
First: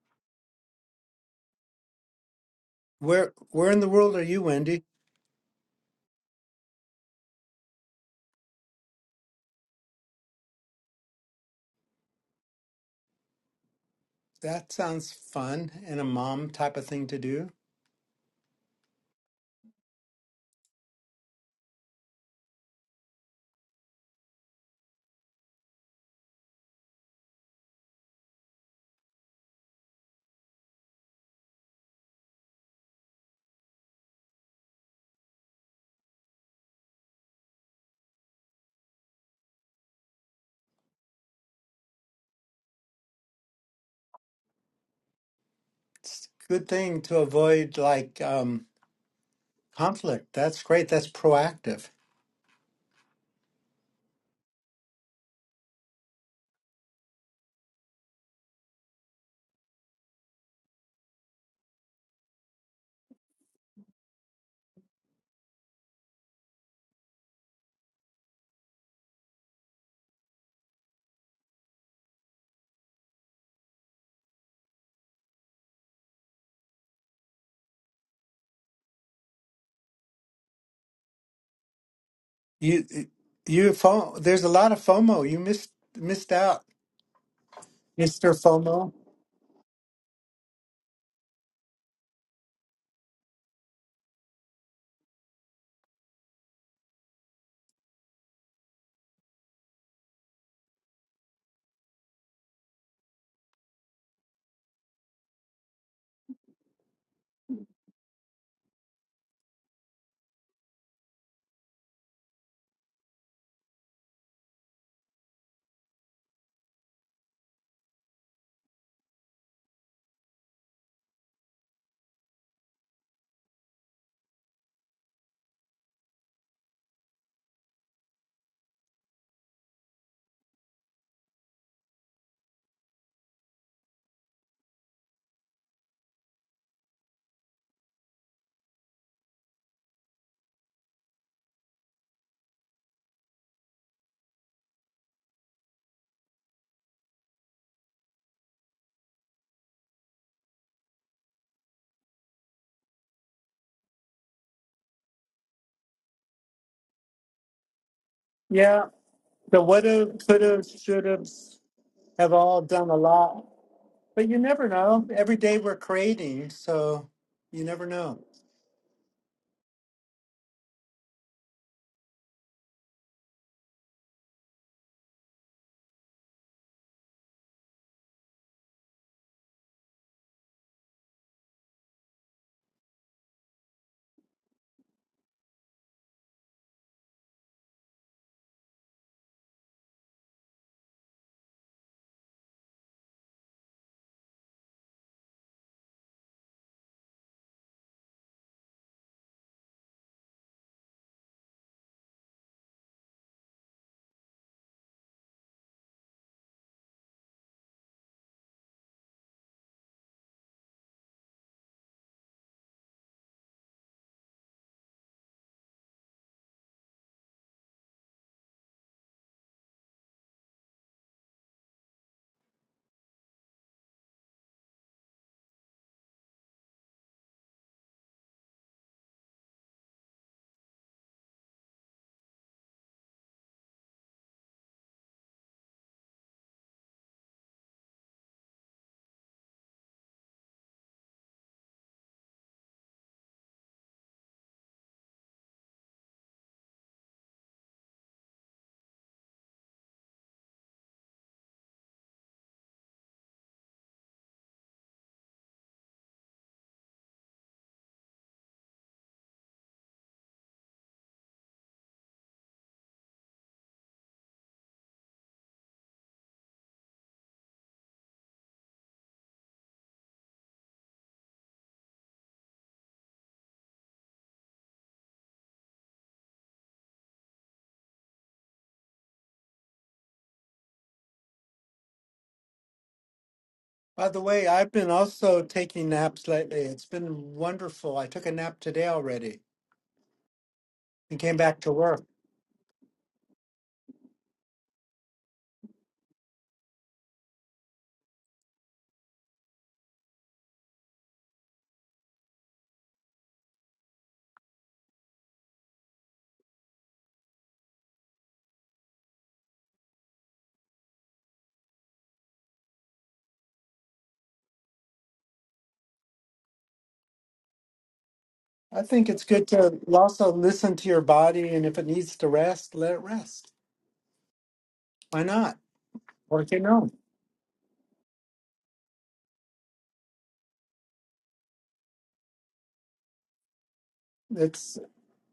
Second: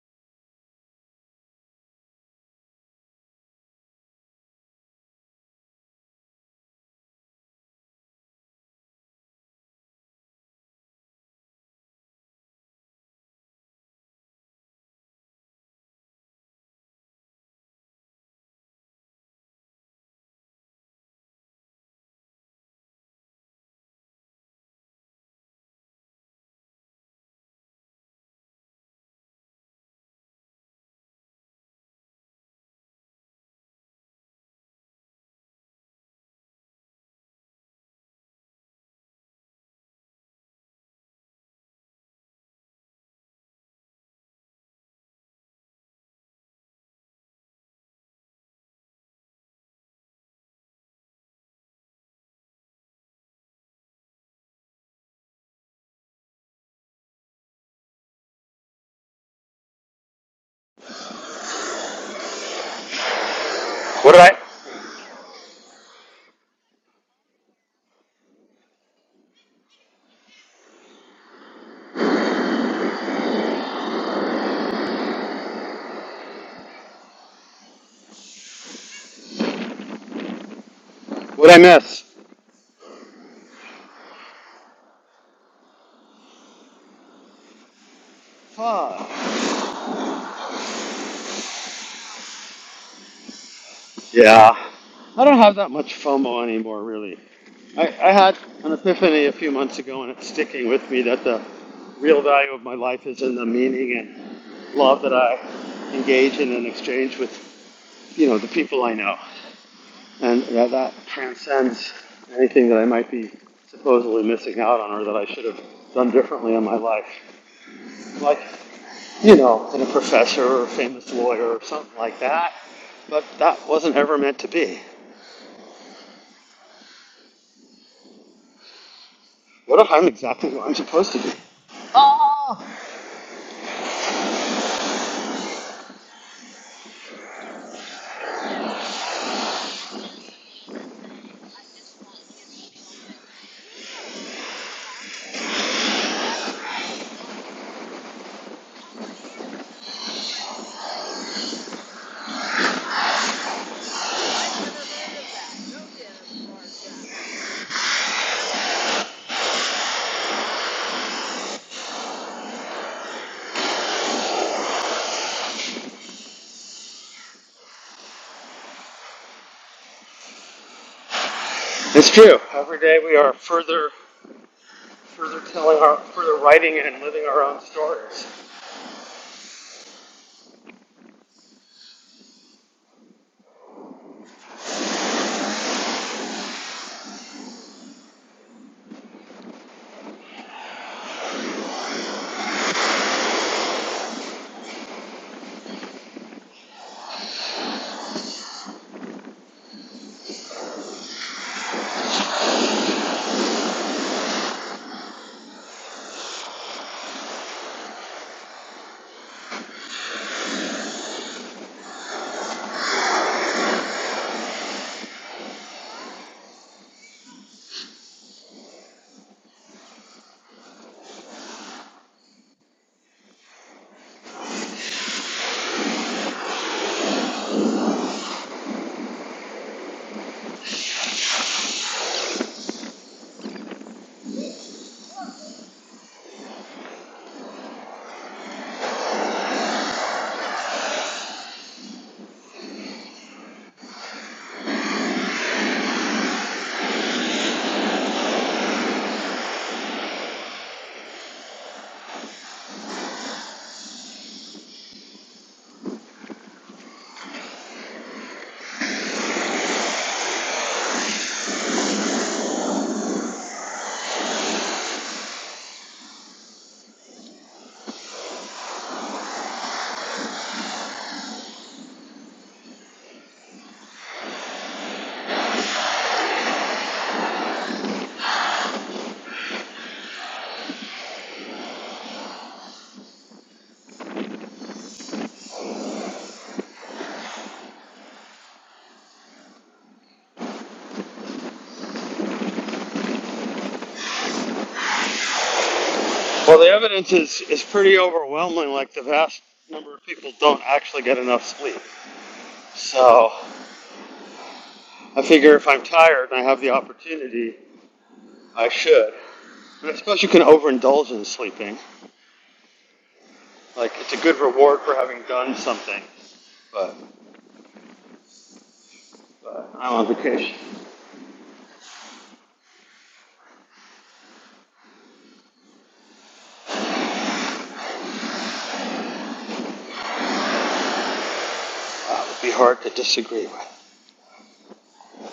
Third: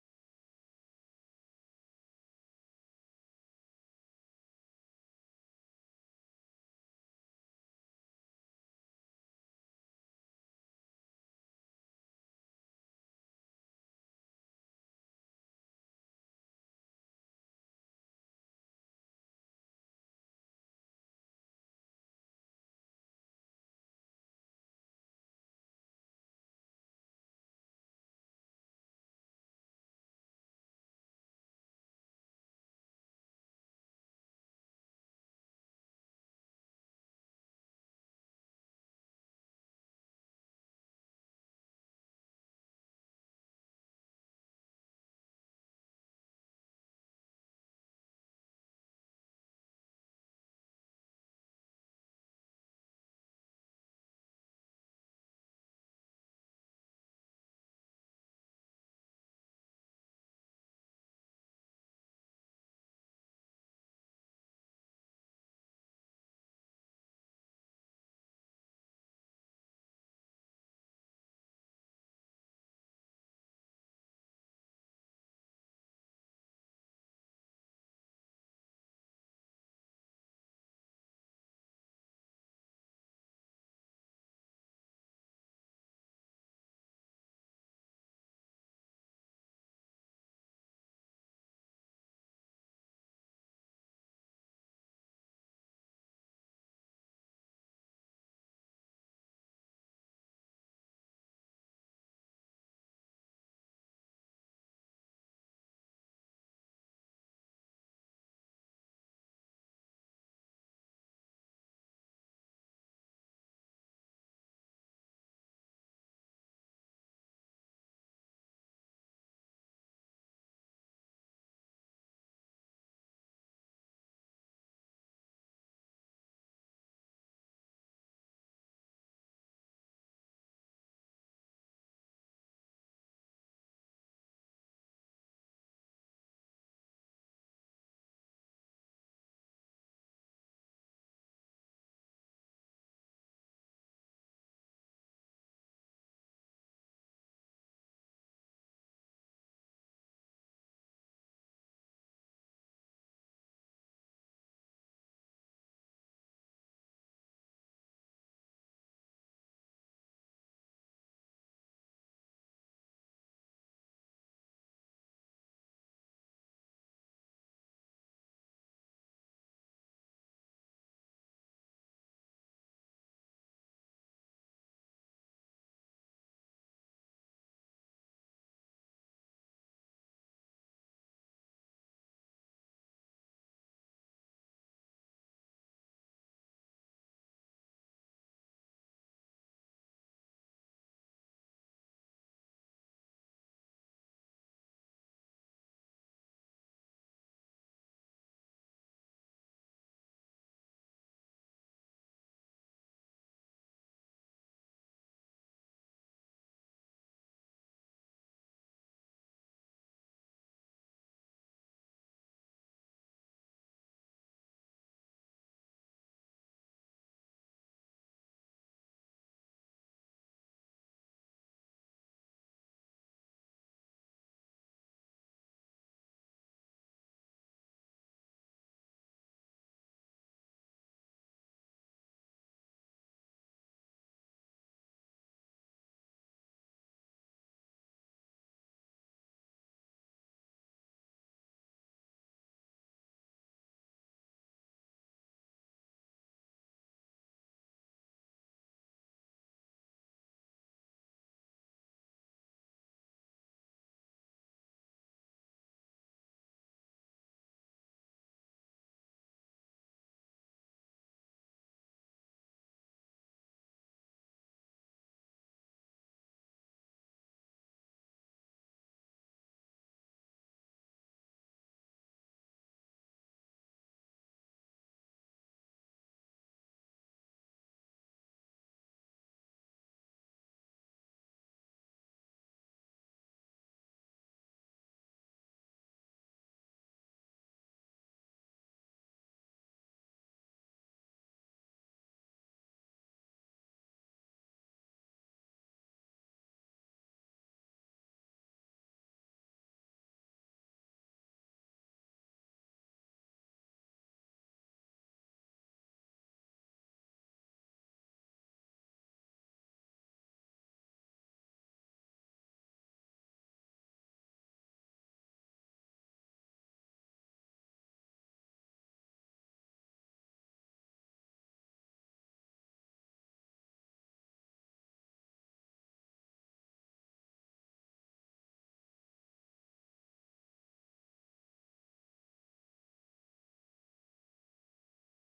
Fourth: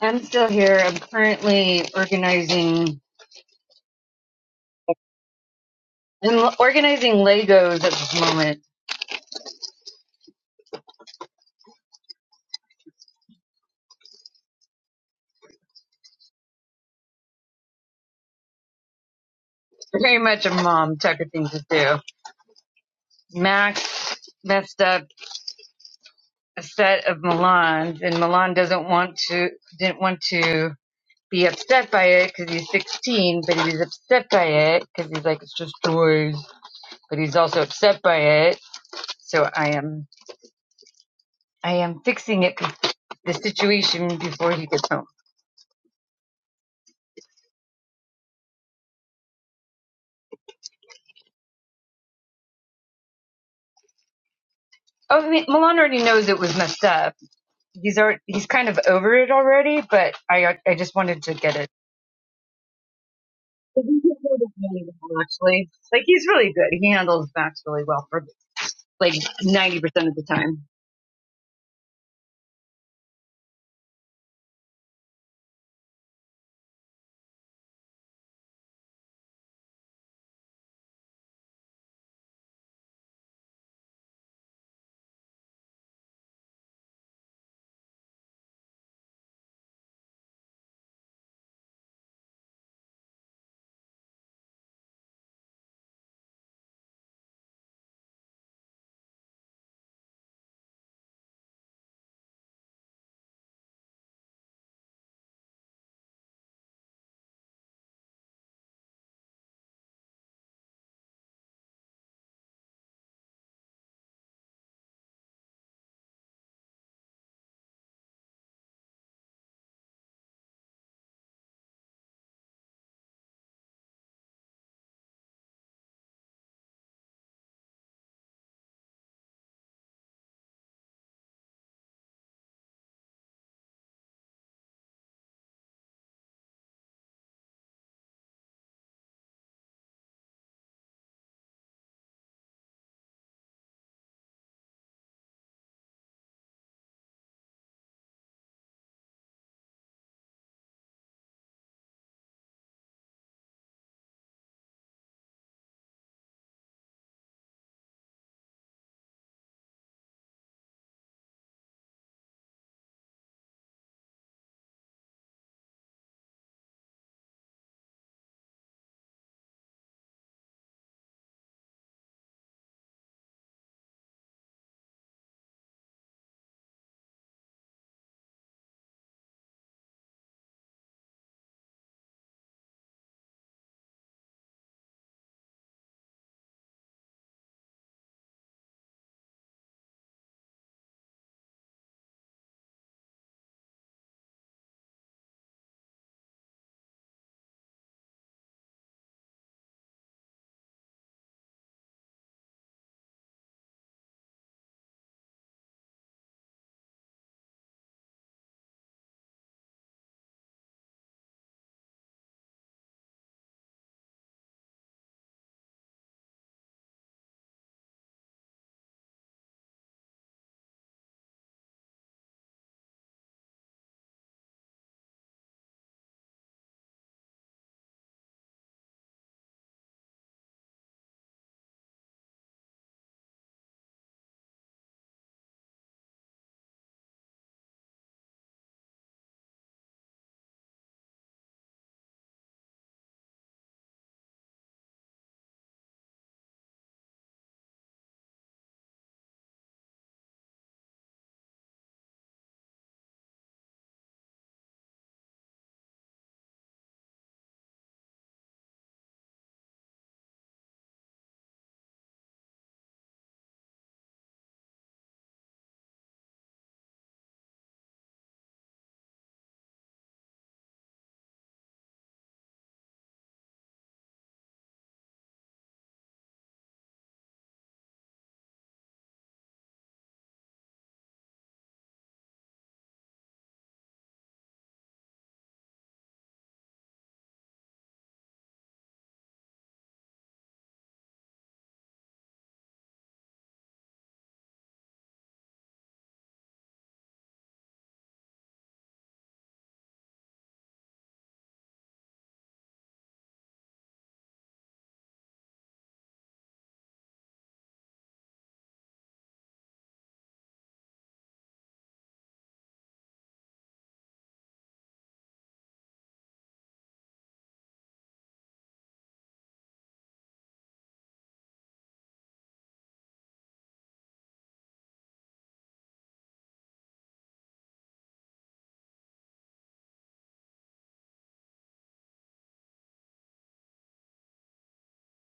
I'm still here. I'm currently organizing Where Where in the world are you, Wendy? and organizing Legos at this moment. That sounds fun and a mom type of thing to do. Very much a mom type of thing to do. Max messed up a set of Milan's and Milan doesn't want to didn't want to be upset by it because he's 16, but he was upset by it because he's like it's just toys, but he's also upset by it so I am I am fixing it, the situation before he gets home. Good thing to avoid like um, conflict. That's great. That's proactive. Oh, I mean, Milan already knows it was messed up. He's already, he's kind of over it already, but I I just wanted to get it. But he's what did I handled it really well, Actually, like he's really good. He handles Max really well for like ninety percent of the time. what did I miss? You you FOMO, there's a lot of FOMO. You missed missed out, Mr. FOMO. Fuck. Yeah, I don't have that much FOMO anymore, really. I, I had an epiphany a few months ago, and it's sticking with me that the real value of my life is in the meaning and love that I engage in and exchange with, you know, the people I know. and that that transcends anything that I might be supposedly missing out on or that I should have done differently in my life. Like, you know, in a professor or a famous lawyer or something like that. But that wasn't ever meant to be. What if I'm exactly what I'm supposed to be? Oh, Yeah, the woulda, coulda, shoulda have all done a lot, but you never know. Every day we're creating, so you never know. it's true. Every day we are further, further telling our, further writing and living our own stories. By the way, I've been also taking naps lately. It's been wonderful. I took a nap today already and came back to work. Well, the evidence is is pretty overwhelming. Like the vast number of people don't actually get enough sleep. So I figure if I'm tired and I have the opportunity, I should. And I suppose you can overindulge in sleeping. Like, it's a good reward for having done something, but, I think it's good but to I'm on also vacation. listen to your body, and if it needs to rest, let it rest. Why not? Work it out. Uh, it would be hard to disagree with. It's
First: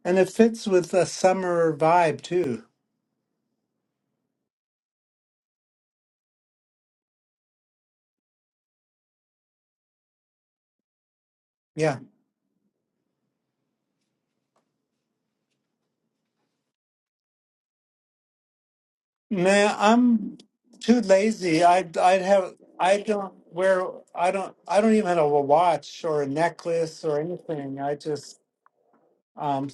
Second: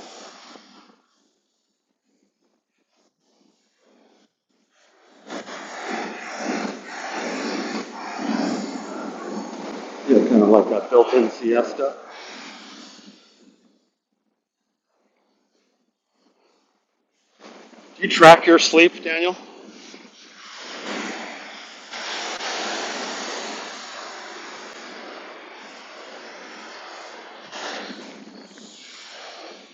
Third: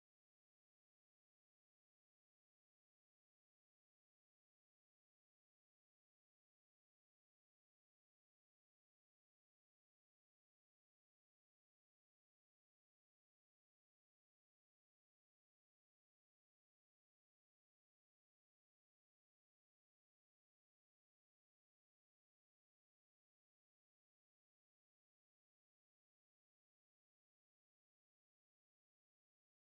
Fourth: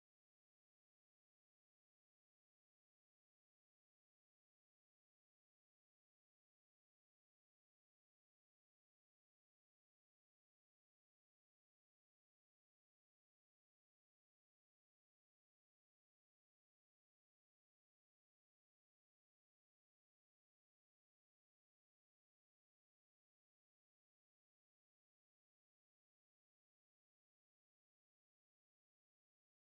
and it fits with the summer vibe too. Yeah, kind of like that built in Yeah. siesta. Do you track your sleep, Daniel? Man, I'm too lazy. I I'd I'd have I don't wear I don't I don't even have a watch or a necklace or anything. I just um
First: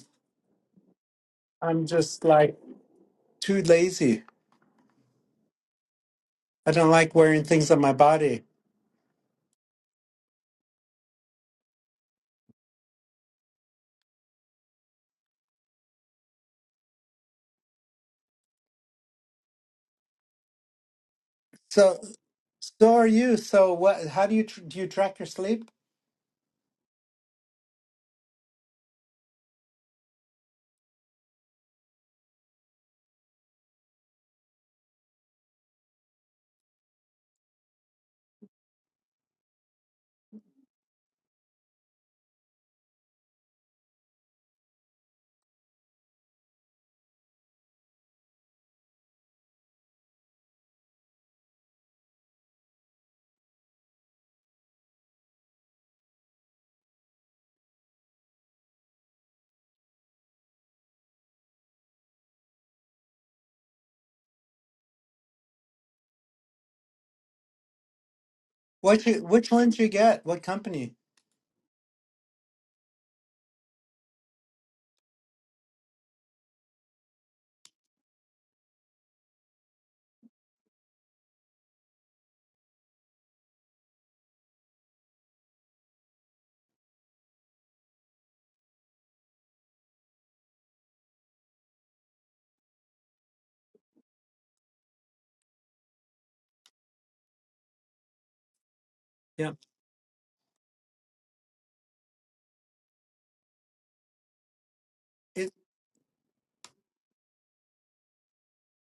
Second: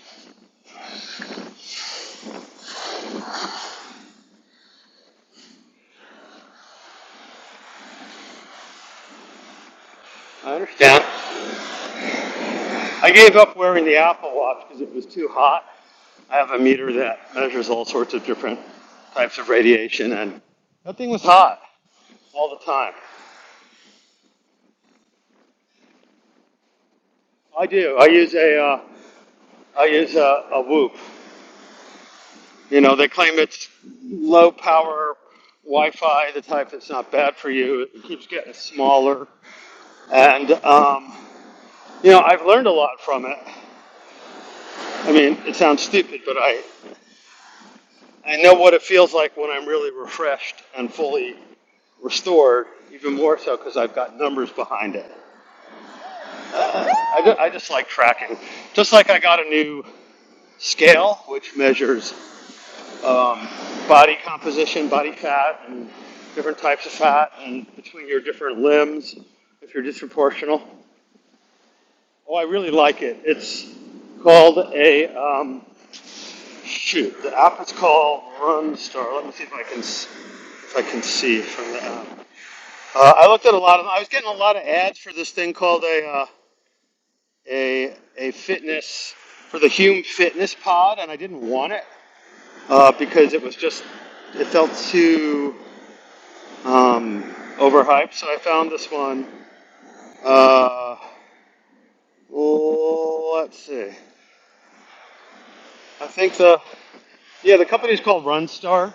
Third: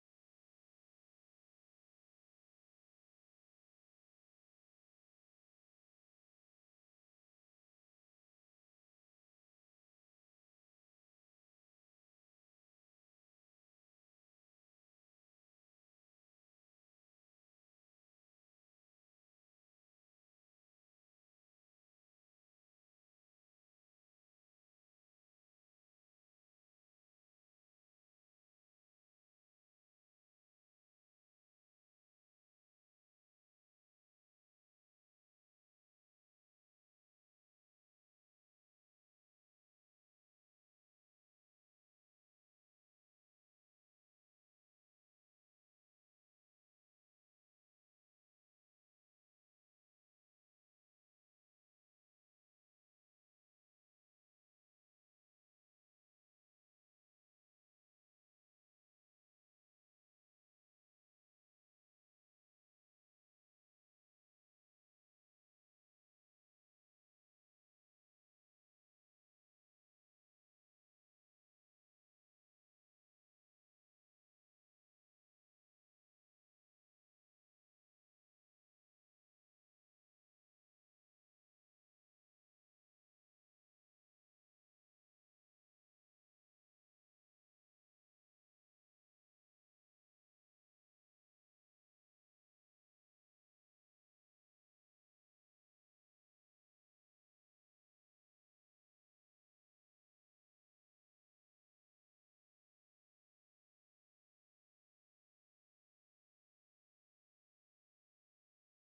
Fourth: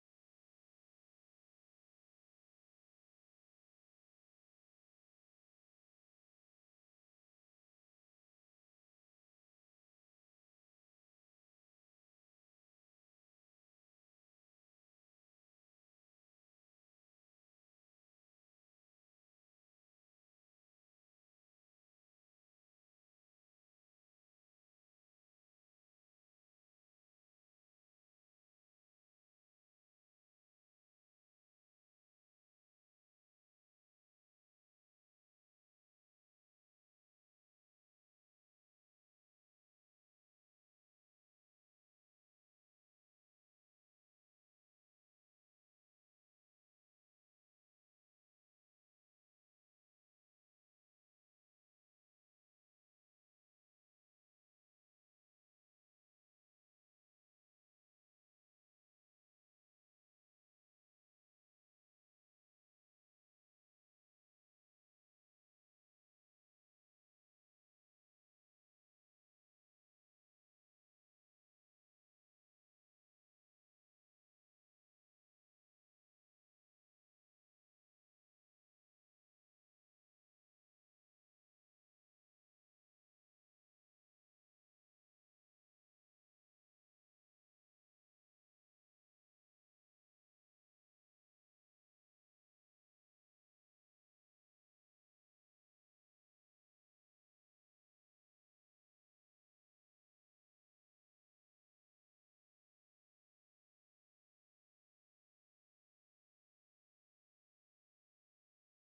I'm just like too lazy. I don't like wearing things on my body. I understand. I gave up wearing the Apple Watch because it was too hot. I have a meter that measures all sorts of different types of radiation, and that thing was hot So all the so time. are you. So what how do you tr do you track your sleep? I do. I use a uh, I use a, a Whoop. You know, they claim it's low power Wi-Fi, the type that's not bad for you. It keeps getting smaller, and um, you know, I've learned a lot from it. I mean, it sounds stupid, but I I know what it feels like when I'm really refreshed and fully restored, even more so because I've got numbers behind it. Uh, I, ju- I just like tracking. Just like I got a new scale, which measures um, body composition, body fat, and different types of fat, and between your different What limbs you which if ones you're you get? What disproportional. company? Oh, I really like it. It's called a um, shoot. The app is called RunStar. Let me see if I can if I can see from the app. Uh, I looked at a lot of. I was getting a lot of ads for this thing called a uh, a a fitness for the Hume Fitness Pod, and I didn't want it uh, because it was just it felt too um, overhyped. So I found this one. Yeah. Uh, let's see. It I think the yeah the company's called Runstar, and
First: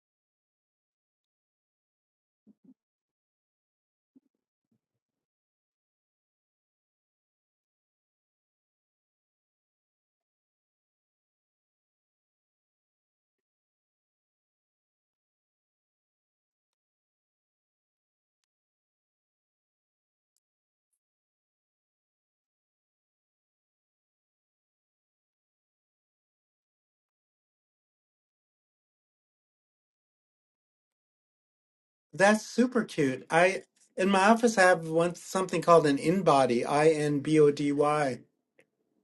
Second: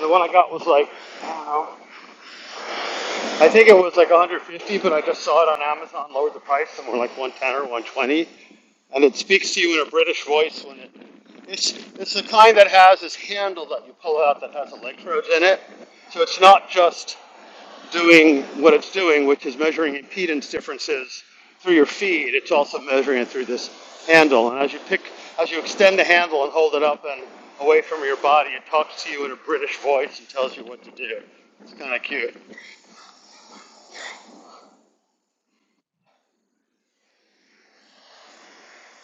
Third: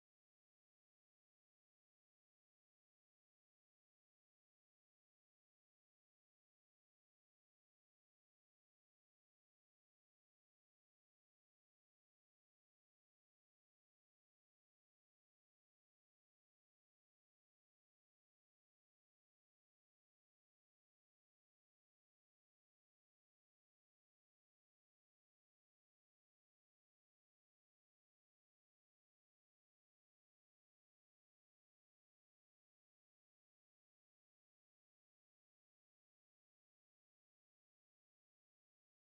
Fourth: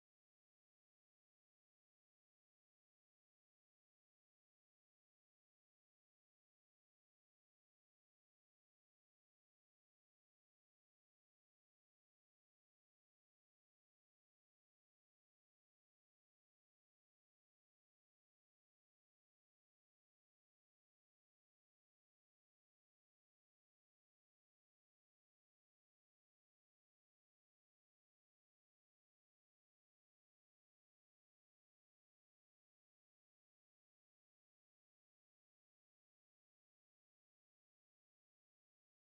the one I got was like uh, I think it was like 150, but I just saw it on Amazon, lowered the price somewhere like 110 or 120. And it speaks to you in a British voice when it. It's, it's the kind that has this handle that you pull out that has electrodes in it. So it's not just doing what it's doing, which is measuring impedance differences through your feed. It's also measuring it through this handle. And as you pick, as you extend the handle and hold it up and away from your body, it talks to you in a British voice and tells you what to do. It's kind of cute. that's super cute. I in my office I have one something called an InBody, I N B O D Y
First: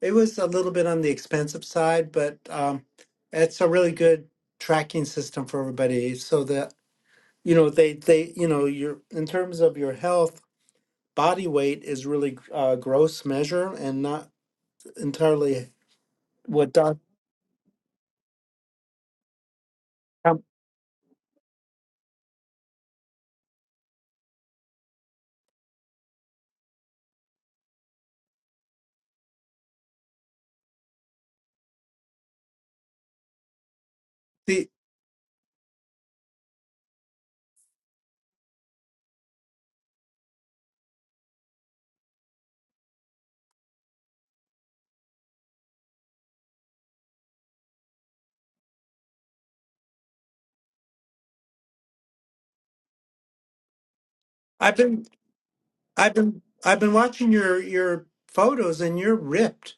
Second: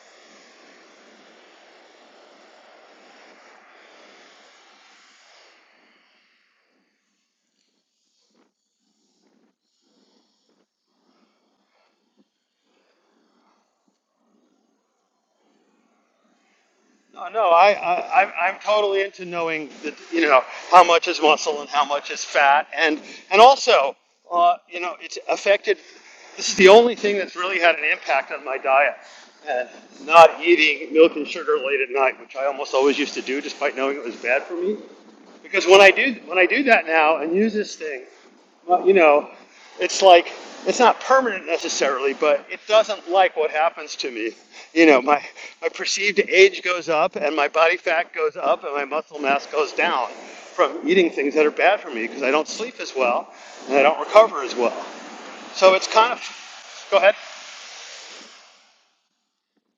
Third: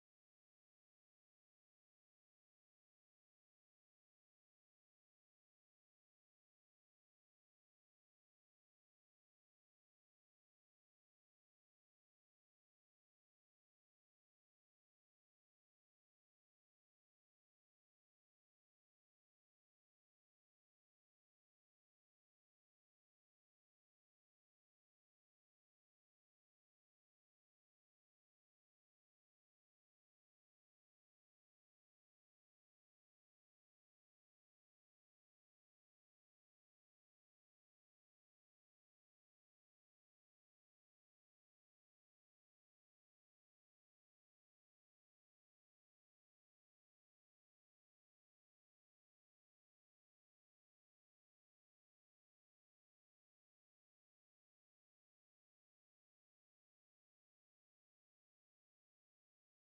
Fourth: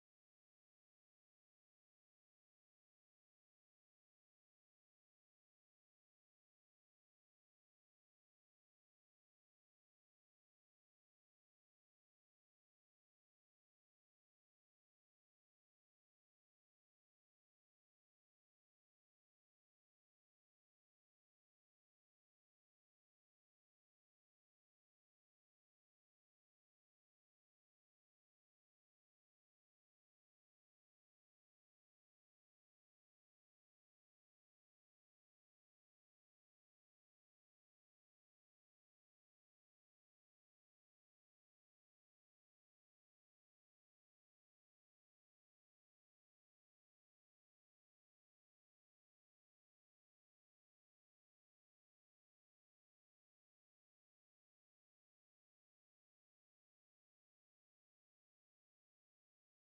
It was a little bit on the expensive side, but um, it's a really good tracking system for everybody. So that you know, they they you know, your in terms of your health, body weight is really a gross measure and not entirely what doc. No, no, I, I, I'm I'm totally into knowing that you know Um, how much is muscle and how much is fat, and and also, uh, you know, it's affected. This is the only thing that's really had an impact on my diet, and not eating milk and sugar late at night, which I almost always used to do, despite knowing it was bad for the me. Because when I do when I do that now and use this thing, well, you know, it's like it's not permanent necessarily, but it doesn't like what happens to me. You know, my my perceived age goes up, and my body fat goes up, and my muscle mass goes down from eating things that are bad for me because I don't sleep as well and I don't recover as I've well. been So it's kind I've been I've of been go ahead. watching your your photos and you're ripped.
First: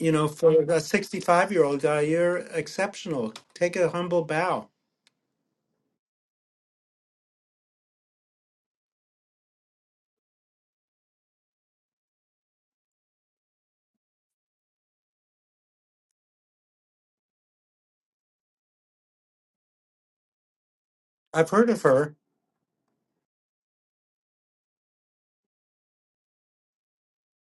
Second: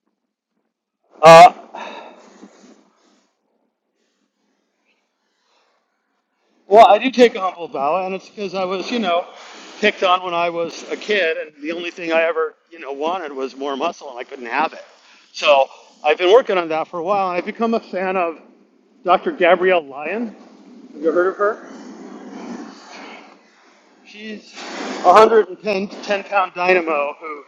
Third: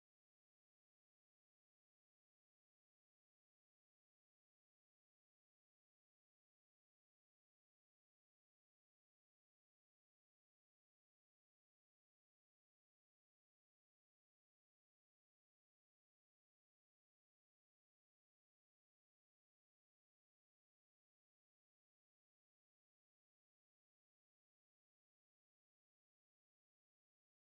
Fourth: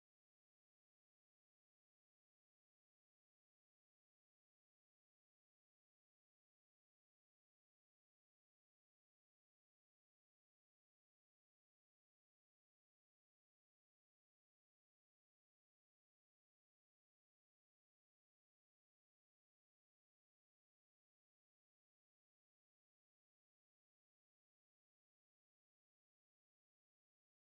You know, for a 65 year Uh, old guy, you're exceptional. Take a humble bow. Well, I do take a humble bow, and it's because I was, you know, picked on when I was a kid, and the only thing I ever, you know, wanted was more muscle, and I couldn't have it. So I've been working on that for a while, and I've become a fan of Dr. Gabrielle Lyon. Have you heard of I've her? heard of her. She's a 110 pound dynamo who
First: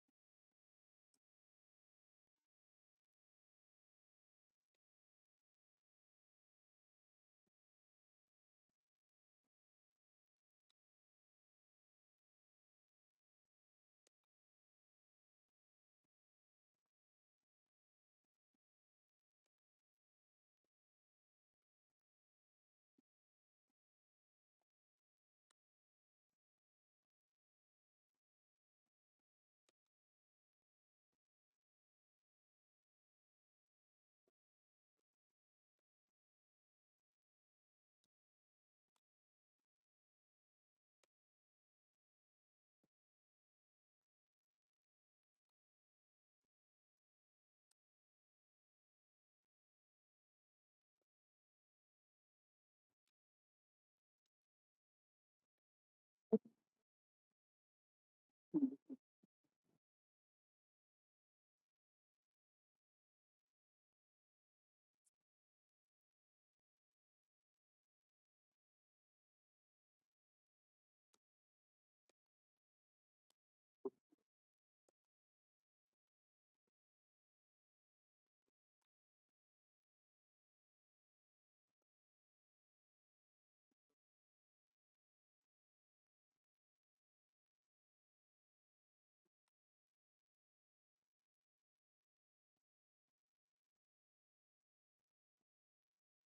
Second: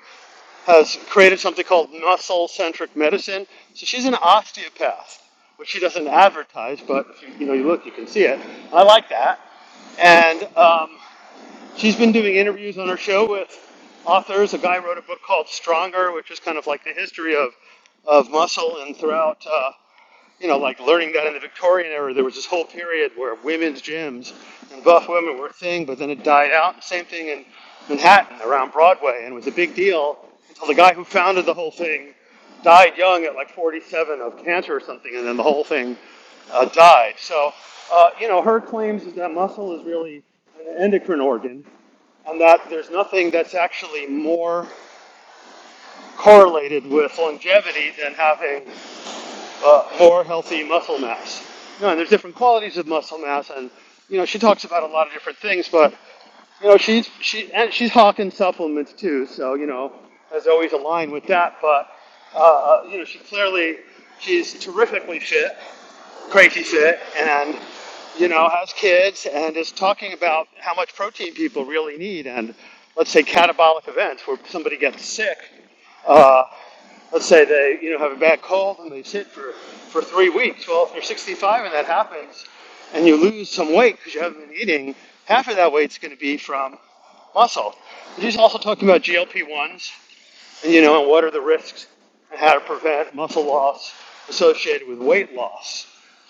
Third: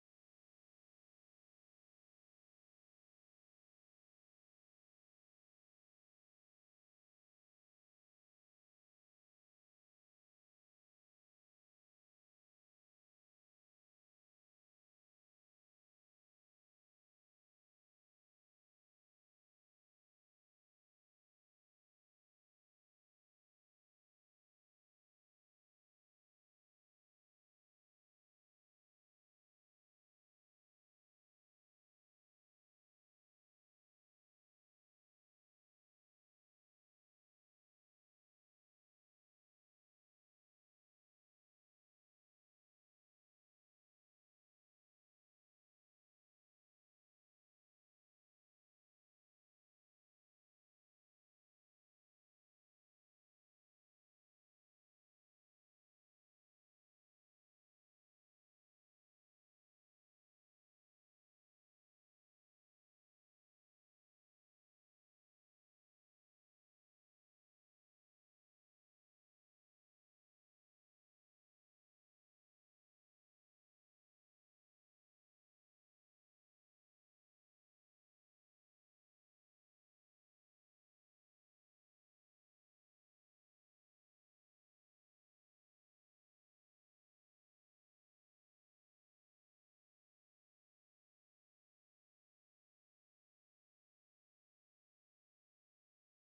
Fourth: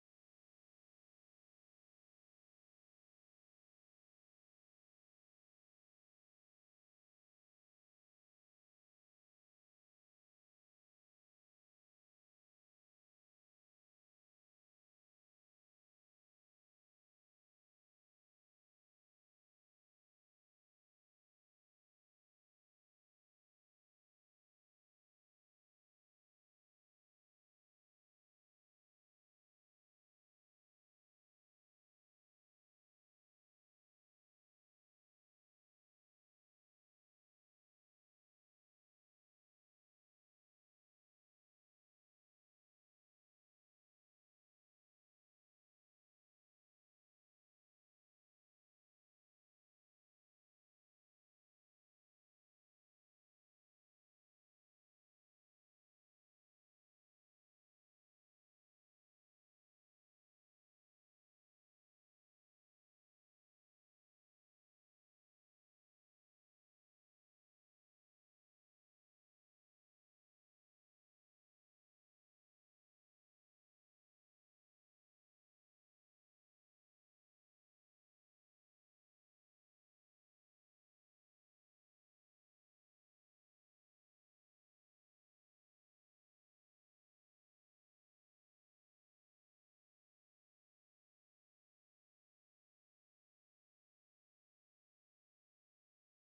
has created something called muscle centric medicine. So she's an osteopath, which she doesn't advertise, but if you, you know you look, you can see it. I like that, and um, She's been doing interviews on her show with authors. A guy wrote a book called Stronger, which is kind of like the history of of muscle. And throughout, uh, you know, like learning that in the Victorian era, there was this whole period where women's gyms and buff women were a thing, but then it died out. Same thing in Manhattan around Broadway, and it was a big deal until the guy who founded the whole thing died young at like 47 of cancer or something, and then the whole thing uh, died. So, uh, you know, her claims is that muscle is really an endocrine organ, and that there's nothing that's actually more correlated with longevity than having uh, more healthy muscle mass. You know, and there's different qualities of muscle mass, and you know she talks about a lot of different things, but you know she's she and she's hawking supplements too, so you know as always aligned with that. But uh, uh, you know she clearly she's terrifically fit, crazy fit, and you know has kids, and is talking about how much protein people really need, and let's say catabolic events where somebody gets sick uh, let's say they you know have a bad cold and they sit for for three weeks. Well, if you're 65 and that happens, and you lose some weight because you haven't been eating, half of that weight's going to be from muscle. he's also talking about GLP-1s you know, and what are the risks and how to prevent muscle loss associated with weight loss.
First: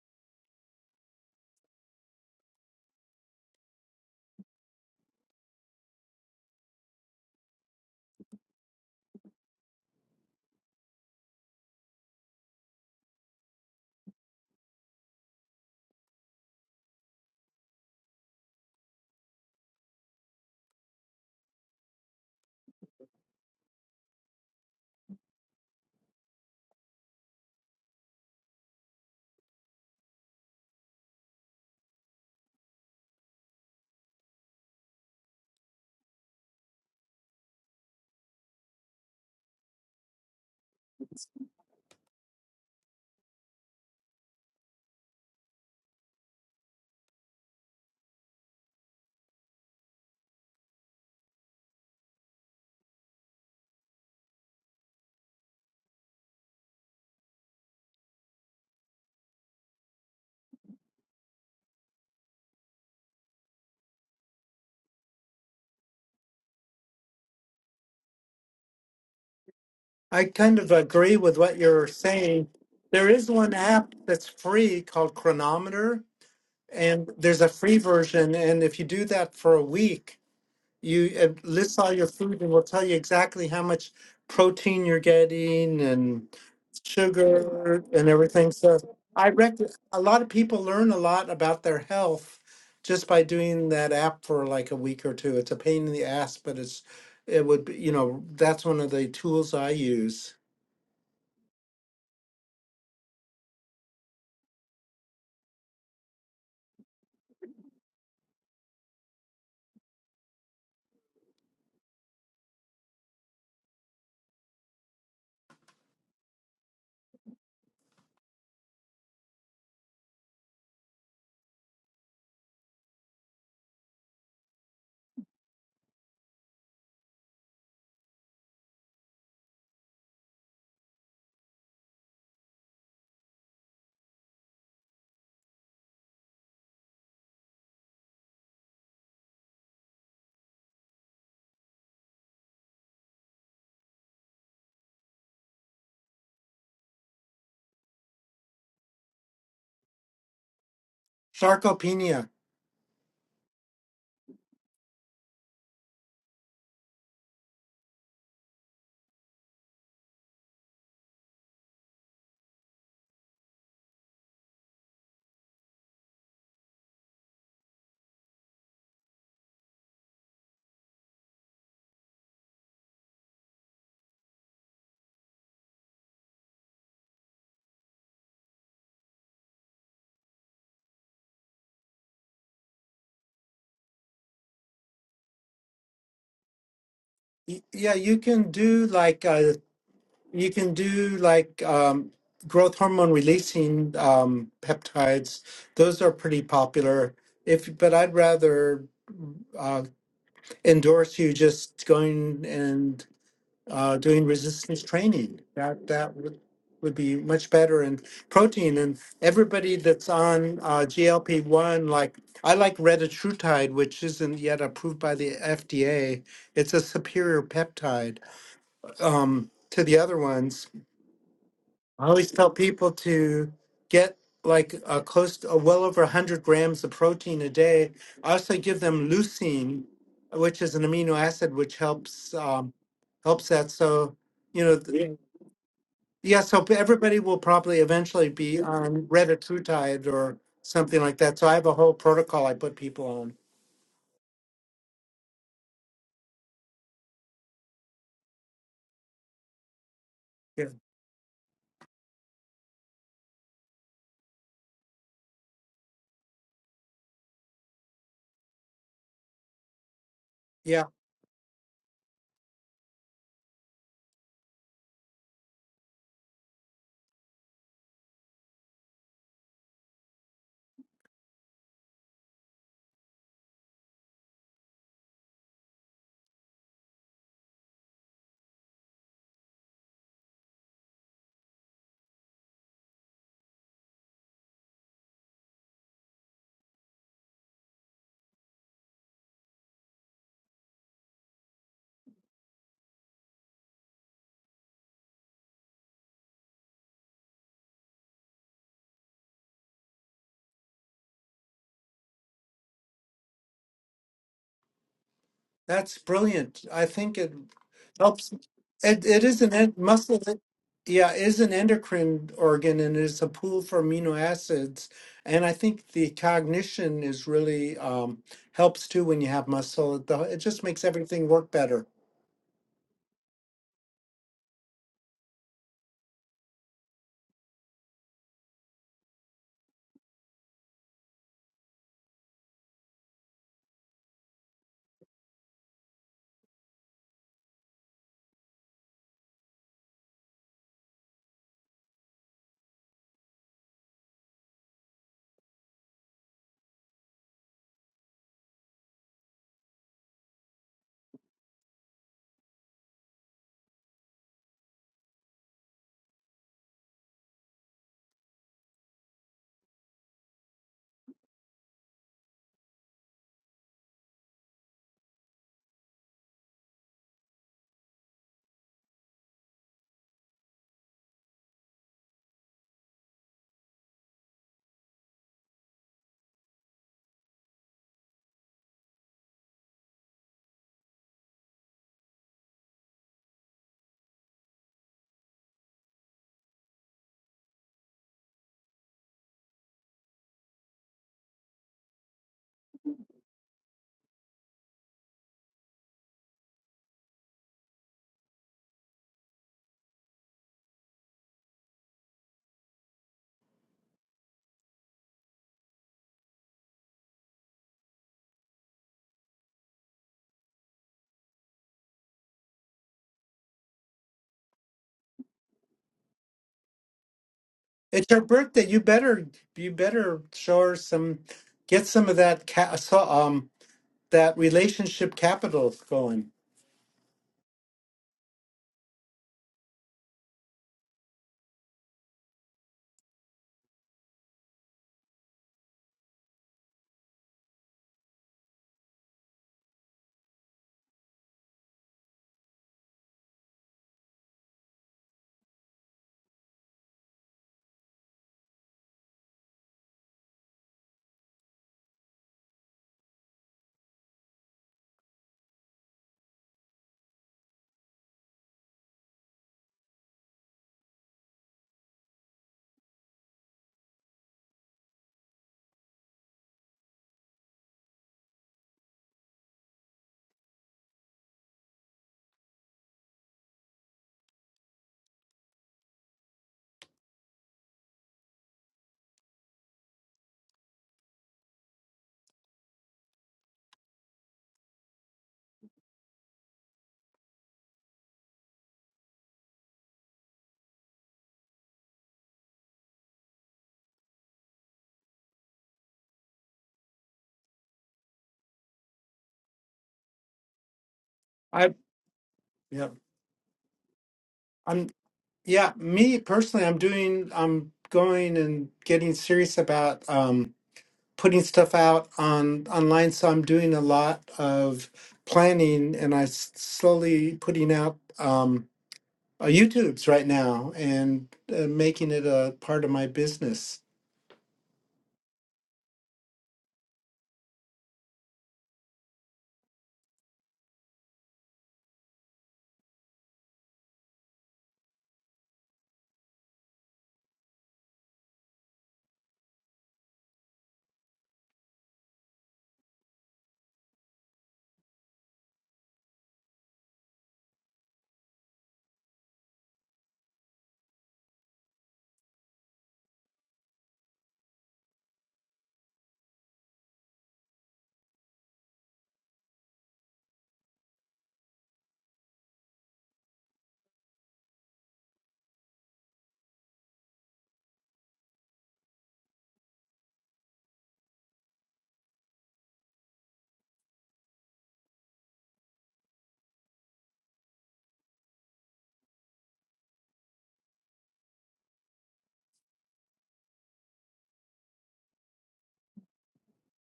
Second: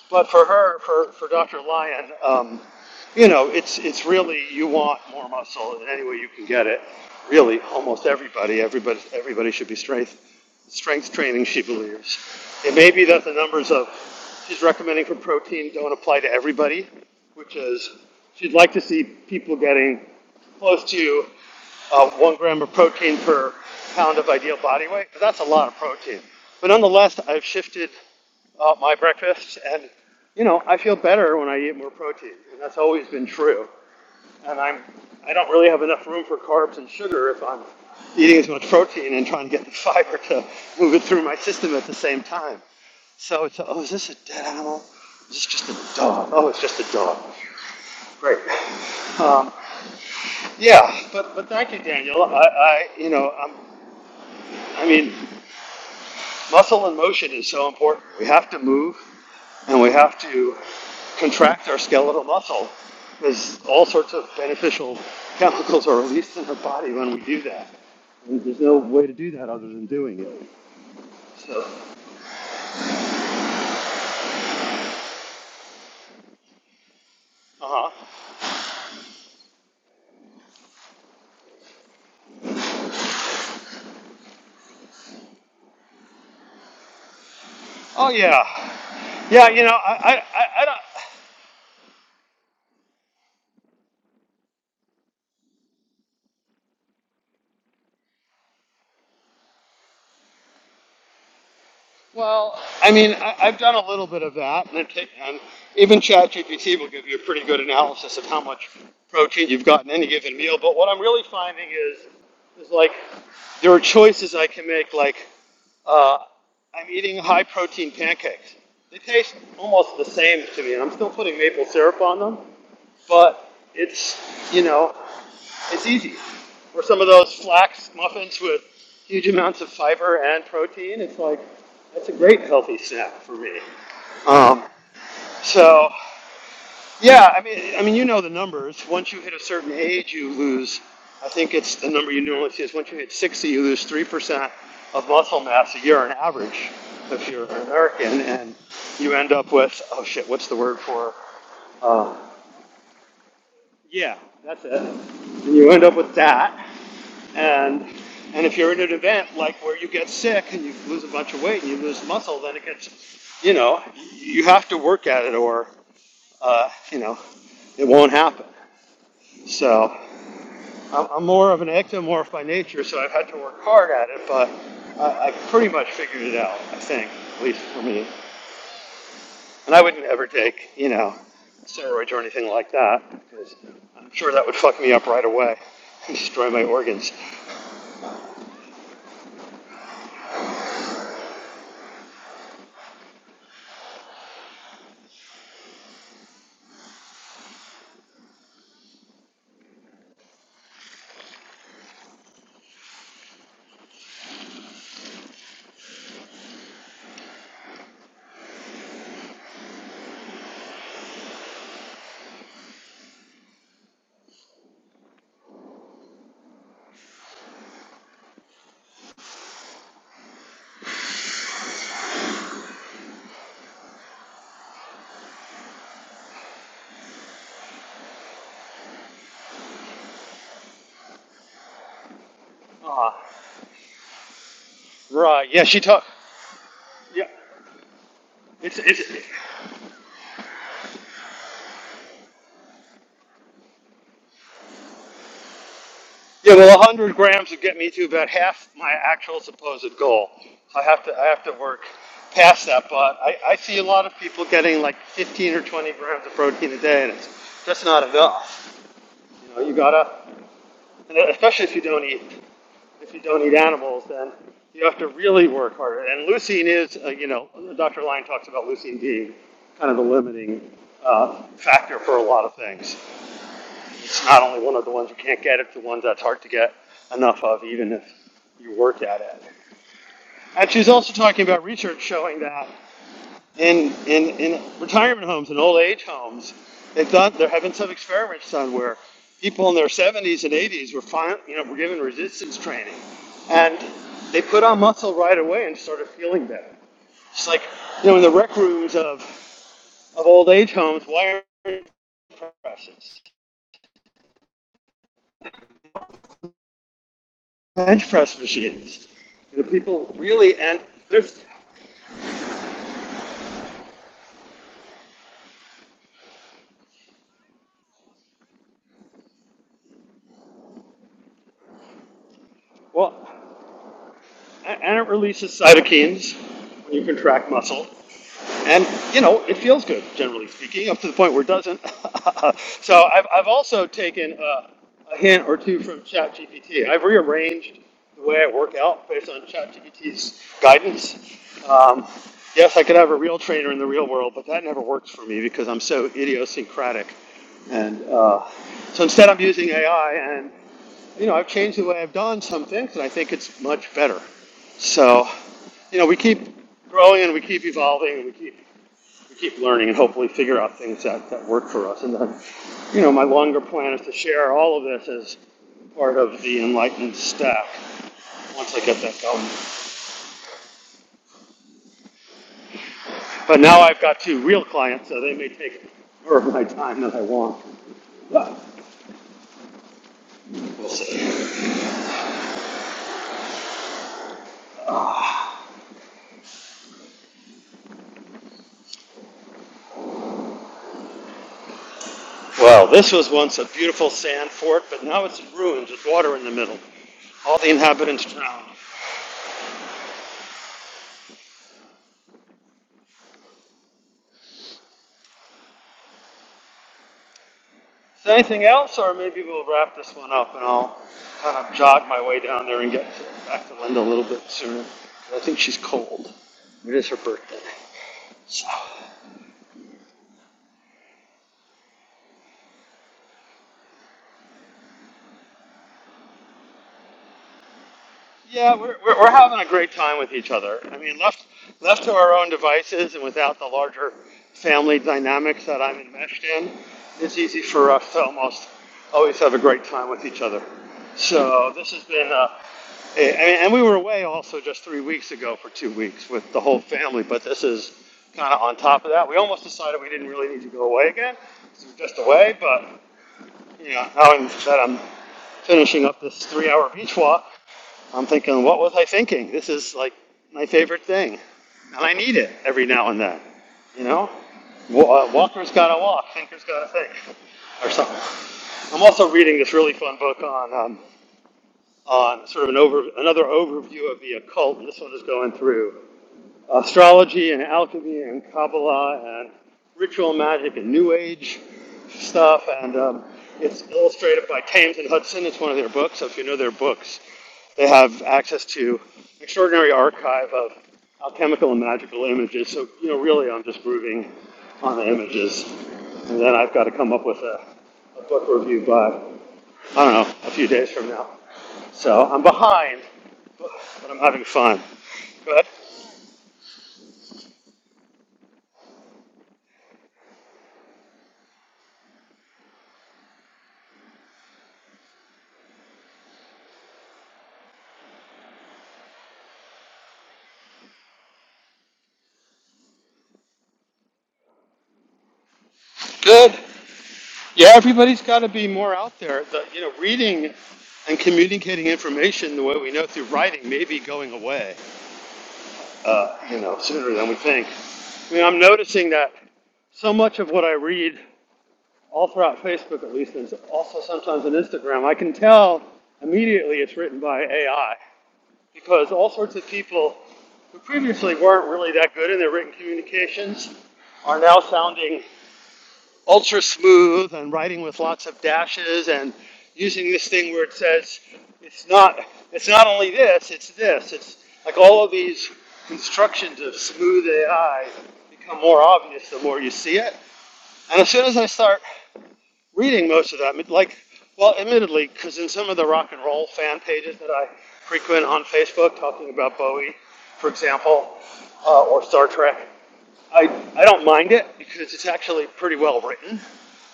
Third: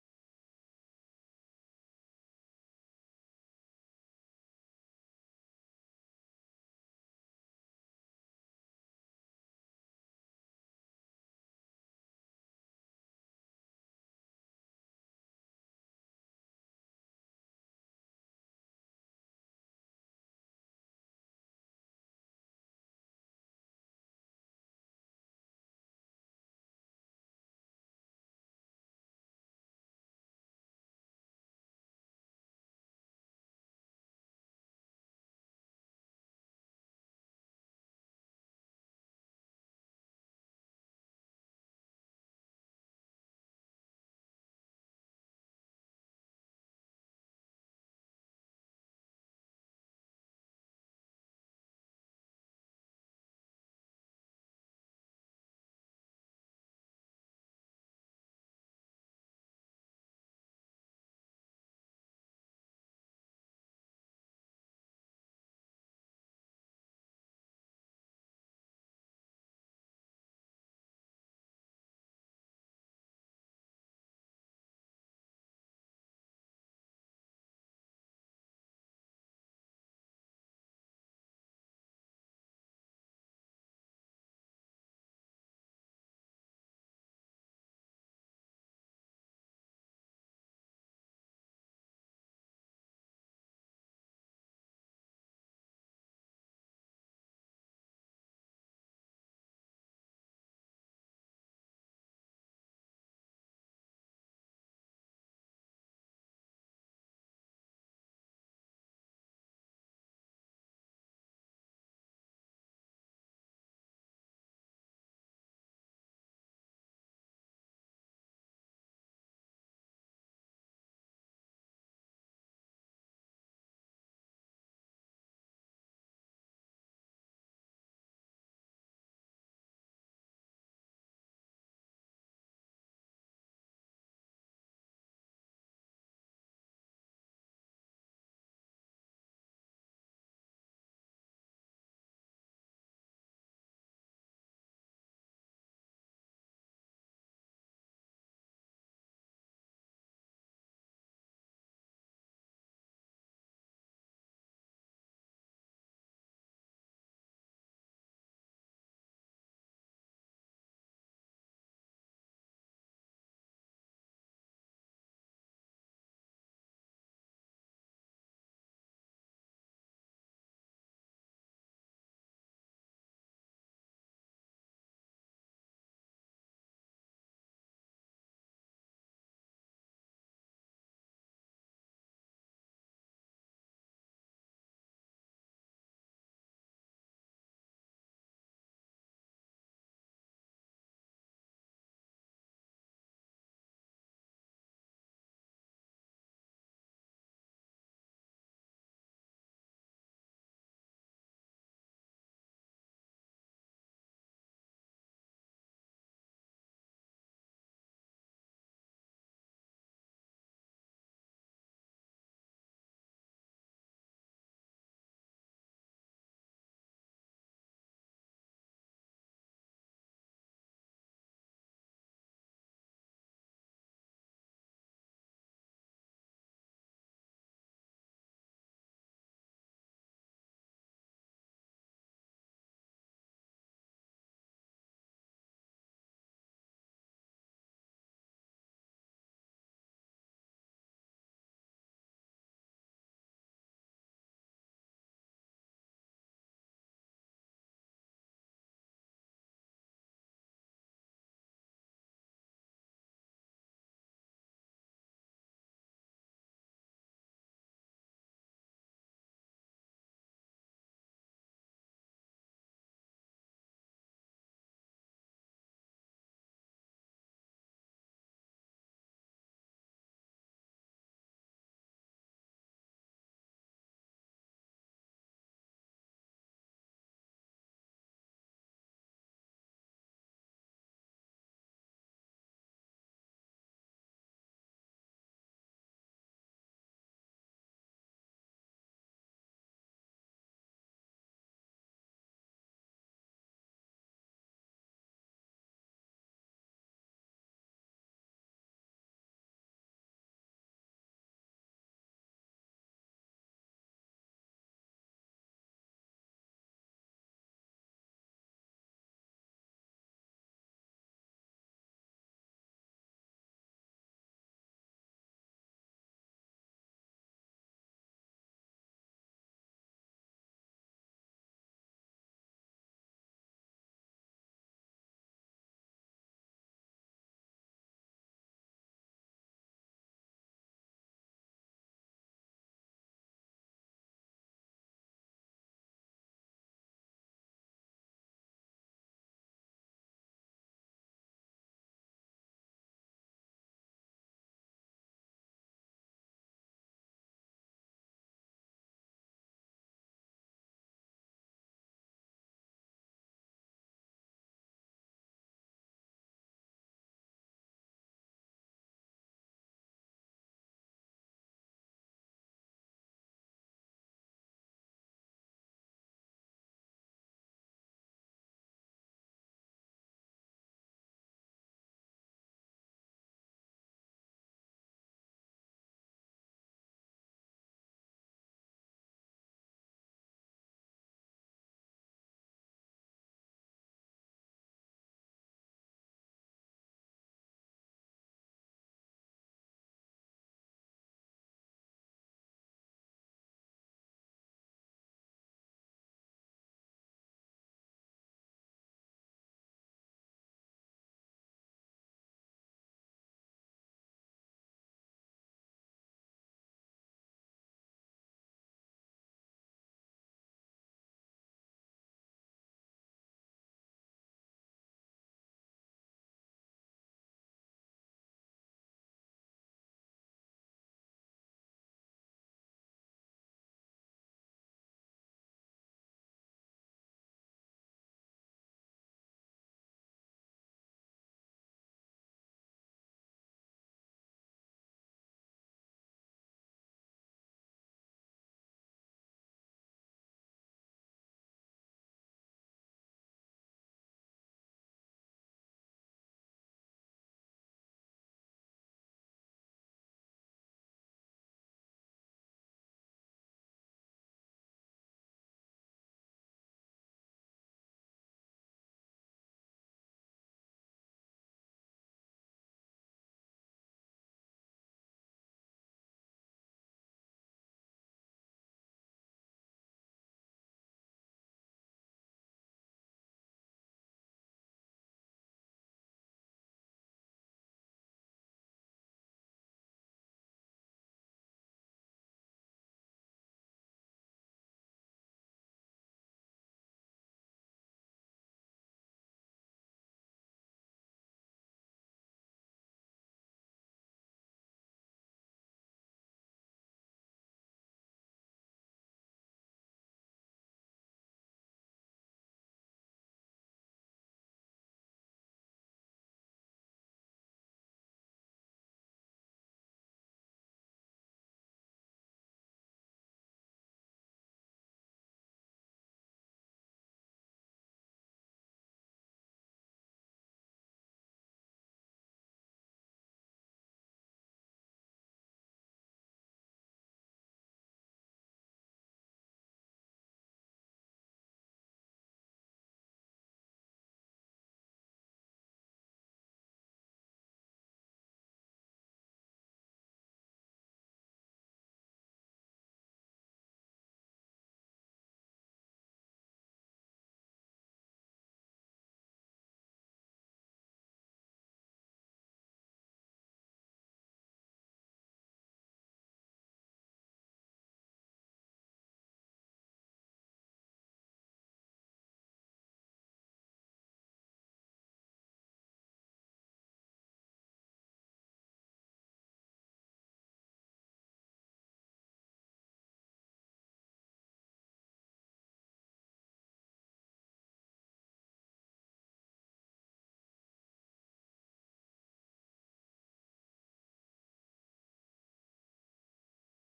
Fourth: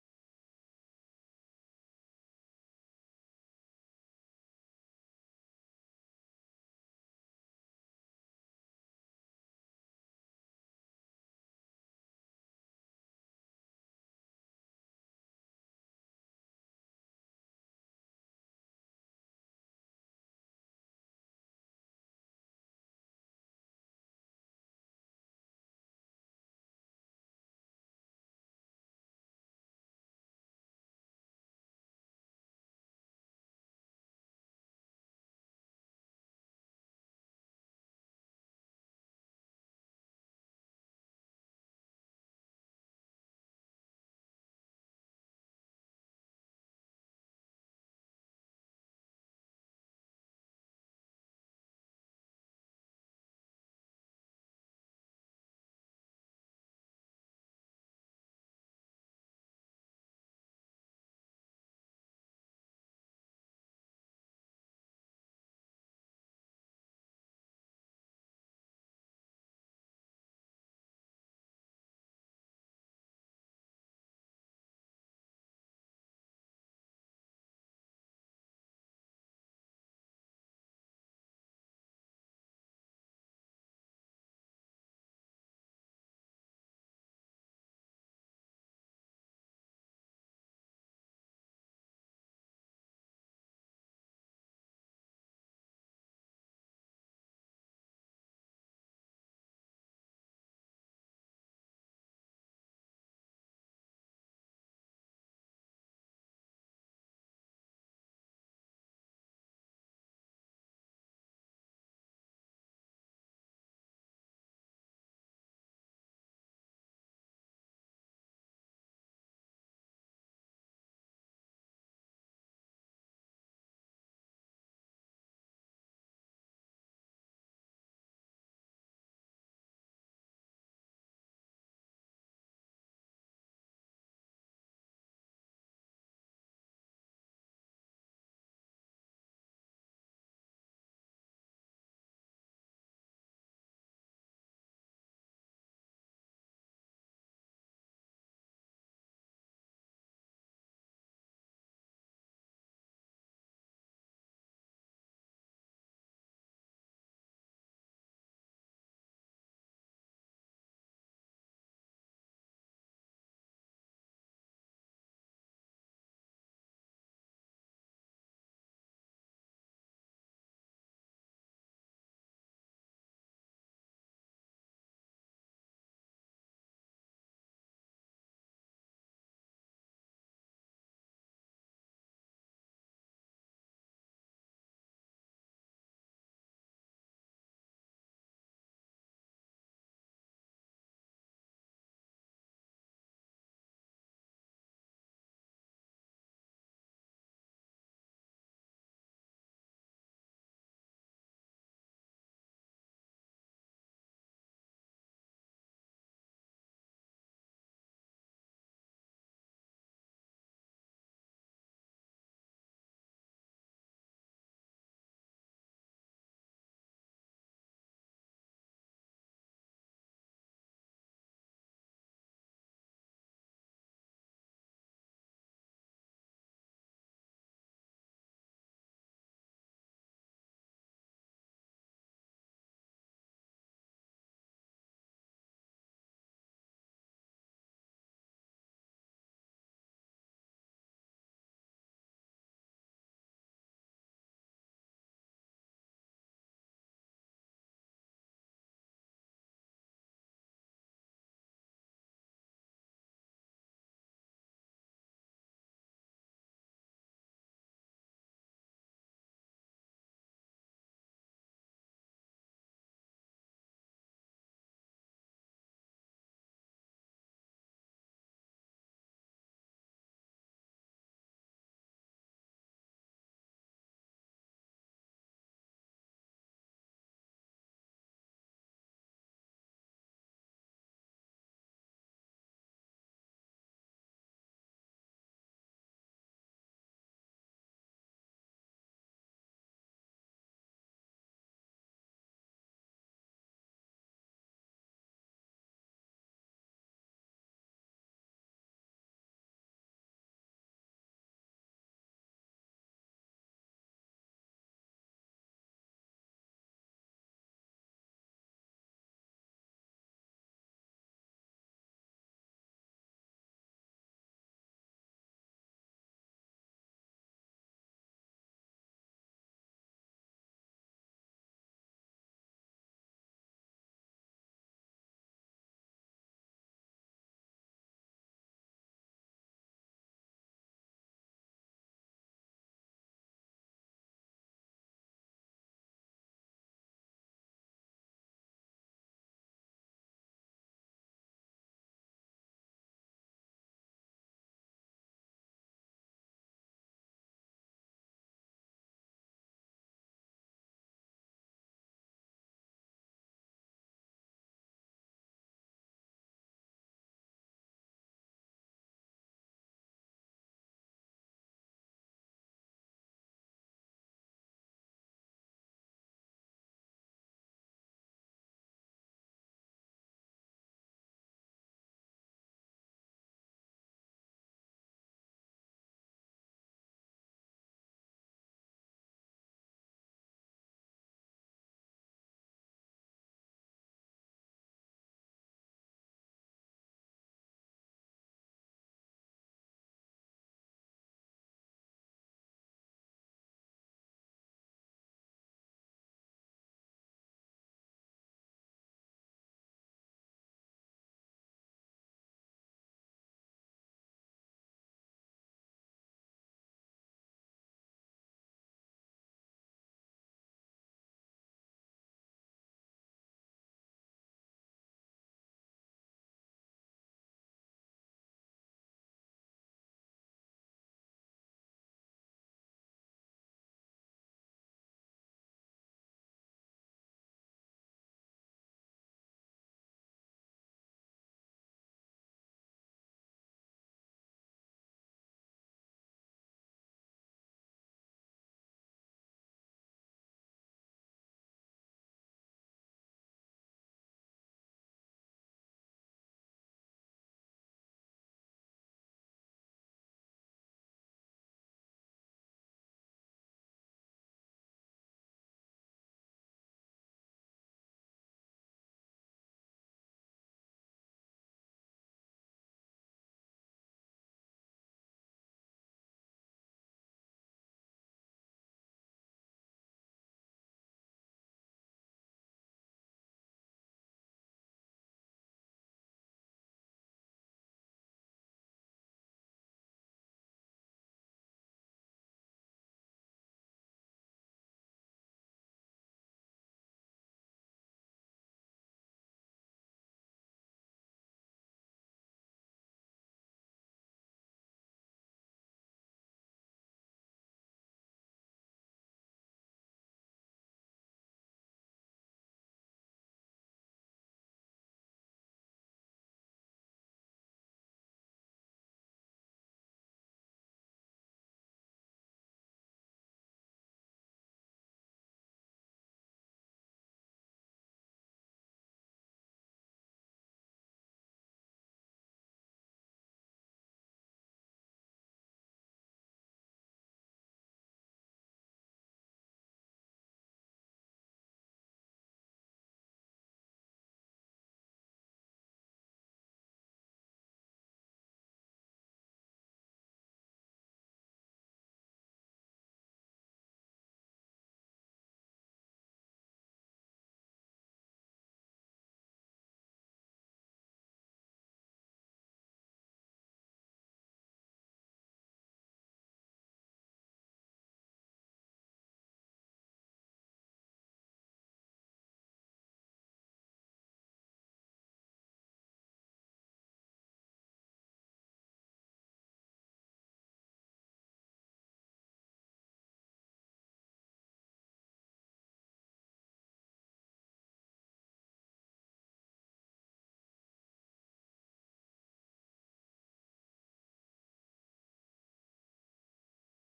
But for her, for, for Dr. Lyon, um, you know, it's it's really you want more muscle in any way you can get it. Really, almost everybody, everybody, everybody should be strength strength training. She believes it may be that the numbers of she's recommending for protein don't apply to everybody, which is she'd like to see people getting close to uh, one gram of protein per pound of ideal body weight, but that's a lot of protein. But nonetheless, I've shifted uh, my breakfast, and you know I feel better when I eat more protein, and that's always been true. And I'm I don't really have enough room for carbs and sugar if I'm eating as much protein and trying to get the [laughs] fiber to move it through my system at the same time. So it's oh is this a dead animal? Is this just a dog? Oh, it's just a dog. Great. Um, yeah, but but thank you, Daniel. I, I you know i I mean muscle and motion is so important. We have to move, and we have to contract our skeletal muscle because all sorts of beneficial chemicals are released in our body when we do that. And there's no way to do that other than doing I it. kind of agree with what So, you're uh saying. There is one app that's free called Chronometer, and there's a free huh. version. And if you do that for a week, you it lists all your food and will tell you exactly how much protein you're getting and sugar Oh and yeah, everything. So I yeah. You reckon know, I a I, lot of I, people I don't. learn a lot about their health just by doing that app for like a week or two. It's a pain in the ass, but it's it would be, you know, that's one of the tools I use. Well, I mean, I, I've done a little bit of that, and, i and even ChatGPT will give you a pretty good analysis of how much protein you've got in any given meal. But what I'm really finding is, is like there are choices I can make. Like uh, I'm eating high protein pancakes. They taste almost the same to me, and I'm still putting maple syrup on them but it's you know it's easy. Or some of those flax muffins with huge amounts of fiber and protein. It's like that's a great healthy snack for me. Um, so yeah, I mean, I mean, you know the numbers. Once you hit a certain age, you lose. I think it's the number you normally see is once you hit 60, you lose three percent of muscle mass a year on average if you're an American, and you end up with oh shit, what's the word for? um, Sarcopenia. yeah, that's it. And you end up with that. And and if you're at an event like where you get sick and you lose a bunch of weight and you lose muscle, then it gets, you know, you have to work at it or, uh, you know, it won't happen. So I'm, I'm more of an ectomorph by nature, so I've had to work hard at it, but I, I've pretty much figured it out, I think, at least for me. And I wouldn't ever take, you know, steroids or anything like that because I'm sure that would fuck me up right away and [laughs] destroy my organs. Y- Yeah, you can do like uh You can do like um, growth hormone releasing um, peptides. Those are pretty popular. If but I'd rather uh, endorse you just going and uh, doing resistance training. That that would would be much better and protein and everybody that's on uh, GLP one like I like retatrutide, which isn't yet approved by the FDA. It's a superior peptide um, to the other ones I always tell people to get like a close to uh, well over 100 grams of protein a day. I also give them leucine, which is an amino acid which helps um, Uh, helps that. So you know, th- yeah. right. Yeah, she took. yeah, So p- everybody Yeah. will probably eventually be It's, it's, on redditutide or something like that. So I have a whole protocol I put people on. yeah, well, 100 grams would get me to about half my actual supposed goal. Yeah, I have to, I have to work past that, but I, I see a lot of people getting like 15 or 20 grams of protein a day, and it's just not enough. You know, you gotta, Yeah. and especially if you don't eat if you don't eat animals, then you have to really work harder. And leucine is, uh, you know, Dr. Lyon talks about leucine being kind of the limiting uh, factor for a lot of things. It's not only one of the ones you can't get, it's the ones that's hard to get enough of, even if you work at it. And she's also talking about research showing that in, in, in retirement homes and old age homes, they've done, they're having some experiments done where people in their 70s and 80s were, fin- you know, were given resistance training. And they put on muscle right away and started feeling better. It's like, you know, in the rec rooms of, of old age homes, why aren't presses, That's brilliant. I think it bench helps. press It, machines? it is an You know, en- people muscle. that- really, and Yeah, is there's, an endocrine organ and is a pool for amino acids. And I think the cognition is really um, helps too when you have muscle. It the- it just makes everything work better. well, and it releases cytokines when you contract muscle. And, you know, it feels good, generally speaking, up to the point where it doesn't. [laughs] so I've, I've also taken a, a hint or two from ChatGPT. I've rearranged the way I work out based on ChatGPT's guidance. Um, yes, I could have a real trainer in the real world, but that never works for me because I'm so idiosyncratic. And uh, so instead, I'm using AI, and you know, I've changed the way I've done some things, and I think it's much better. So, you know, we keep growing and we keep evolving and we keep we keep learning and hopefully figure out things that, that work for us. And then, you know, my longer plan is to share all of this as part of the Enlightened stack once I get that going. But now I've got two real clients, so they may take more of my time than I want. But we'll see. Well, this was once a beautiful sand fort, but now it's in ruins with water in the middle. All the inhabitants drowned. Is there anything else, or maybe we'll wrap this one up and I'll kind of jog my way down there and get back to Linda a little bit sooner. I think she's cold. It is her birthday. It's her So. birthday. You better you better show her some get some of that ca- so- um that relationship capital going. Yeah, we're, we're, we're having a great time with each other. I mean, left left to our own devices and without the larger family dynamics that I'm enmeshed in, it's easy for us to almost always have a great time with each other. So this has been, uh, a- I mean, and we were away also just three weeks ago for two weeks with the whole family, but this is kind of on top of that. We almost decided we didn't really need to go away again. 'cause we were just away, but yeah, now that I'm finishing up this three hour beach walk, I'm thinking, what was I thinking? This is like my favorite thing. And I need it every now and then. You know? Wa- uh, Walker's gotta walk, thinker's gotta think, or something. I'm also reading this really fun book on, um, on sort of an over, another overview of the occult, and this one is going through astrology and alchemy and Kabbalah and ritual magic and New Age stuff. And um, it's illustrated by Thames and Hudson. It's one of their books. So if you know their books, they have access to an extraordinary archive of alchemical and magical images. So you know, really, I'm just grooving on the images, and then I've got to come up with a, a book review by I don't know, a few days from now. I So I'm yeah. behind, but I'm having fun. I'm Go yeah, ahead. me personally I'm doing I'm going and getting serious about um putting stuff out on online so i'm doing a lot of planning and i s- slowly putting out um uh, youtubes right now and uh, making it a part of my business Good. Yeah, everybody's got to be more out there. The, you know, reading and communicating information the way we know through writing may be going away. Uh, you know, sooner than we think. I mean, I'm noticing that so much of what I read, all throughout Facebook at least, and also sometimes on Instagram, I can tell immediately it's written by AI because all sorts of people who previously weren't really that good in their written communications are now sounding ultra smooth and writing with lots of dashes and using this thing where it says it's not it's not only this it's this it's like all of these constructions of smooth AI become more obvious the more you see it and as soon as I start reading most of them like well admittedly because in some of the rock and roll fan pages that I frequent on Facebook talking about Bowie for example uh, or Star Trek I, I don't mind it because it's actually pretty well written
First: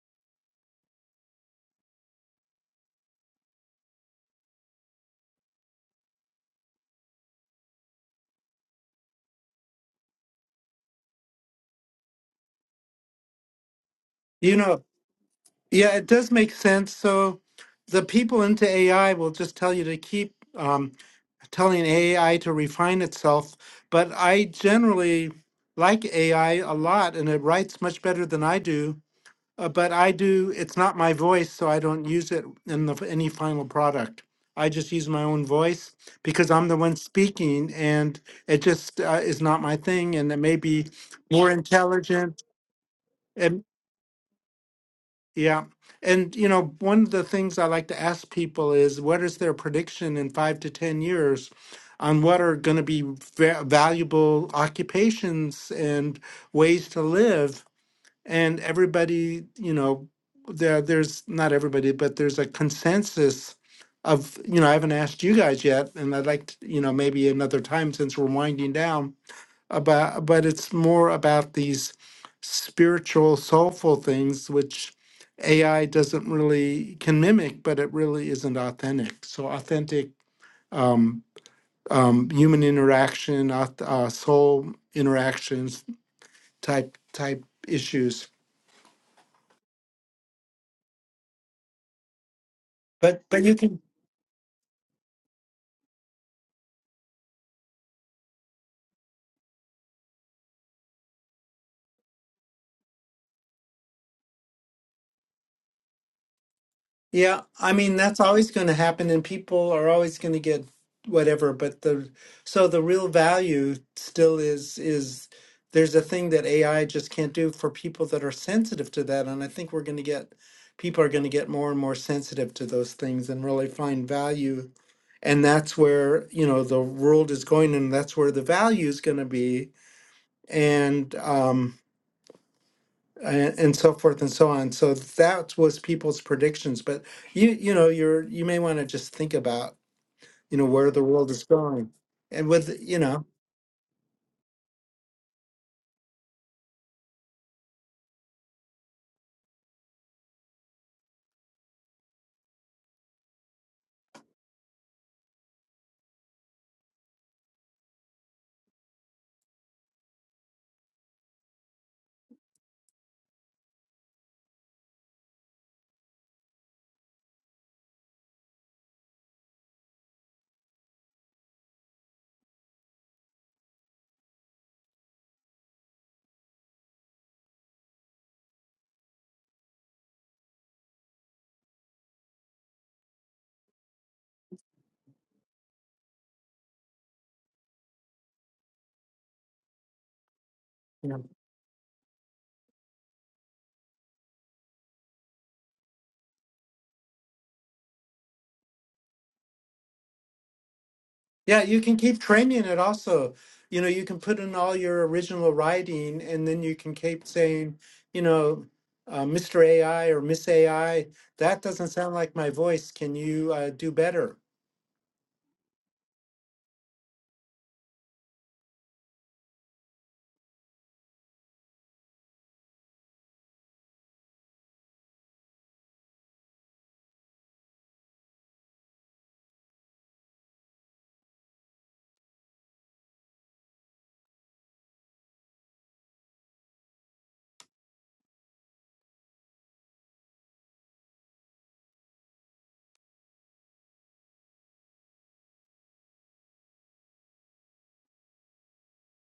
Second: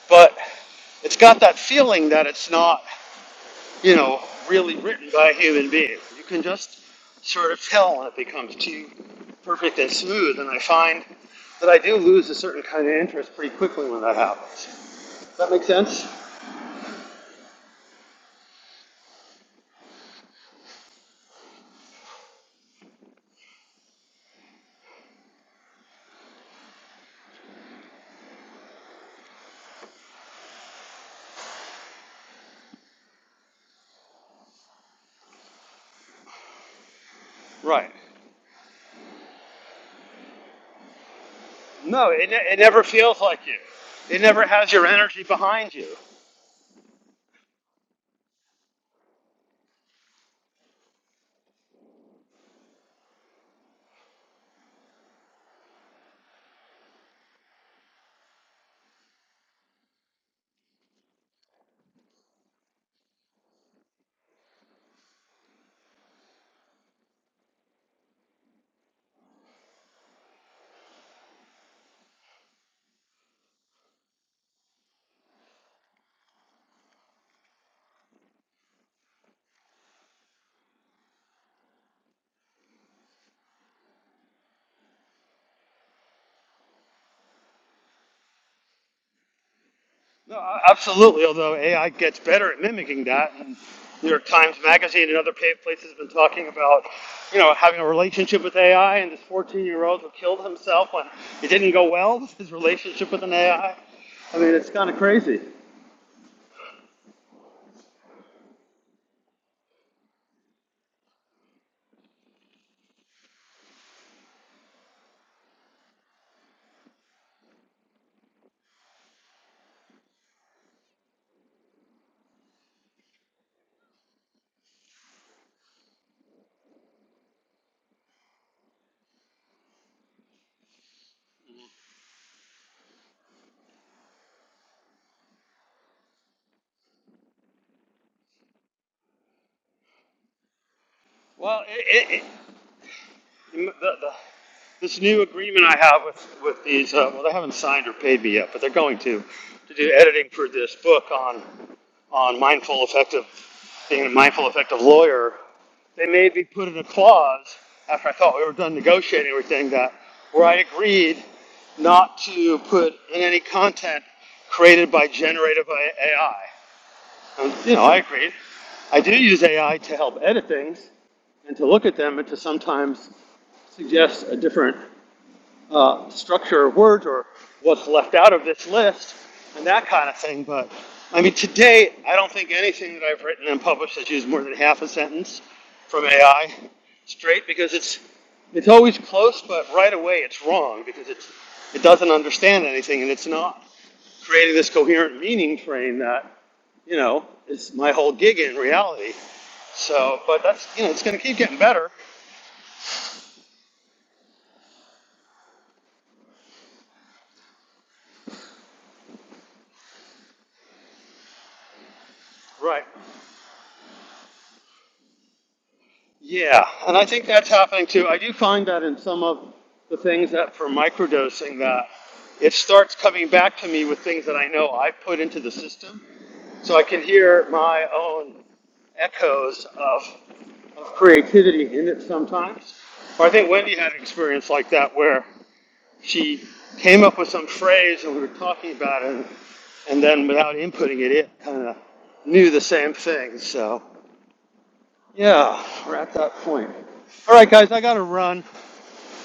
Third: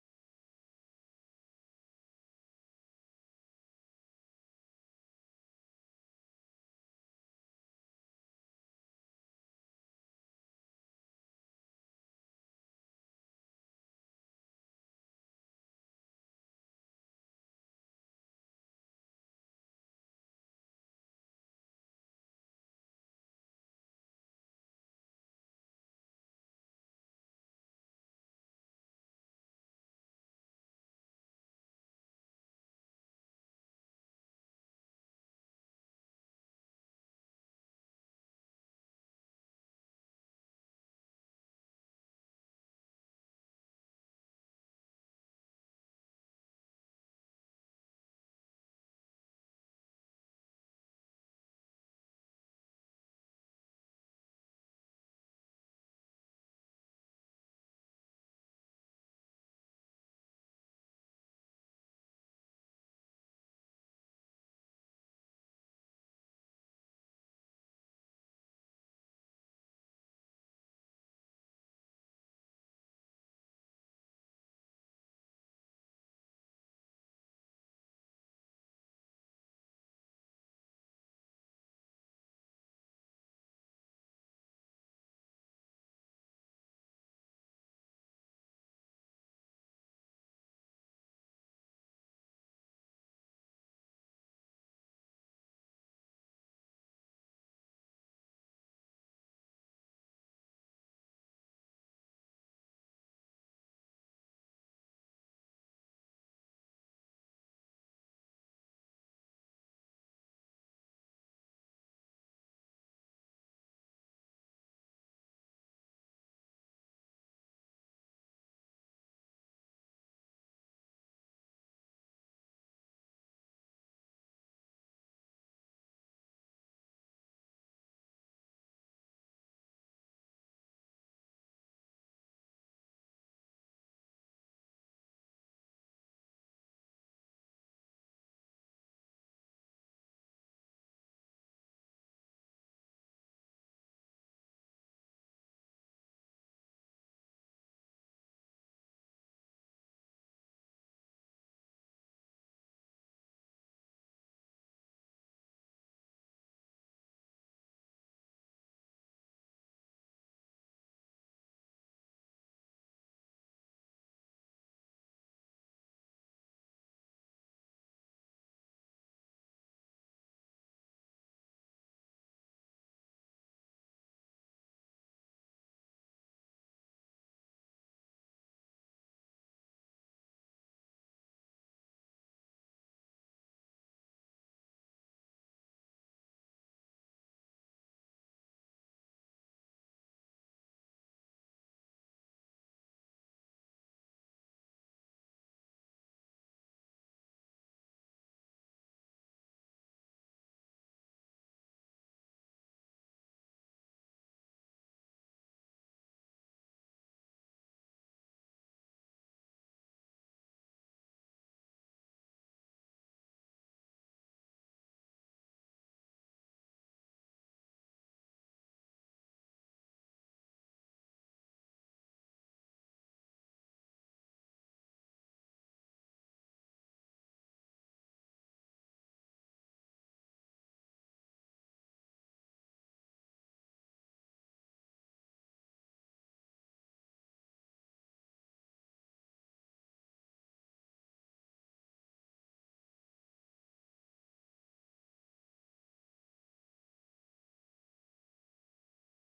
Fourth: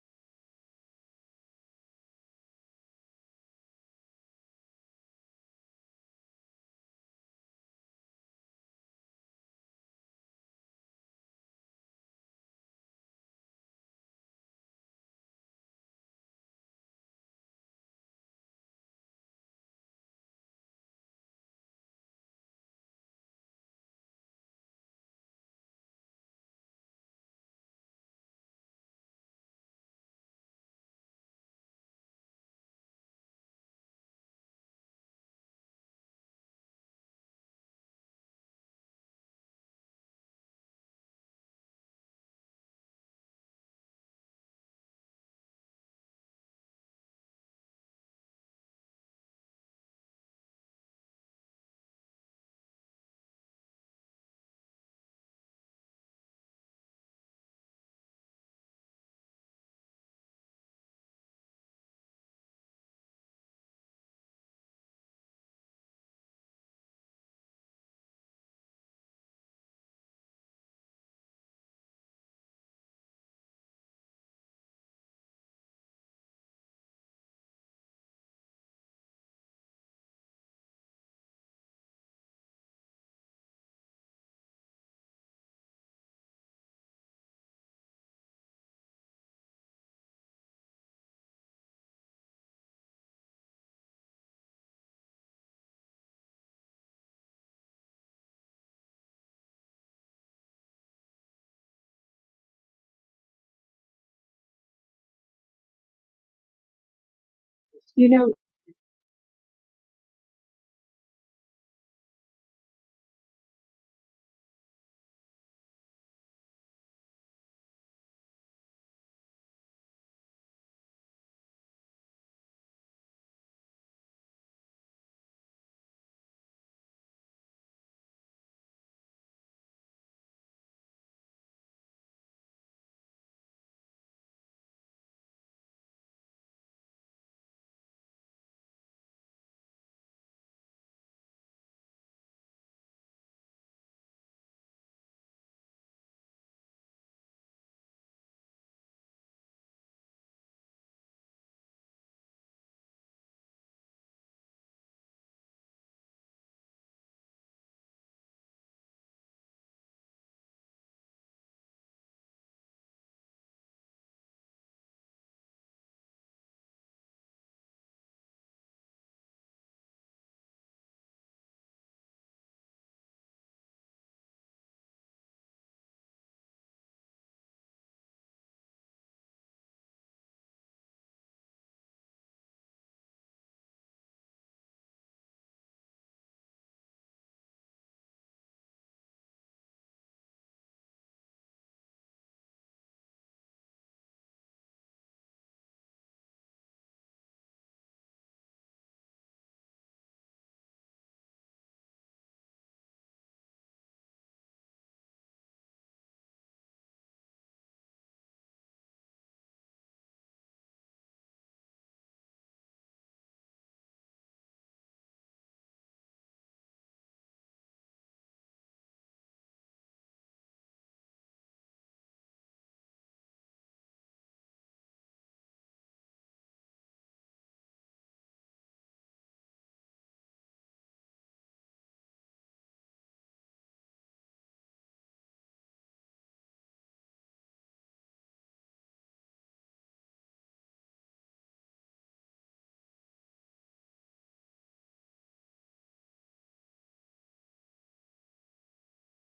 but it's got that feeling that it's not, you know, really written by a human being. You can just sort of tell when it becomes too perfect and smooth, and I find that I do lose a certain kind of interest pretty quickly when that you know happens. Does That make yeah it sense? does make sense so the people into ai will just tell you to keep um, telling AI to refine itself, but I generally like AI a lot and it writes much better than I do. Uh, but I do, it's not my voice, so I don't use it in the, any final product. I just use my own voice because I'm the one speaking Right. and it just uh, is not my thing and it may be more No, it, ne- intelligent it never feels like you. and It never has your energy yeah. behind you. And you know, one of the things I like to ask people is what is their prediction in 5 to 10 years on what are going to be va- valuable occupations and ways to live and everybody you know there there's not everybody but there's a consensus of you know i haven't asked you guys yet and i'd like to you know maybe another time since we're winding down about but it's more about these spiritual soulful things which ai doesn't really can mimic but it really isn't authentic so authentic um, um, human interaction auth- uh, soul interactions type type issues No, a- absolutely. Although AI gets better at mimicking but that, but you and can New York Times Magazine and other pa- places have been talking about, you know, having a relationship with AI, and this 14-year-old who killed himself when it didn't go well [laughs] with his relationship with an AI. I I mean, it's kind of crazy. Yeah, I mean that's always going to happen, and people are always going to get whatever. But the so the real value still is is there's a thing that AI just can't do for people that are sensitive to that, and I think we're going to get people are going to get more and more sensitive to those things and really find value, and that's where you know the world is going, and that's where the value is going to be, and um, and, and so forth and so on. So that was people's predictions. But you you know you're you may want to just think about you know where the world is Well, going, it. it, and with you know the, the, this new agreement I have with, with these, uh, well, they haven't signed or paid me yet, but they're going to, to do editing for this book on, on mindful effective, being a mindful effective lawyer. They made me put in a clause after I thought we were done negotiating everything that where I agreed not to put in any content created by generative AI. And, you know, I agreed. I do use AI to help edit things and to look at them and to sometimes suggests a different uh, structure of words or what's left out of this list and that kind of thing. But I mean, to date, I don't think anything that I've written and published has used more than half a sentence from AI straight because it's it's always close, but right away it's wrong because yeah it's it doesn't understand anything and it's not creating this coherent meaning train that you know is my whole gig in reality. So, but that's you know it's going to keep getting yeah you better. can keep training it also. You know you can put in all your original writing, and then you can keep saying you know. Uh, Mr. AI or Miss AI, that doesn't sound like my Right. voice. Can you uh, do better? Yeah, and I think that's happening too. I do find that in some of the things that for microdosing that it starts coming back to me with things that I know I've put into the system. So I can hear my own echoes of, of creativity in it sometimes. Or I think Wendy had an experience like that where she came up with some phrase and we were talking about it and, and then without inputting it, it kind of knew the same thing. So yeah, we're at that point. All right, guys, I gotta run.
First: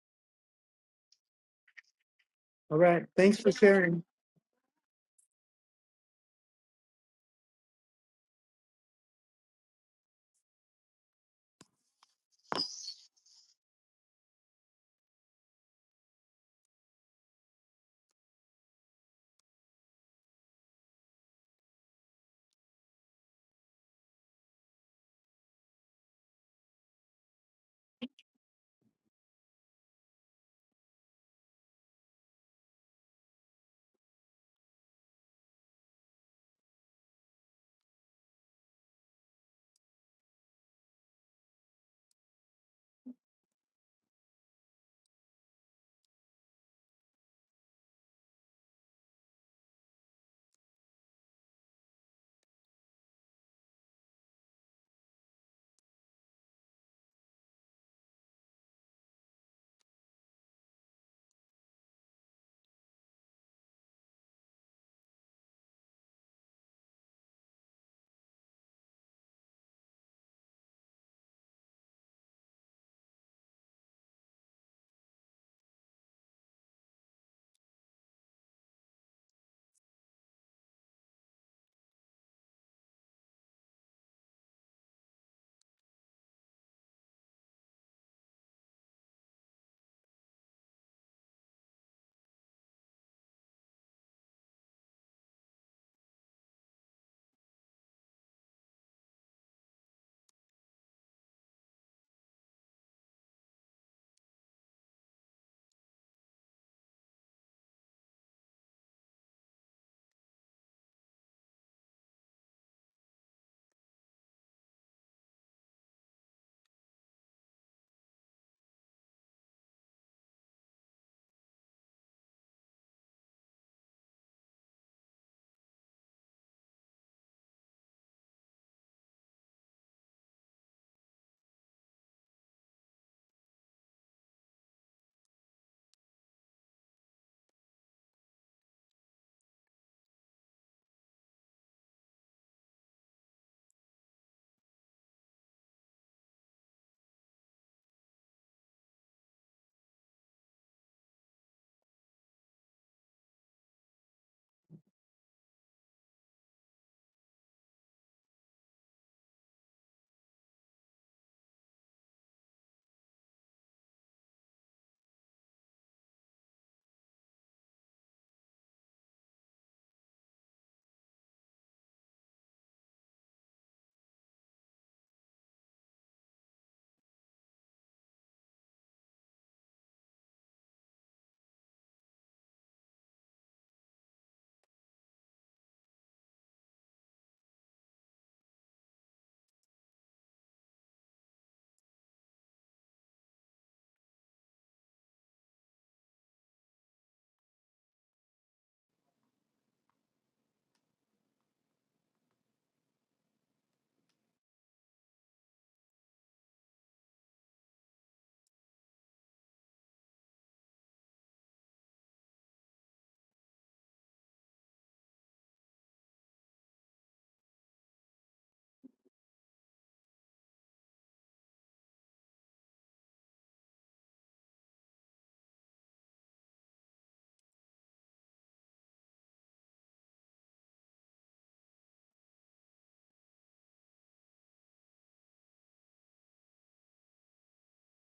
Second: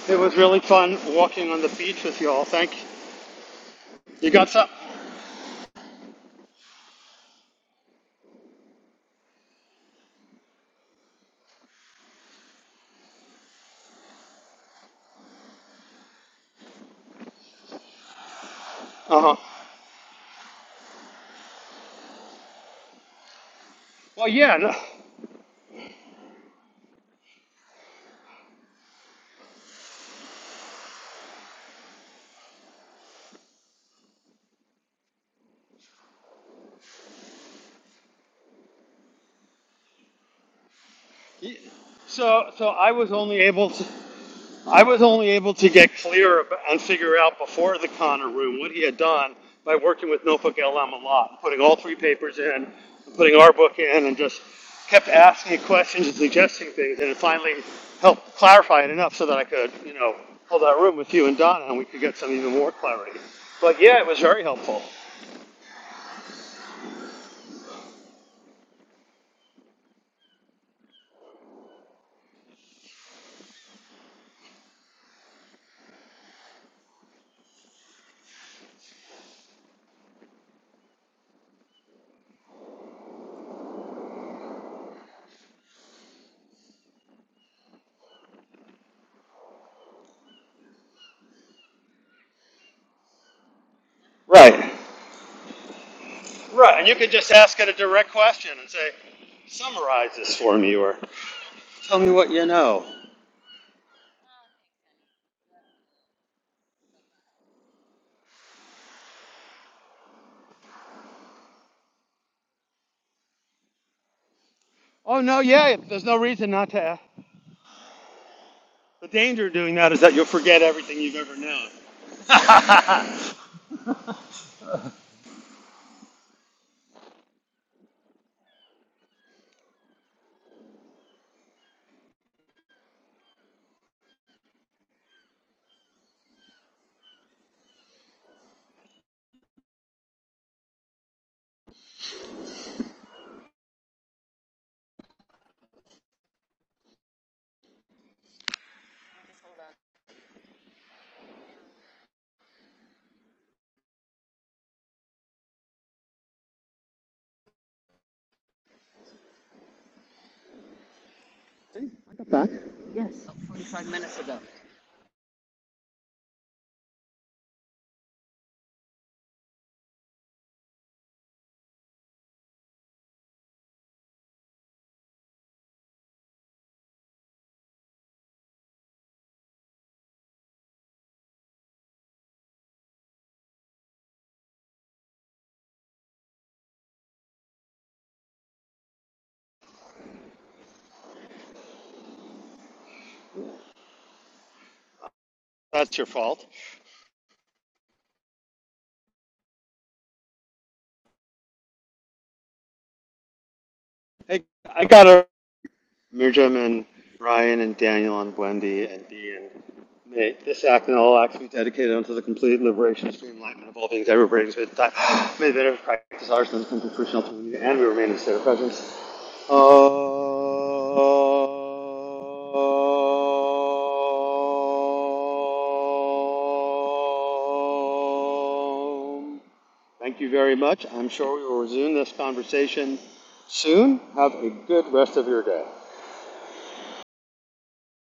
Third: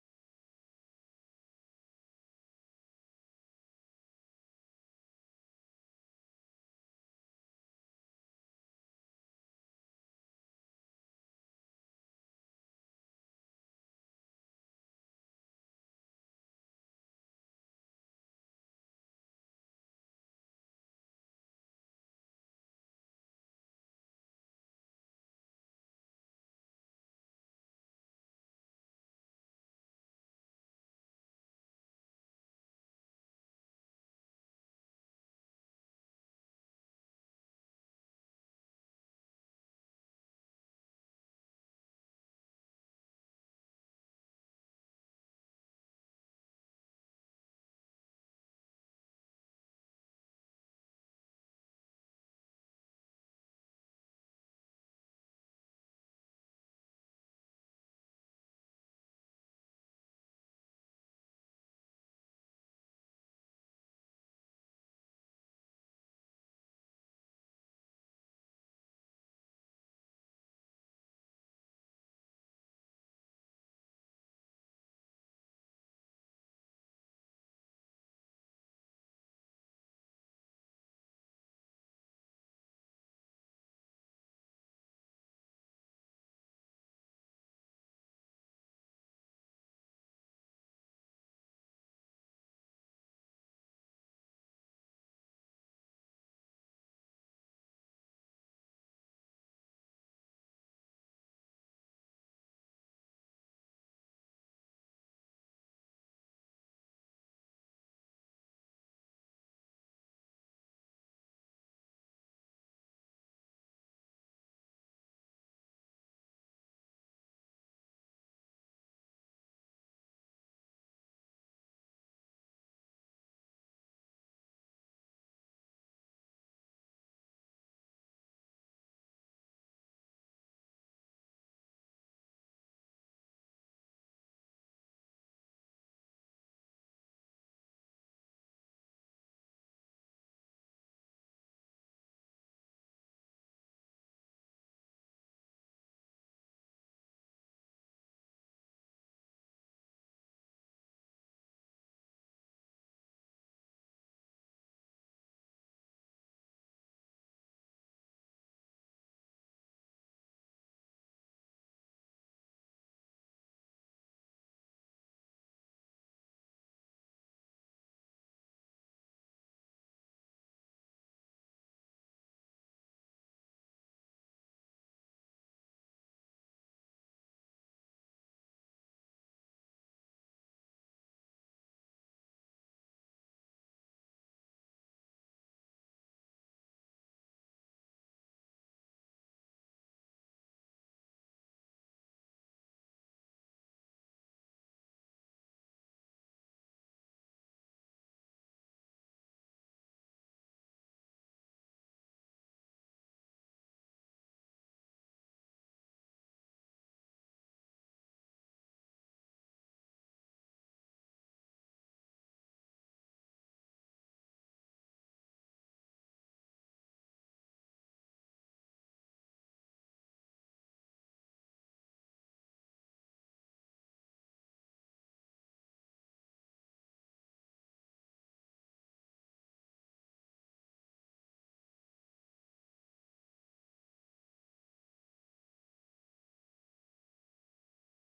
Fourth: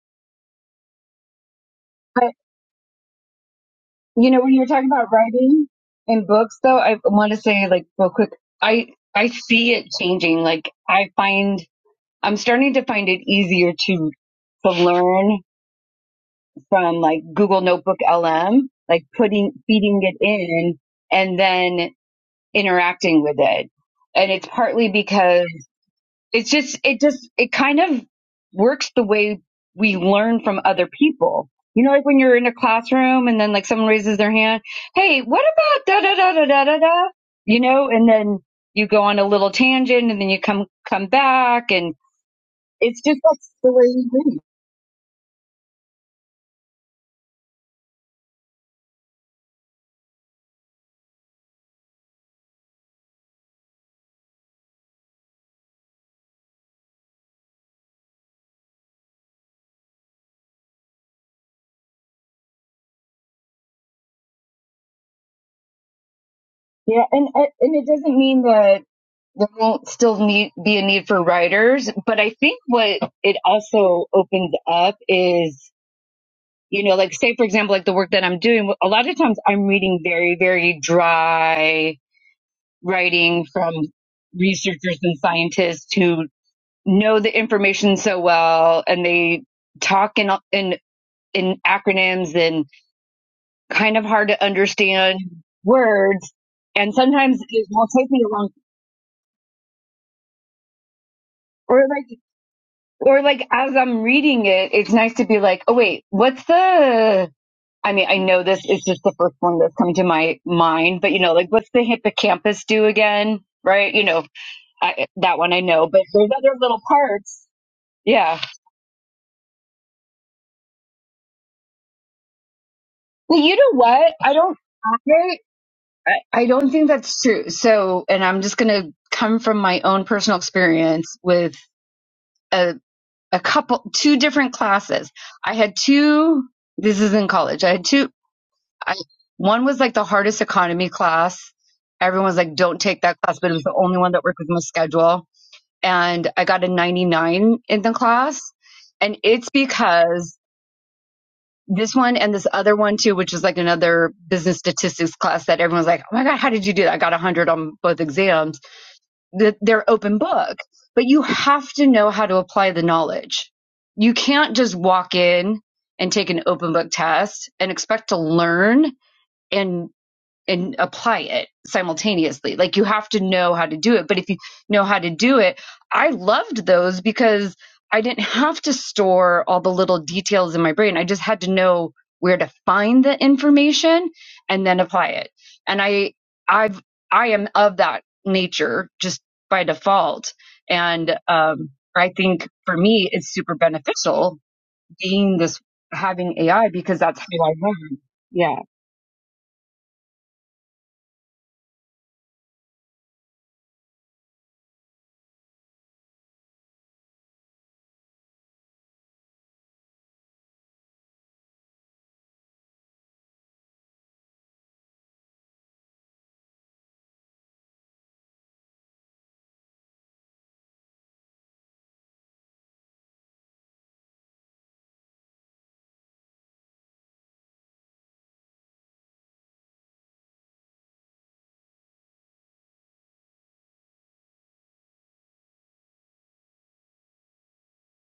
It was really fun walking on the beach with But y'all. Thank All you. right. Thanks for sharing. You you know, got when you were something? talking about writing in books, though, I want to say like real quick, I I see it changing. Like I find I'm starting to find it easier to to learn from like Google Notebook LM, like Uh huh. putting, feeding it in and then interacting with it. Well, And it's yeah. No, partly because it's just, it just, it kind of works the way we learn from other people. You know, like when you're in a classroom and then like someone raises their hand, Hey, what about da da da da da da da? You know, and then you go on a little tangent and then you come, come back and so, so I it's was just, only that's able the way to. you learn. I was only able to get clear ab- and figure out before the Connor room what he had done by working with Notebook LM a lot, putting all three papers in, putting our book in, and just kept asking questions and suggesting things, and it finally helped clarify it enough so that I could, you know, hold that room with you and Donna, and we could get some even more clarity. But yeah, it was very helpful. Yeah, and and it doesn't mean that there won't still need, be a need for writers, but I think what it also opens up is, you know, like say for example, like the work that I'm doing. A lot of times I'm reading very, very dry writing from researchers and scientists who know the information so well, and they talk in in in acronyms and kind of hard to Right. understand words. Right, and And you could just sometimes ask it it a will take direct me a long question and say, summarize this for me, or or tell like me. or like as I'm reading it, it's nice to be like, oh wait, what's the? I mean, I know this is just the first one that's come to my mind, but you know, like what's the hippocampus do again? Right? You know, I, Oh that no, one I yeah, know, but there's no there's reason other not little to ask. parts. Yeah. The danger of doing that is that you'll forget everything you've ever known. [laughs] Well, you know what? I don't. I, I don't think that's true. So, and I'm just gonna come from my own personal experience with a a couple, two different classes. I had two. This is in college. I had two. I one was like the hardest economy class. Everyone was like, "Don't take that class," but it was the only one that worked with my schedule, and I got a 99 in the class, and it's because this one and this other one too, which is like another business statistics class that everyone's like, "Oh my god, how did you do that?" I got 100 on both exams. they're open book, but you have to know how to apply the knowledge. You can't just walk in and take an open book test and expect to learn and and apply it simultaneously. Like you have to know how to do it. But if you know how to do it, I loved those because I didn't have to store all the little details in my brain. I just had to know where to find the information and then apply it. And I I've I am of that nature just by default. And um I think for me it's super beneficial being this That's your having fault. AI because that's how I learn. Yeah. Hey, I got a Mirjam and Ryan and Daniel and Wendy and Dee and Nate. This act and all acts be dedicated unto the complete liberation, stream, enlightenment of all things ever brings with time. May the benefit of practice ours and come to fruition ultimately, and we remain in the state of presence. Um, Thank you very much. I'm sure we will resume this conversation soon. Have a good rest of your day.